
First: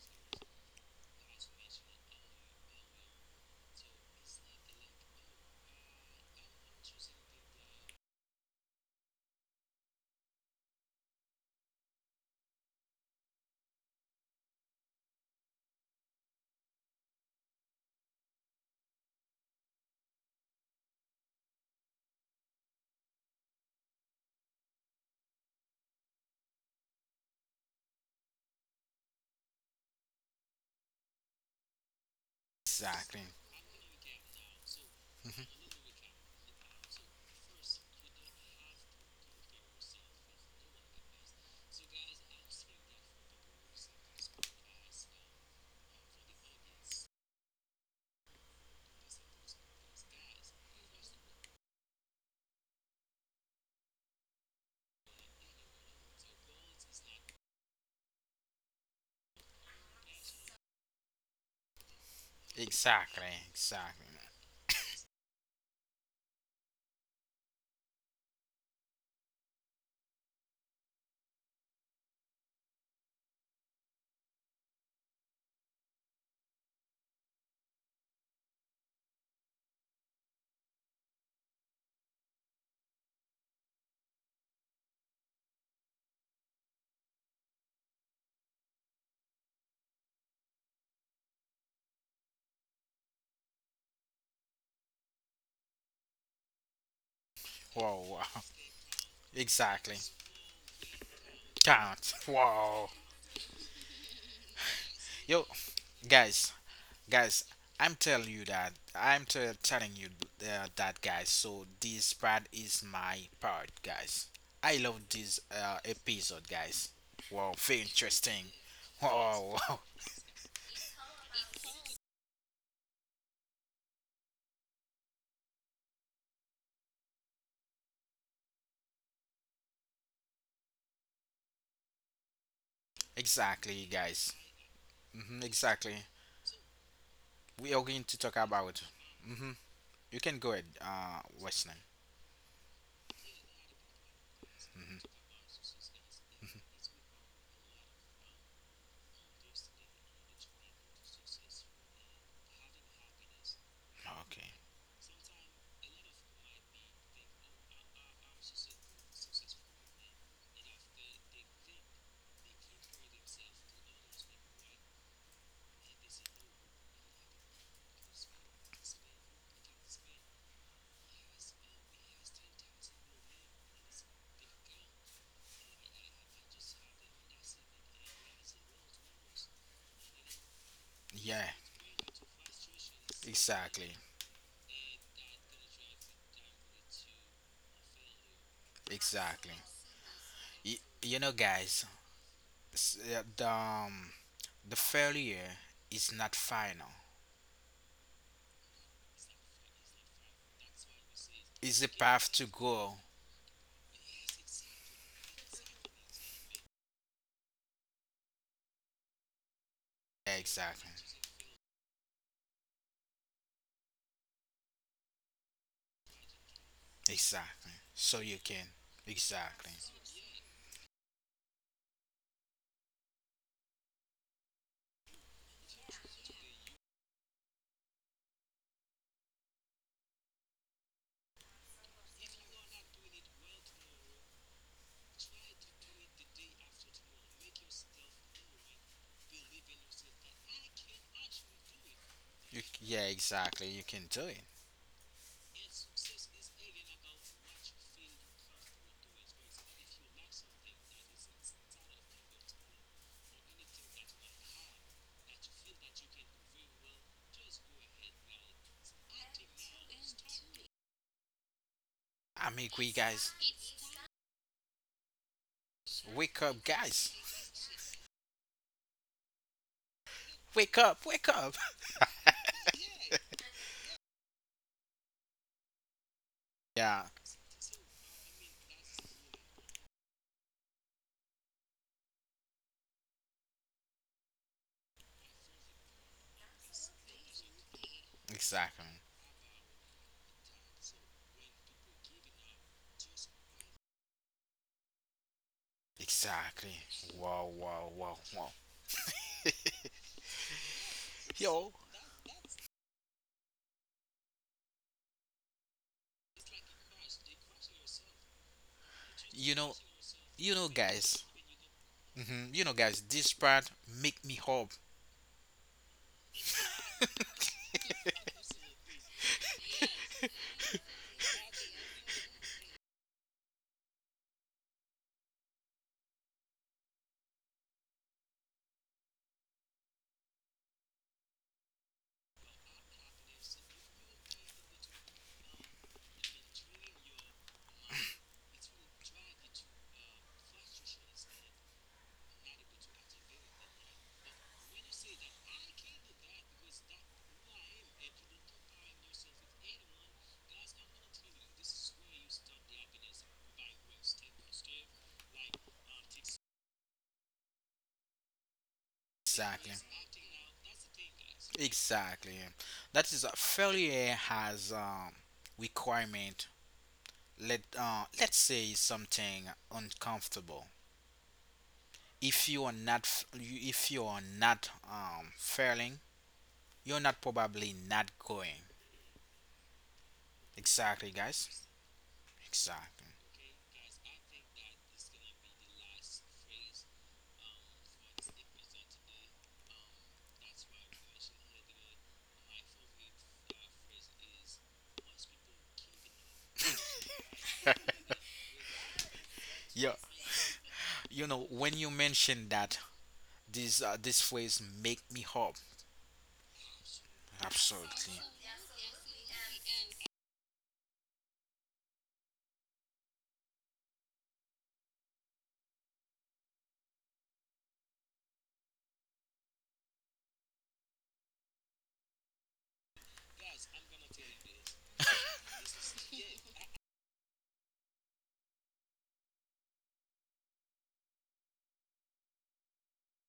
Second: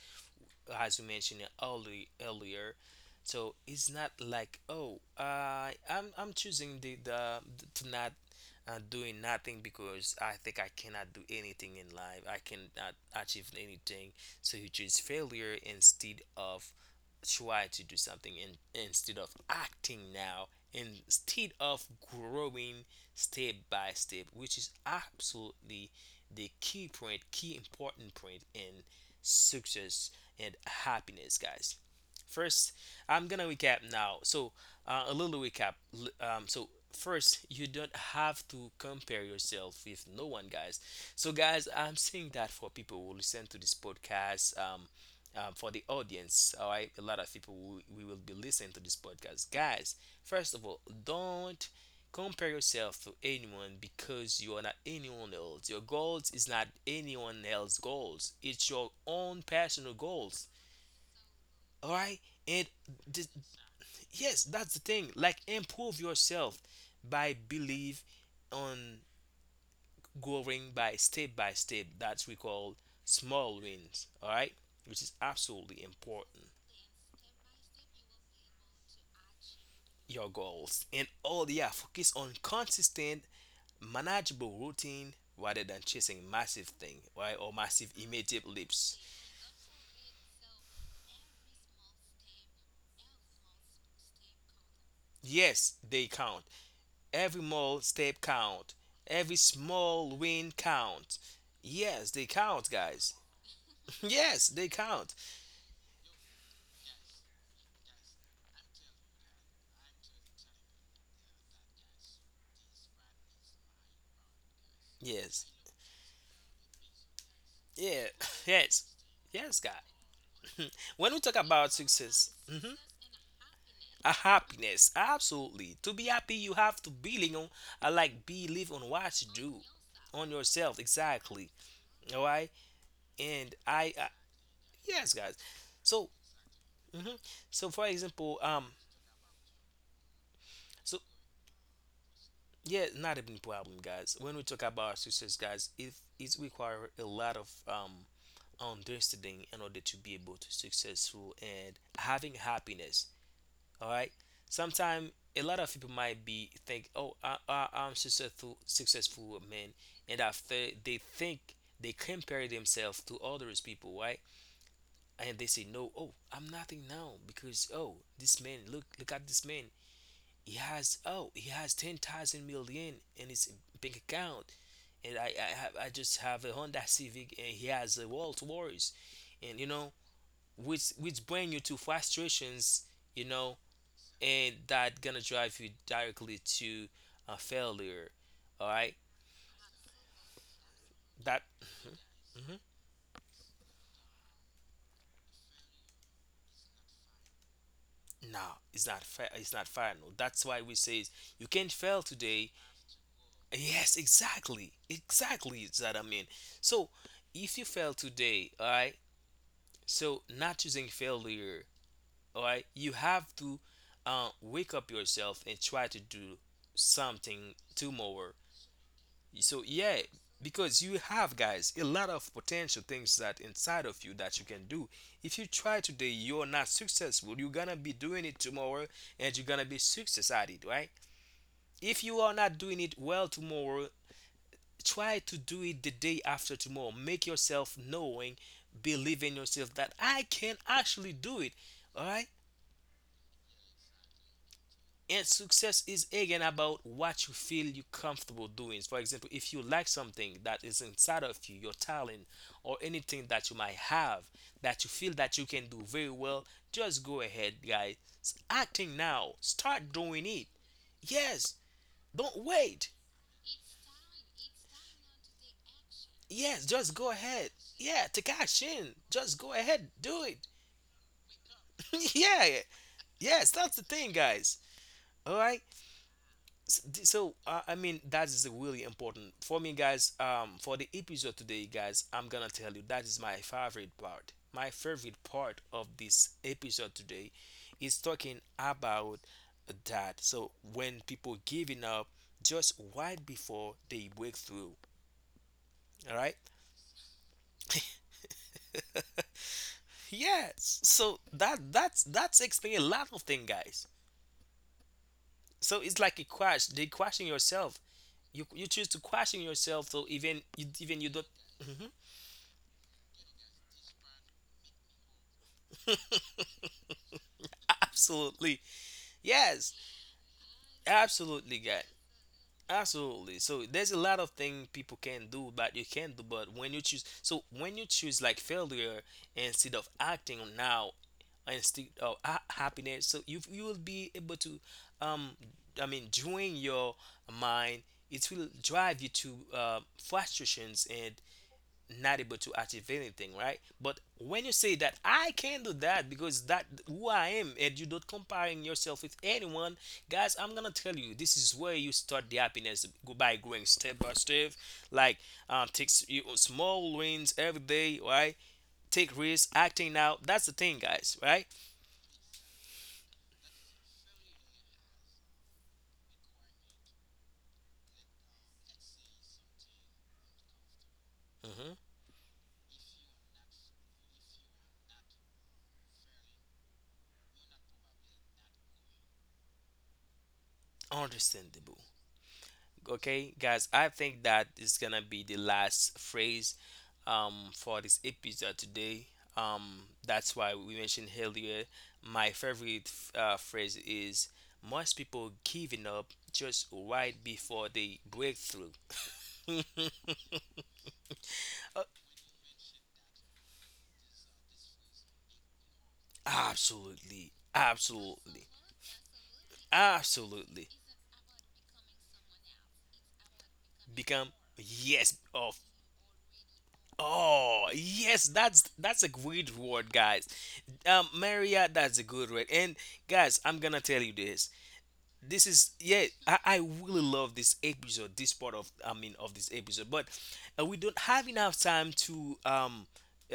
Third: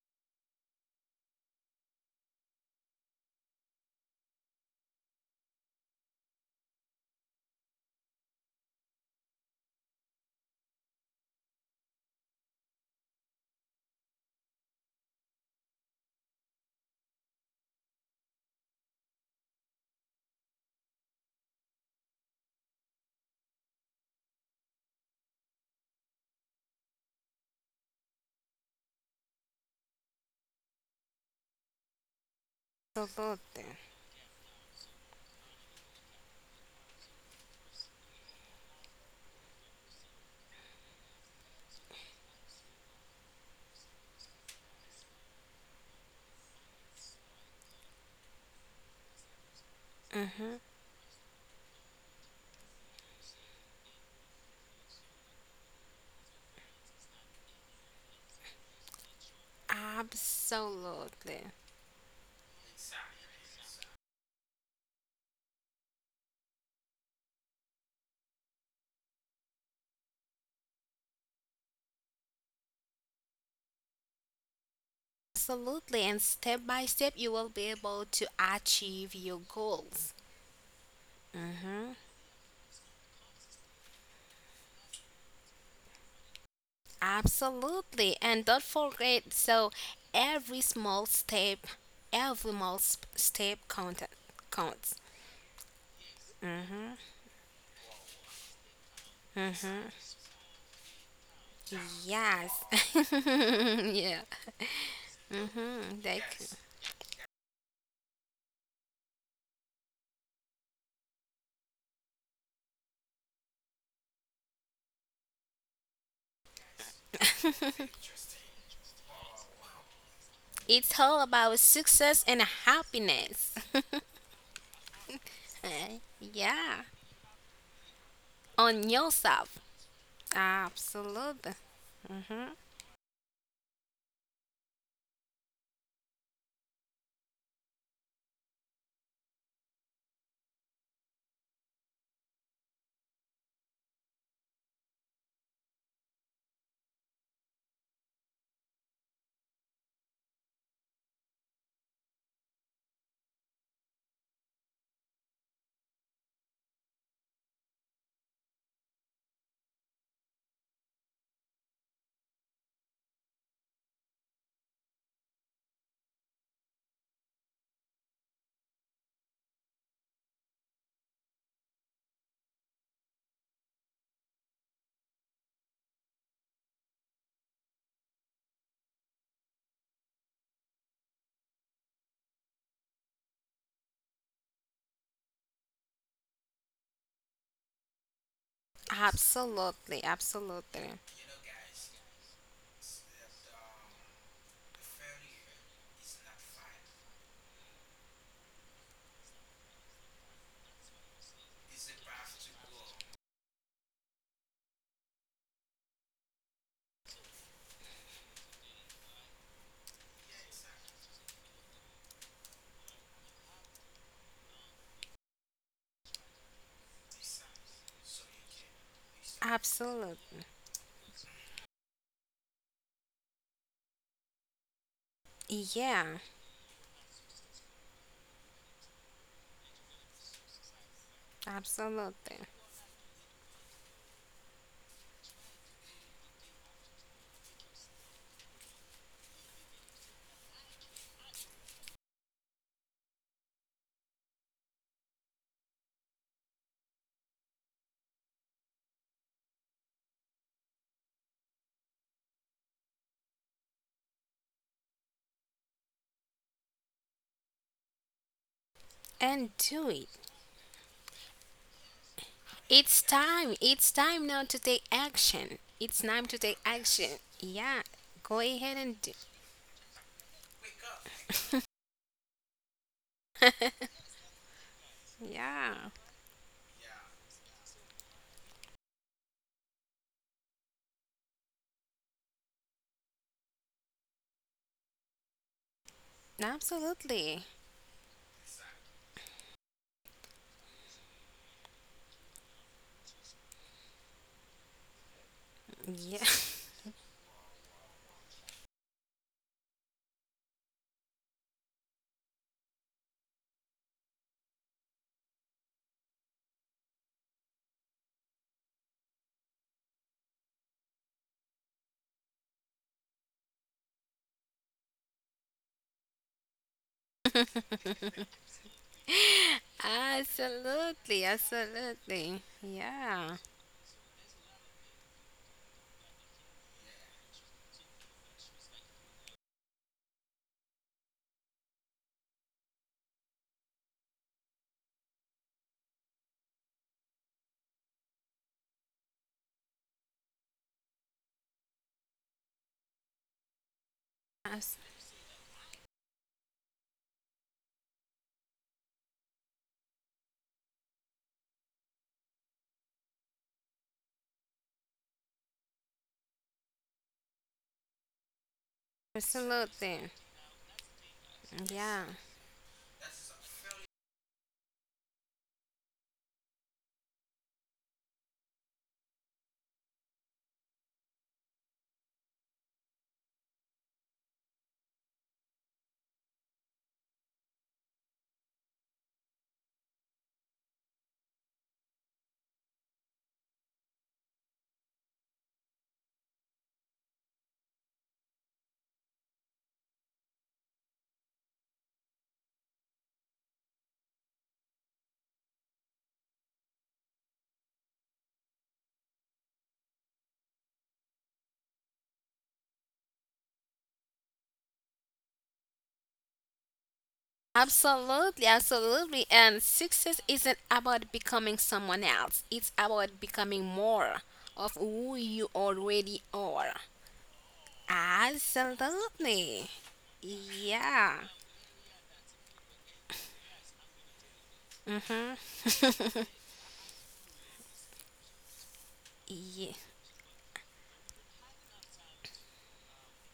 [SPEAKER 1] as we mentioned earlier, so it's not like oh, I'm choosing the to not doing nothing because I think I cannot do anything in life, I cannot achieve anything. So you choose failure instead of try to do something instead of acting now, instead of growing step by step, which is absolutely the key point, key important point in success and happiness, guys. First,
[SPEAKER 2] Exactly,
[SPEAKER 1] I'm gonna
[SPEAKER 3] Absolutely.
[SPEAKER 1] recap now. So a little recap. L- so first, you don't have to compare yourself with no one, guys. So guys, I'm saying that for people who listen to this podcast, for the audience, all right, a lot of people will, we will be listening to this podcast. Guys, first
[SPEAKER 3] Mm-hmm.
[SPEAKER 1] of all, don't compare yourself to anyone because you are not anyone else. Your goals is not anyone else's goals. It's your own personal goals.
[SPEAKER 3] Absolutely.
[SPEAKER 1] All right, and th-
[SPEAKER 2] exactly, exactly.
[SPEAKER 1] yes, that's the thing. Like improve yourself by believe on growing by step by step. That's we call small wins. All right, which is absolutely
[SPEAKER 3] Absolutely. And
[SPEAKER 1] important.
[SPEAKER 3] step by step, you will be able to achieve your goals.
[SPEAKER 1] Your goals. And all yeah,
[SPEAKER 3] Mm-hmm.
[SPEAKER 1] focus on consistent, manageable routine rather than chasing massive thing, right? Or massive
[SPEAKER 3] Absolutely.
[SPEAKER 1] immediate
[SPEAKER 3] And don't
[SPEAKER 1] leaps.
[SPEAKER 3] forget so, every small step, every small step counts.
[SPEAKER 1] Yes, they count. Every small
[SPEAKER 2] Whoa,
[SPEAKER 1] step
[SPEAKER 2] wow,
[SPEAKER 1] count. Every
[SPEAKER 3] Mm.
[SPEAKER 2] exactly.
[SPEAKER 1] small win count. Yes,
[SPEAKER 2] Count.
[SPEAKER 1] they
[SPEAKER 3] Yes.
[SPEAKER 1] count,
[SPEAKER 2] Whoa.
[SPEAKER 1] guys.
[SPEAKER 3] Yeah.
[SPEAKER 1] Yes, they count.
[SPEAKER 2] Yo,
[SPEAKER 3] Mm-hmm. Like,
[SPEAKER 2] guys, guys, I'm telling you that telling you, that guys, so this part is my part, guys. I love
[SPEAKER 1] Yes.
[SPEAKER 2] this episode, guys. Wow, very
[SPEAKER 1] Yeah.
[SPEAKER 2] interesting.
[SPEAKER 1] Yes. Yes,
[SPEAKER 2] Wow,
[SPEAKER 1] guys.
[SPEAKER 2] wow.
[SPEAKER 3] it's
[SPEAKER 1] When we
[SPEAKER 3] all
[SPEAKER 1] talk
[SPEAKER 3] about
[SPEAKER 1] about
[SPEAKER 3] success
[SPEAKER 1] success,
[SPEAKER 3] and
[SPEAKER 1] mhm,
[SPEAKER 3] happiness.
[SPEAKER 1] a happiness, absolutely. To be happy you have
[SPEAKER 3] Yeah.
[SPEAKER 1] to believe on, I like believe on
[SPEAKER 3] On
[SPEAKER 1] what you
[SPEAKER 3] yourself.
[SPEAKER 1] do, on yourself, exactly.
[SPEAKER 3] Absolutely.
[SPEAKER 1] All right, and I
[SPEAKER 2] Exactly, guys.
[SPEAKER 1] yes, guys.
[SPEAKER 2] Exactly.
[SPEAKER 1] So mhm. So
[SPEAKER 2] We
[SPEAKER 1] for
[SPEAKER 2] are going to
[SPEAKER 1] example,
[SPEAKER 2] talk about. hmm you can go ahead,
[SPEAKER 1] so
[SPEAKER 2] uh, western
[SPEAKER 1] yeah, not a big problem, guys. When we talk about success, guys, it requires a lot of understanding in order to be able to successful and having happiness. All right.
[SPEAKER 2] okay.
[SPEAKER 1] Sometimes a lot of people might be think, "Oh, I'm successful man," and after they think, they compare themselves to others people, right? And they say, "No, oh, I'm nothing now because oh, this man, look, look at this man. He has 10,000 million in his bank account, and I just have a Honda Civic, and he has a Rolls Royce, and you know, which bring you
[SPEAKER 2] Yeah,
[SPEAKER 1] to frustrations, you know."
[SPEAKER 2] exactly,
[SPEAKER 1] And that gonna drive you directly to a failure, all right,
[SPEAKER 2] exactly.
[SPEAKER 3] Absolutely.
[SPEAKER 2] Y-
[SPEAKER 3] Absolutely.
[SPEAKER 2] you
[SPEAKER 1] that
[SPEAKER 2] know, guys,
[SPEAKER 1] mhm.
[SPEAKER 2] s- uh, the, um, the failure is not final.
[SPEAKER 1] No, it's not fair, it's not final. That's why we say you can't
[SPEAKER 2] Is the
[SPEAKER 1] fail
[SPEAKER 2] path
[SPEAKER 1] today.
[SPEAKER 2] to go.
[SPEAKER 1] Yes, exactly, exactly. is that I mean So if you fail today, all right, so
[SPEAKER 2] Yeah,
[SPEAKER 1] not using
[SPEAKER 2] exactly.
[SPEAKER 1] failure. All right, you have to wake up yourself and try to do something
[SPEAKER 2] Exactly.
[SPEAKER 1] tomorrow.
[SPEAKER 2] So you can.
[SPEAKER 1] So
[SPEAKER 2] Exactly.
[SPEAKER 1] yeah,
[SPEAKER 3] Absolutely.
[SPEAKER 1] because you have, guys, a lot of potential things that inside of you that you can do. If you try today,
[SPEAKER 3] Yeah,
[SPEAKER 1] you're not successful, you're gonna be doing it tomorrow, and you're gonna be success at it, right? If you are
[SPEAKER 3] absolutely.
[SPEAKER 1] not doing it well tomorrow, try to do it the day after tomorrow. Make yourself knowing, believe in yourself that I can actually do it, all right.
[SPEAKER 2] You, yeah, exactly. You can do it.
[SPEAKER 1] And success is again about what you feel you're comfortable doing. For example, if you like something that is inside of you, your talent, or anything that you might have that you feel that you can do very well, just go ahead, guys. Acting now.
[SPEAKER 3] And
[SPEAKER 1] Start
[SPEAKER 3] do
[SPEAKER 1] doing
[SPEAKER 3] it.
[SPEAKER 1] it. Yes, don't
[SPEAKER 2] I mean,
[SPEAKER 1] wait.
[SPEAKER 2] we
[SPEAKER 3] It's time. It's time now to take action. It's time to
[SPEAKER 1] Yes,
[SPEAKER 3] take
[SPEAKER 1] just go
[SPEAKER 2] guys.
[SPEAKER 3] action.
[SPEAKER 1] ahead.
[SPEAKER 3] Yeah,
[SPEAKER 1] Yeah, take
[SPEAKER 3] go
[SPEAKER 1] action.
[SPEAKER 3] ahead and do.
[SPEAKER 1] Just go ahead, do it.
[SPEAKER 2] Wake up, wake up.
[SPEAKER 1] Yeah, yes, that's the thing, guys. All right.
[SPEAKER 3] Yeah,
[SPEAKER 2] Yeah,
[SPEAKER 1] That is really important for me, guys. For the episode today, guys, I'm gonna tell you that is my favorite part, my favorite part of this episode today
[SPEAKER 3] absolutely.
[SPEAKER 1] is talking
[SPEAKER 2] exactly.
[SPEAKER 1] about that. So when people giving up just right before they break through, all
[SPEAKER 3] Yeah.
[SPEAKER 1] right.
[SPEAKER 2] Exactly. Wow, wow, wow, wow.
[SPEAKER 1] Yes, so that
[SPEAKER 2] Yo,
[SPEAKER 1] that's that's explaining a lot of things, guys. So it's like a crash, they crashing yourself. You choose to crashing
[SPEAKER 2] you know,
[SPEAKER 1] yourself, so even
[SPEAKER 2] you
[SPEAKER 1] you
[SPEAKER 2] know,
[SPEAKER 1] even you don't.
[SPEAKER 2] guys.
[SPEAKER 1] Mhm.
[SPEAKER 2] You know, guys, this part make me hope.
[SPEAKER 1] Absolutely. Yes,
[SPEAKER 3] Absolutely.
[SPEAKER 1] absolutely, guy,
[SPEAKER 3] Absolutely.
[SPEAKER 1] absolutely.
[SPEAKER 3] Yeah.
[SPEAKER 1] So there's a lot of things people can do, but you can do. But when you choose, so when you choose like failure instead of acting now, instead of happiness, so you will be able to, um during your mind, it will drive you to frustrations and not able to achieve anything, right? But when you say
[SPEAKER 3] Abs-
[SPEAKER 1] that I can do that, because that who I am, and you do not comparing yourself with anyone, guys, I'm gonna tell you this is where you start the happiness, go by going step by step, like, take you small wins every day, right? Take risks,
[SPEAKER 2] Exactly.
[SPEAKER 1] acting
[SPEAKER 3] Absolutely.
[SPEAKER 1] out. That's the thing, guys, right?
[SPEAKER 3] Yeah.
[SPEAKER 2] Exactly. That is a failure has requirement, let's say something uncomfortable.
[SPEAKER 1] Hmm.
[SPEAKER 2] If you are not failing, you're not probably not going. Exactly, guys.
[SPEAKER 1] Understandable.
[SPEAKER 2] Exactly.
[SPEAKER 1] Okay, guys, I think that is gonna be the last phrase for this episode today. That's why we mentioned earlier. My favorite phrase is most people giving up just right before they break through.
[SPEAKER 2] Yeah. You know, when you mention that, this this phrase make me hope.
[SPEAKER 1] Absolutely,
[SPEAKER 2] Absolutely.
[SPEAKER 1] absolutely,
[SPEAKER 3] Absolutely, absolutely. And success isn't
[SPEAKER 1] absolutely.
[SPEAKER 3] about becoming someone else, it's about becoming more
[SPEAKER 1] Become,
[SPEAKER 3] of
[SPEAKER 1] yes,
[SPEAKER 3] who you
[SPEAKER 1] of.
[SPEAKER 3] already are.
[SPEAKER 1] Oh, yes, that's a good
[SPEAKER 3] Absolutely.
[SPEAKER 1] word, guys.
[SPEAKER 3] Yeah.
[SPEAKER 1] Maria, that's a good word. And guys, I'm gonna tell you this
[SPEAKER 3] Mm-hmm.
[SPEAKER 1] this is, yeah, I really love this episode, this part of, of this
[SPEAKER 3] Yeah.
[SPEAKER 1] episode. But we don't have enough time um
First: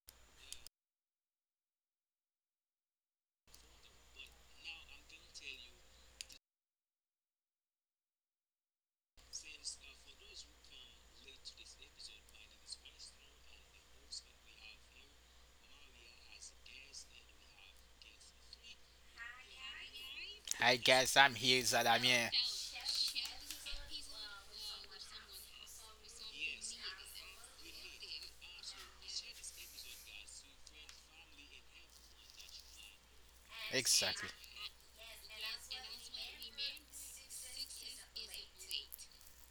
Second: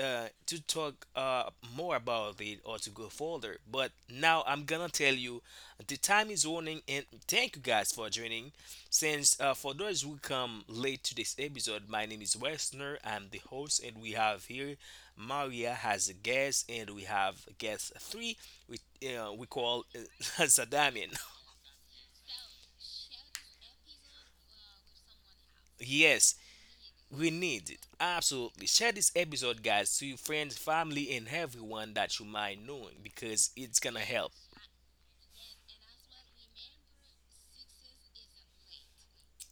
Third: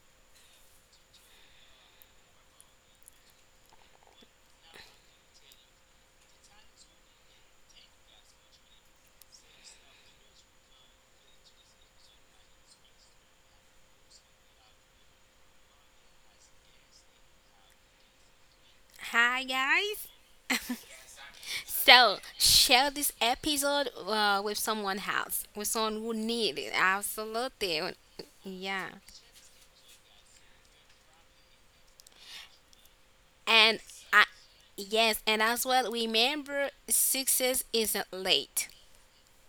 [SPEAKER 1] uh to talk more about it or to go further. But now I'm gonna tell you the time is running, and thank you, guys, for joining. Since for those who come late to this episode, my name is Westner, I'm the host, and we have here Maria has a guest, and we have guest three, which we
[SPEAKER 3] Hi,
[SPEAKER 1] call,
[SPEAKER 3] guys.
[SPEAKER 2] Hi guys,
[SPEAKER 1] Sadamian.
[SPEAKER 2] I'm here. Is that I'm
[SPEAKER 3] So,
[SPEAKER 2] here.
[SPEAKER 3] share this episode with someone else, with someone who
[SPEAKER 1] Yes,
[SPEAKER 3] needs it.
[SPEAKER 1] we need
[SPEAKER 3] Absolutely.
[SPEAKER 1] it. Absolutely. Share
[SPEAKER 3] Yeah.
[SPEAKER 1] this episode, guys, to your friends, family, and everyone that you might know, because it's
[SPEAKER 3] And
[SPEAKER 1] gonna
[SPEAKER 3] I,
[SPEAKER 2] Exactly.
[SPEAKER 1] help.
[SPEAKER 3] yes, and as well, remember success isn't late.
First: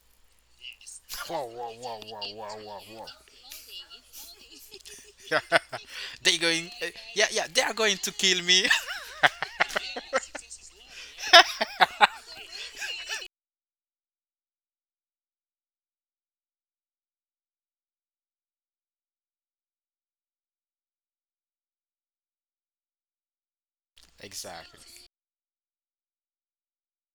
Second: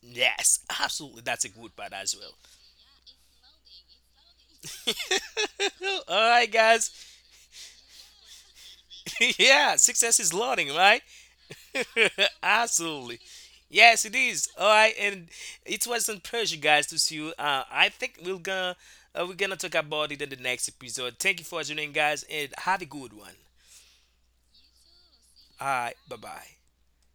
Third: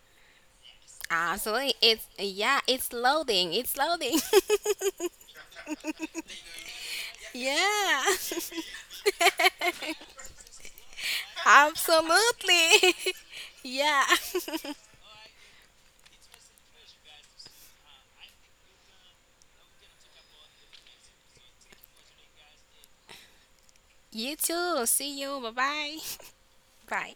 [SPEAKER 1] Yes, absolutely. That's
[SPEAKER 2] Whoa,
[SPEAKER 1] a
[SPEAKER 2] whoa,
[SPEAKER 1] good
[SPEAKER 3] Absolutely.
[SPEAKER 1] part
[SPEAKER 2] whoa,
[SPEAKER 3] It's
[SPEAKER 1] as well.
[SPEAKER 2] whoa,
[SPEAKER 3] Yeah,
[SPEAKER 2] whoa,
[SPEAKER 3] it's
[SPEAKER 2] whoa,
[SPEAKER 3] loading. It's loading.
[SPEAKER 2] whoa.
[SPEAKER 1] All
[SPEAKER 2] they
[SPEAKER 1] right,
[SPEAKER 2] going.
[SPEAKER 1] guys.
[SPEAKER 2] Yeah, yeah. They are going
[SPEAKER 3] Yeah.
[SPEAKER 2] to kill me.
[SPEAKER 1] Yeah, success is learning, right?
[SPEAKER 3] Absolutely.
[SPEAKER 1] Absolutely.
[SPEAKER 3] Yeah.
[SPEAKER 1] Yes, it is. All right, and it was an pleasure, guys, to see you. Uh, I think we're gonna talk about it in the next episode. Thank you for joining, guys, and have a good one.
[SPEAKER 3] You too.
[SPEAKER 2] exactly.
[SPEAKER 3] See you.
[SPEAKER 1] All right,
[SPEAKER 3] Bye-bye.
[SPEAKER 1] bye bye.
[SPEAKER 3] Bye.